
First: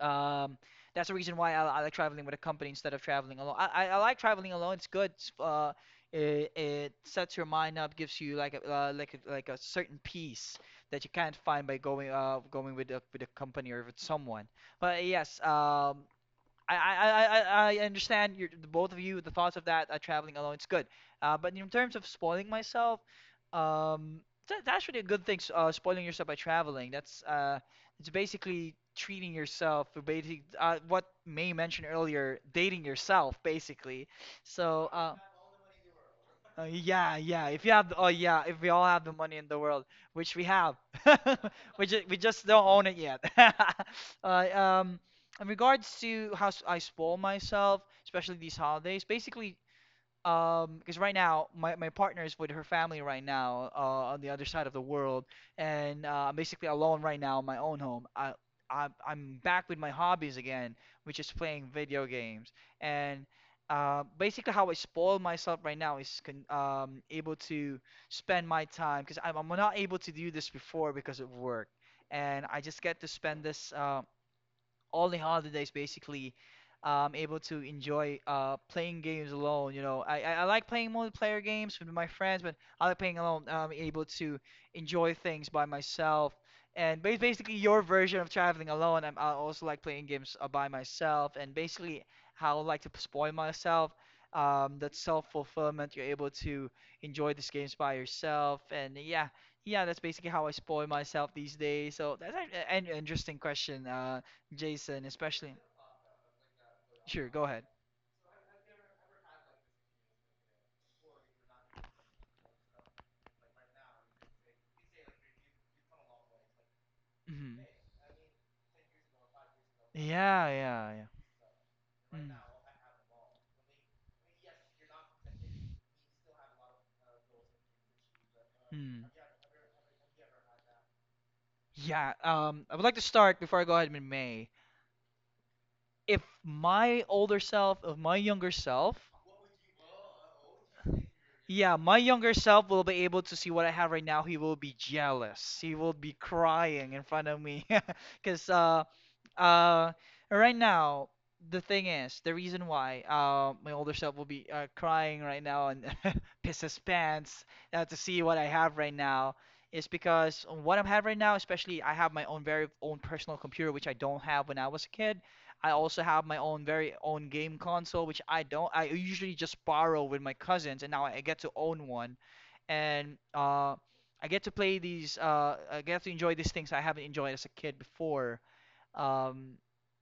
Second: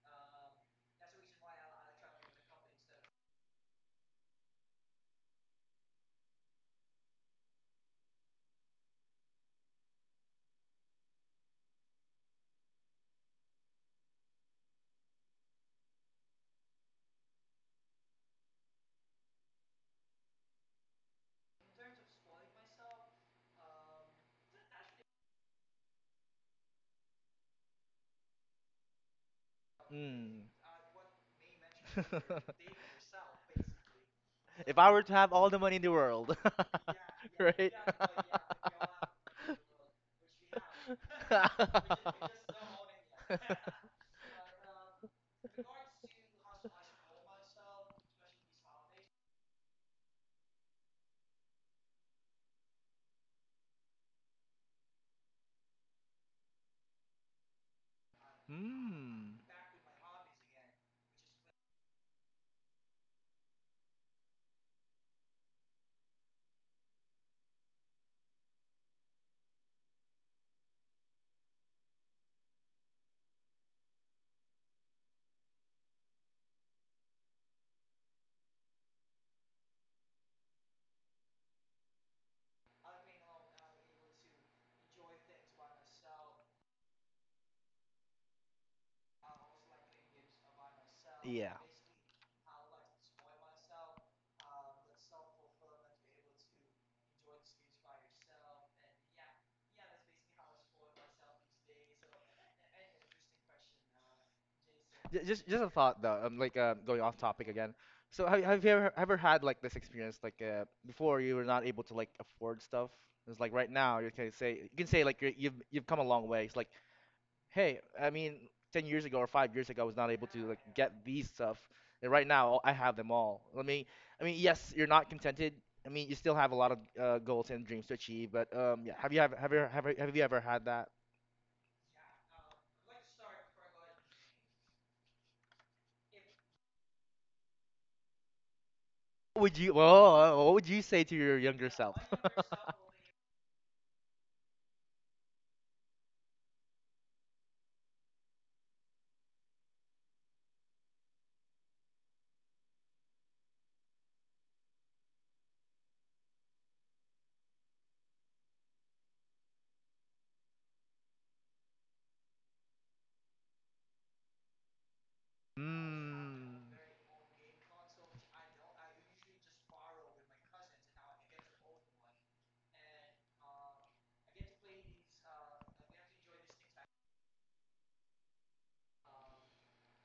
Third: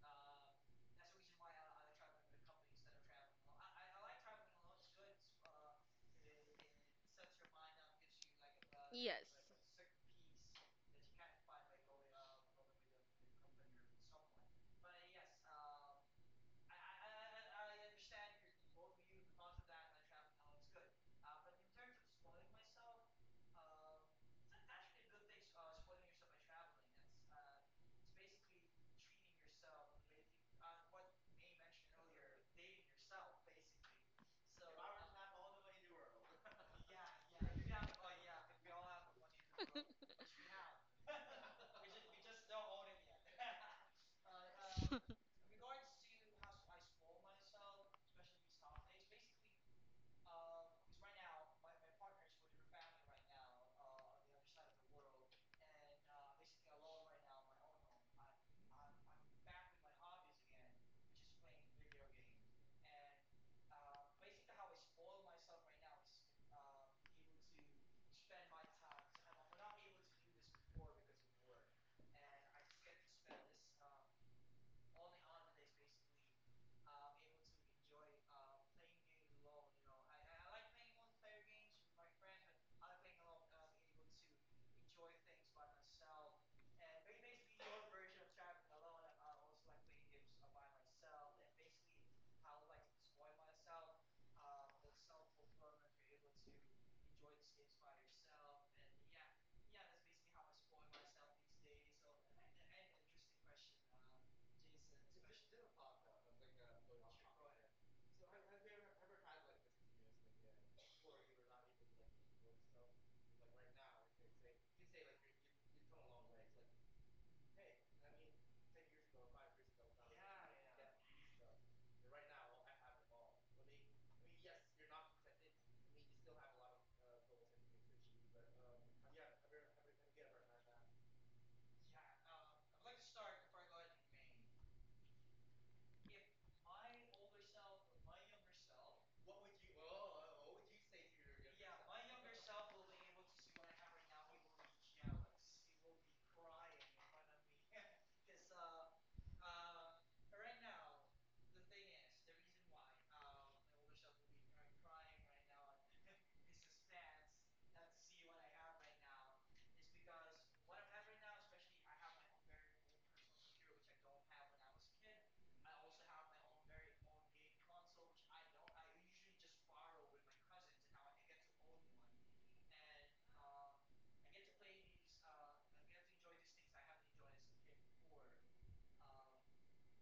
um that's the reason why I like traveling with a company instead of traveling alone. I like traveling alone. It's good. It's, it, it sets your mind up, gives you like
Yes.
like a certain peace that you can't find by going going with a company or with someone. But yes, I understand your both of you the thoughts of that traveling alone. It's good, but in terms of spoiling myself, um, that's actually a good thing. Spoiling yourself by traveling. That's it's basically treating yourself for basically
Mm.
what May mentioned earlier, dating yourself basically.
If
So
I were to have all the money in the world,
yeah, yeah. If you
right?
have, oh yeah, if we all have the money in the world, which we have, we just don't own it yet. uh, um, in regards to how I spoil myself, especially these holidays, basically, because right now my partner is with her family right now on the other side of the world, and I'm basically alone right now in my own home. I, I
Mm.
I'm back with my hobbies again, which is playing video games, and basically how I spoil myself right now is able to spend my time because I'm not able to do this before because of work, and I just get to spend this. All the holidays basically able to enjoy playing games alone you know I like playing multiplayer games with my friends but I like playing alone I'm able to enjoy things by myself and basically your version of traveling alone I also like playing games by myself and
Yeah.
basically how I like to spoil myself that self-fulfillment you're able to enjoy these games by yourself and yeah yeah that's basically how I spoil myself these days so that's an interesting question Jason, especially.
Just a thought though. I'm like going off
Sure, go
topic
ahead.
again. So have you ever ever had like this experience like before you were not able to like afford stuff? It's like right now you can say like you've come a long way. It's like
Hmm.
hey, I mean, 10 years ago or 5 years ago I was not able to
Yeah,
like
yeah,
get
yeah.
these stuff, and right
Mm.
now I have them all. Let me. I mean yes, you're not contented. I mean you still have a lot of goals and dreams to achieve, but yeah,
Mm.
have you ever had that?
Yeah, I would like to start before I go ahead with May. If my older self, if my younger self.
Would you, what would you say to your younger
Yeah,
self?
my younger self will be able to see what I have right now. He will be jealous. He will be crying in front of me. Because uh, right now, the thing is, the reason why my older self will be crying right now and piss his pants to see what I have right now is because what I'm having right now, especially I have my own very own personal computer, which I don't have when I was a kid. I also have my own
Mm.
very own game console, which I don't. I usually just borrow with my cousins, and now I get to own one, and I get to play these. I get to enjoy these things I haven't enjoyed as a kid before. Um,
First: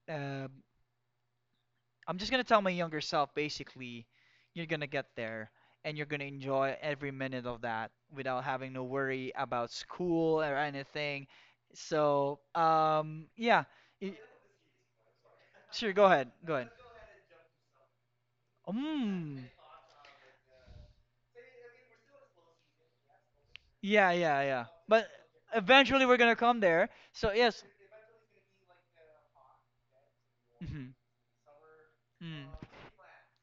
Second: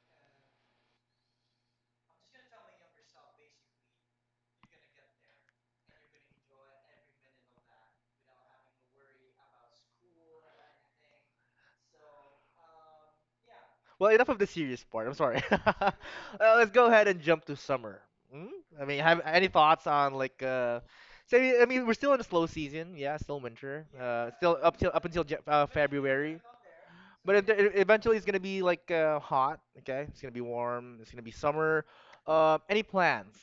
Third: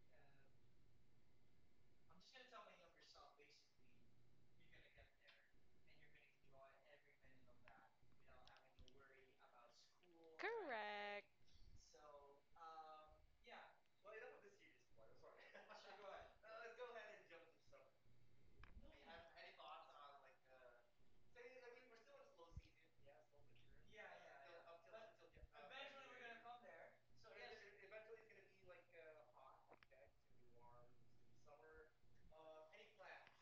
uh, I'm just gonna tell my younger self, basically, you're gonna get there, and you're gonna enjoy every minute of that without having to worry about school or anything.
Correct.
So, yeah.
Well,
Y-
enough of the serious part. I'm sorry.
sure, go ahead, go ahead.
Let's go ahead and jump to summer. Mm? I mean, have
Mm.
any thoughts on like say I mean, we're still in a slow season. Yeah, still winter.
Yeah, yeah,
Still
yeah.
up
But
until
eventually we're gonna
February.
come there. So
But
yes.
eventually it's going to be like hot, okay? It's going to be
Mhm,
warm. It's going to be summer.
mm.
Any plans?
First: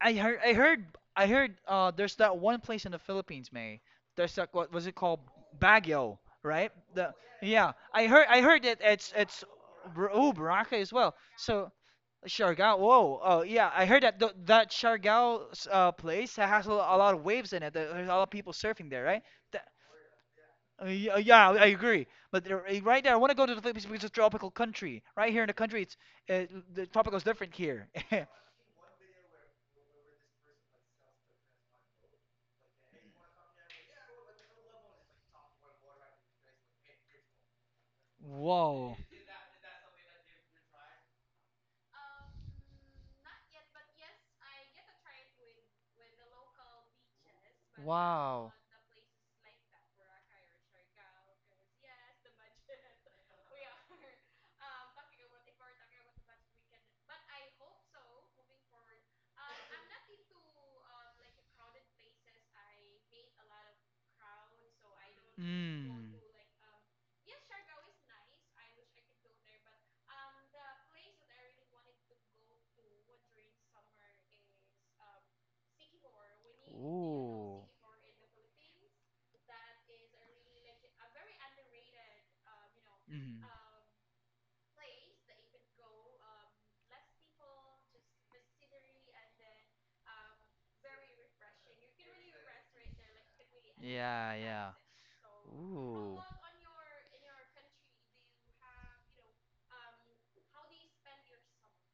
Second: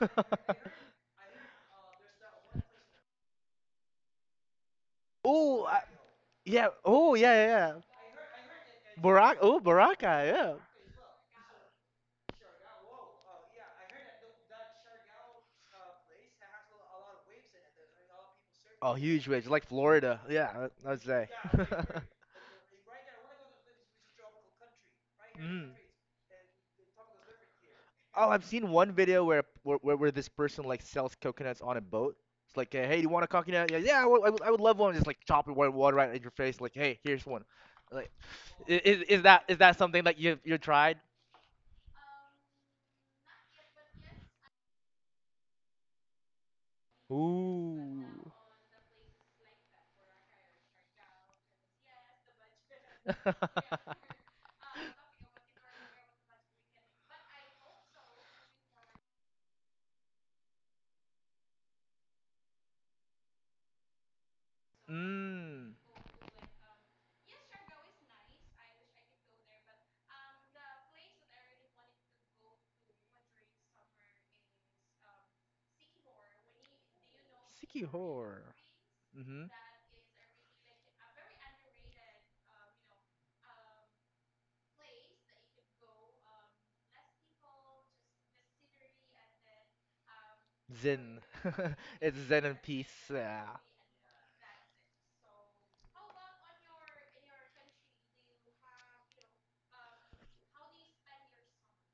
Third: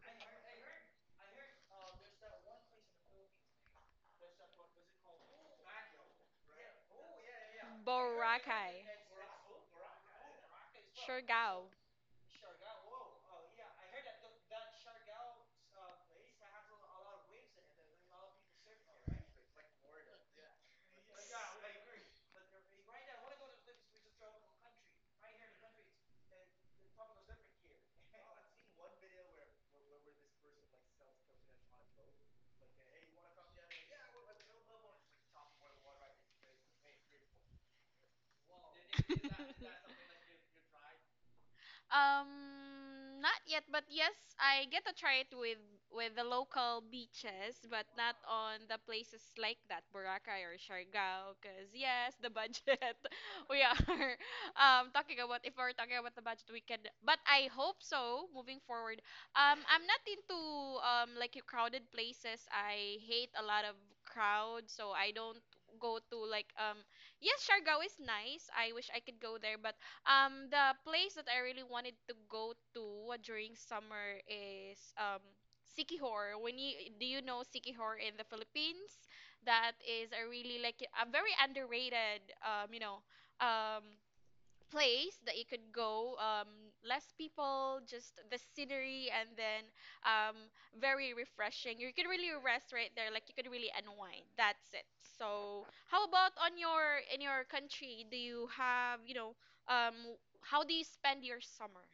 I heard, I heard, I heard, there's that one place in the Philippines, May. There's that, what was it called?
Oh,
Baguio,
yeah.
right? The
Oh, yeah, yeah,
yeah.
yeah.
I heard
Boracay.
that it's
Baraka.
it's
Oh, Baraka.
Oh,
Yeah.
Boracay as well. So
Surigao.
Siargao. Whoa. Oh yeah. I heard that that Siargao place that has a lot of waves in it. That There's a lot of people surfing
Oh,
there, right?
huge waves,
That,
like Florida. Yeah,
Uh,
I- I'd say.
yeah, I agree. But there, eh, right there, I want to go to the Philippines because it's a tropical country. Right here in the
Mm.
country, it's uh, the tropical is different here.
Oh, I've seen one video where, where this person like sells coconuts on a boat. It's like, hey, do you want a coconut? Yeah, yeah, I would, I would love one. Just like chop it white water right in your face. Like, hey, here's one. Like,
Whoa.
is is that something that you tried?
Not yet, but yes, I get to try it with the local beaches, but
Ooh.
not on the places like that, Boracay or Siargao, because yes, the budget. We are talking about if we're talking about the budget, we can. But I hope so moving forward. I'm not into like your crowded places. I hate a lot of crowd, so I don't
Mmm.
go
Mm.
to like Yes, Siargao is nice. I wish I could go there, but the place that I really wanted to go to during summer is Sikihor. When you, do you know
Ooh.
Siki
Sikihor in the
horror.
Philippines?
Mm-hmm.
That is a really like a very underrated you know
Mhm.
um place that you could go. Less people, just the scenery, and then um very
Zen.
refreshing, you could
It's
really
Zen and
rest right there,
peace.
like you
Yeah.
could really unwind.
Yeah, yeah.
That's it. So how
Ooh.
about on your, in your country, do you have, you know, um how do you spend your summer?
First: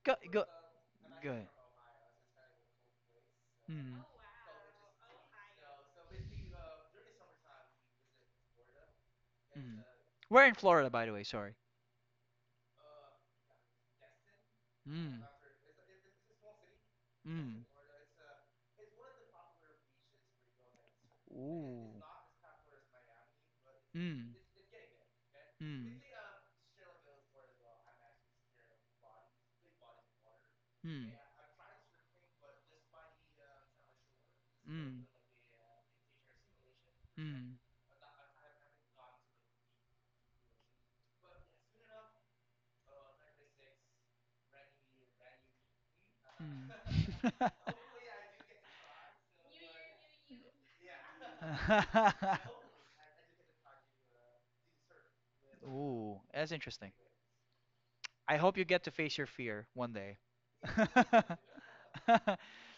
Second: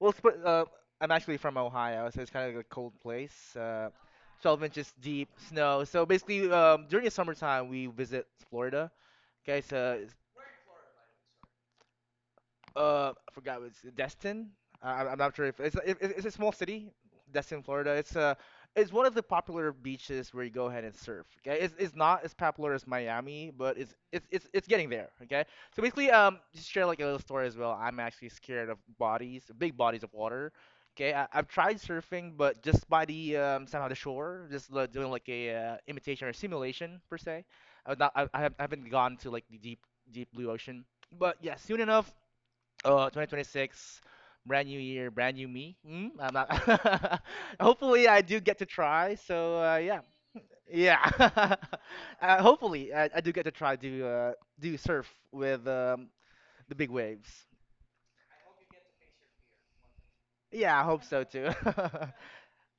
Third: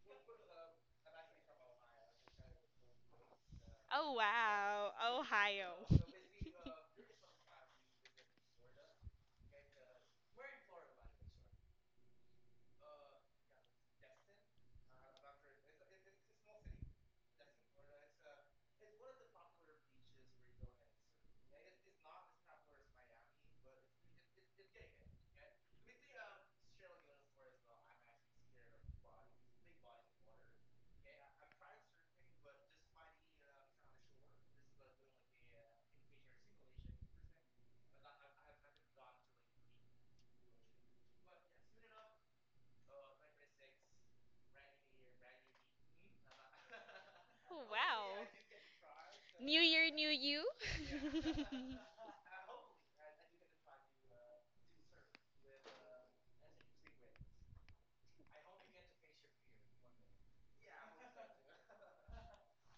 Well,
Go,
sp
go,
I'm
go
actually
ahead.
from Ohio, so it's kind of like a cold place.
Mhm.
Oh
12
wow,
inches deep snow.
Ohio.
So basically, during the summertime, we visit Florida. Okay,
Mhm.
so
We're in Florida, by the way, sorry.
I forgot it's Destin. I'm
Mm.
not sure if it's a small city, Destin,
Mm.
Florida. It's one of the popular beaches where you go ahead and surf. Okay, it's
Ooh.
not as popular as Miami, but
Mm.
it's getting there. Okay, so
Hmm.
basically, just share like a little story as well. I'm actually scared of bodies, big bodies of water.
Hmm.
Okay, I've tried surfing, but just by the somehow the shore, just like,
Mm.
doing like a imitation or simulation per se.
Mm.
I was not, I I haven't gone to like the deep deep blue ocean. But yeah, soon enough. Oh, 2026, brand new year, brand new me. Mm, I'm
Mm.
not. Hopefully,
Wow.
I do get to try.
New
So
year,
yeah,
new you.
yeah. Hopefully, I do get to try to do surf with
Ooh, that's
the big
interesting.
waves.
I hope you get to face your fear one day.
Yeah, I hope so too.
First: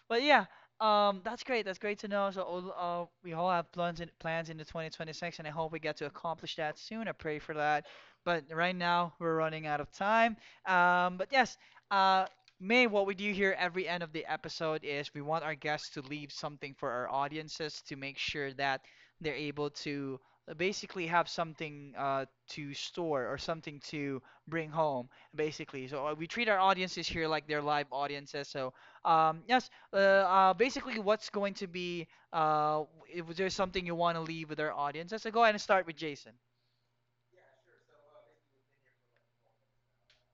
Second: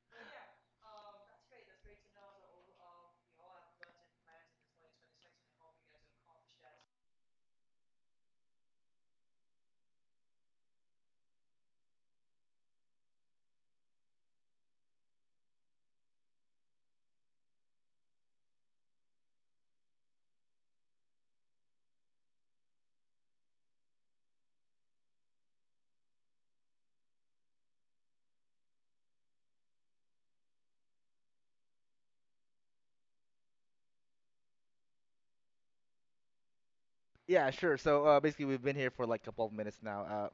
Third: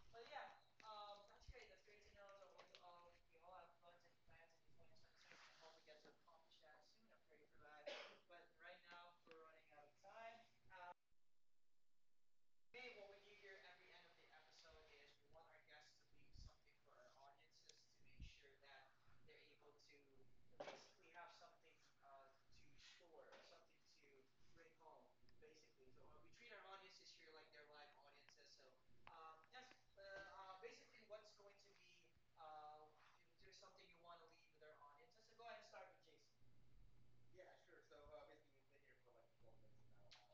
But yeah, that's great. That's great to know. So we all have plans into 2026, and I hope we get to accomplish that soon. I pray for that. But right now we're running out of time. But yes, uh, May, what we do here every end of the episode is we want our guests to leave something for our audiences to make sure that they're able to basically have something to store or something to bring home basically. So we treat our audiences here like they're live audiences. So yes, basically, what's going to be w- was there something you want to leave with our audiences? So go ahead and start with Jason.
Yeah, sure. So basically, we've been here for like a couple of minutes now.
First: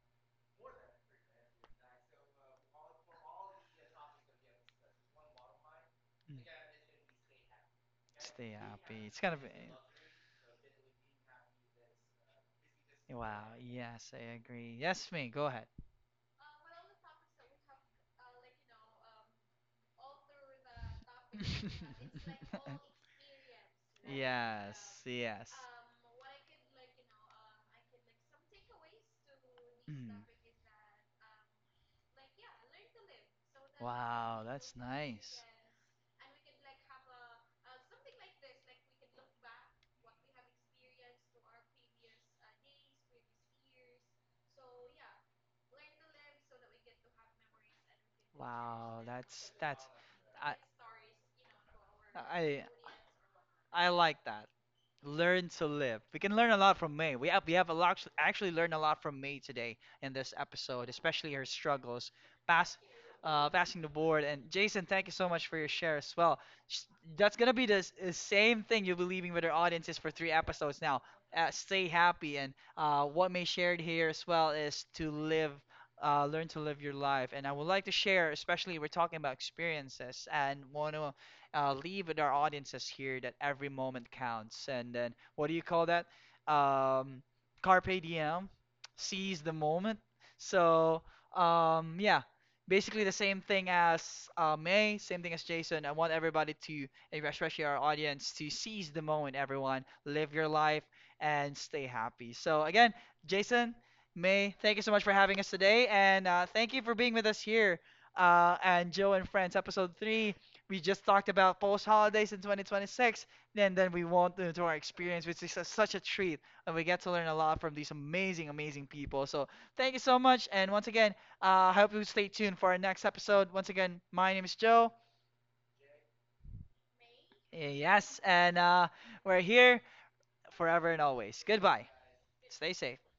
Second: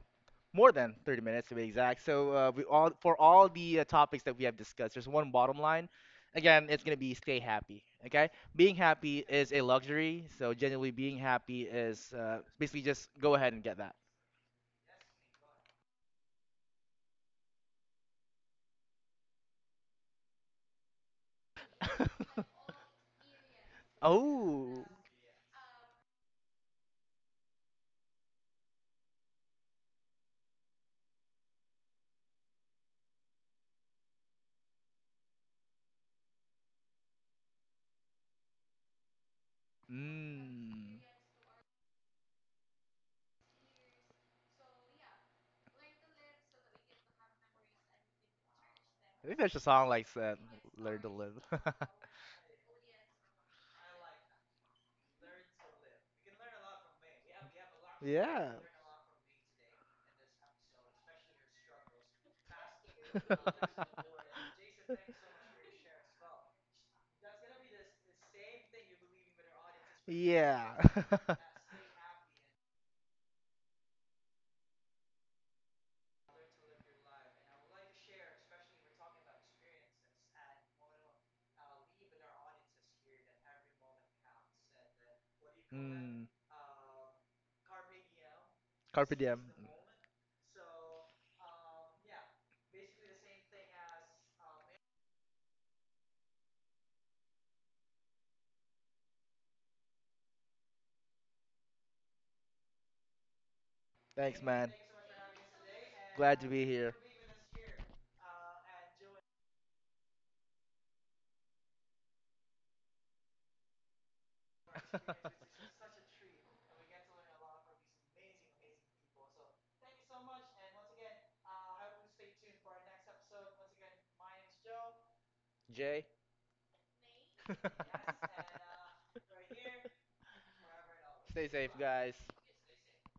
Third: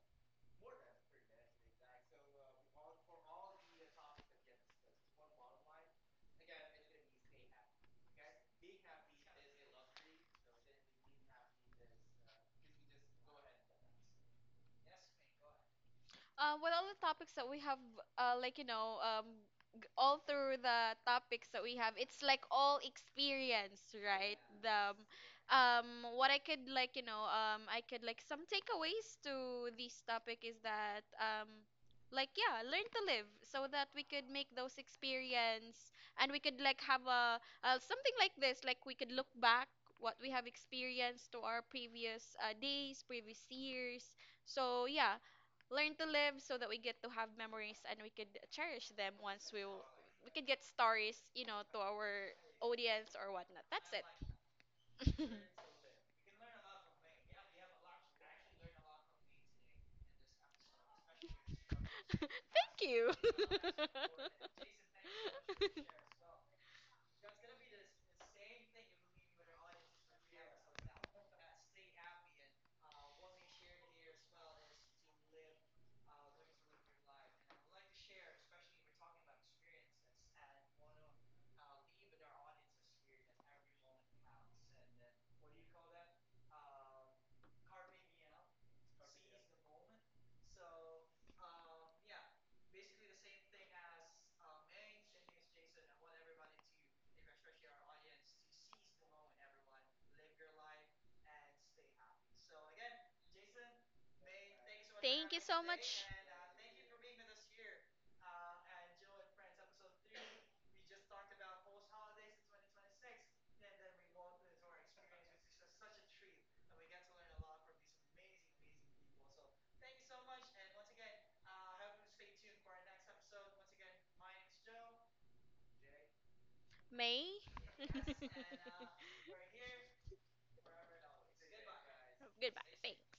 More than 30 minutes to be exact. So we all for all the topics that we have discussed, there's one bottom line.
Mm.
Again, it's gonna be stay happy. Okay,
Stay
being
happy.
happy
It's kind of
is a luxury. So genuinely being happy is basically just go
wow.
ahead and get that.
Yes, I agree. Yes, me. Go ahead.
Well, all the topics that we have, like you know, all through the topics that we have, it's like all experience, right?
Oh,
The,
Yes,
um,
yes.
um, what I could like, you know, I could like, some takeaways to this
Mm.
topic is that, like, yeah, learn to live so that we could
Wow,
make
that's
those
nice.
experience, and we could like have a something like this, like we could look back what we have
mm.
experienced to our previous days, previous years. So yeah, learn to live so that we get to have memories, and we could cherish
Wow,
them
I think
once
there's a
we
that's
will,
song like
we
that,
could
I
get
"Learn to
stories,
Live."
you know, to our
I
audience or whatnot. That's
I
it.
like that. Learn to live. We can learn a lot from May. We have a lot, actually
Yeah.
learned a lot from May today in this episode, especially her struggles, pass,
Thank you.
passing the board. And Jason, thank you so much for your share as well. Sh- That's gonna be the same thing you'll be leaving with our audiences for three
Yeah.
episodes now. Stay happy, and what May shared here as well is to live learn to live your life. And I would like to share, especially we're talking about experiences, and want to leave with our audiences here that every moment counts. And then, what do you call that?
Mm,
Um, carpe diem,
carpe
seize
diem.
the moment. So, yeah, basically the same thing as May, same thing as Jason. I want everybody to, especially our audience, to seize the moment, everyone, live your life, and stay happy. So, again, Jason,
Thanks,
May,
man.
thank you so much for
Thank you
having us
so
today,
much.
and
Glad to be
thank you for being with us
here.
here. And Joe and Friends, episode three. We just talked about post holidays in 2026, and then we went into our experience, which is such a treat, and we get to learn a lot from these amazing, amazing people. So thank you so much, and once again, I hope you stay tuned for our next episode. Once again, my name is Joe.
Jay,
May.
Yes, and we're here forever and always.
stay safe,
Goodbye.
guys.
Goodbye.
Stay safe.
Thanks.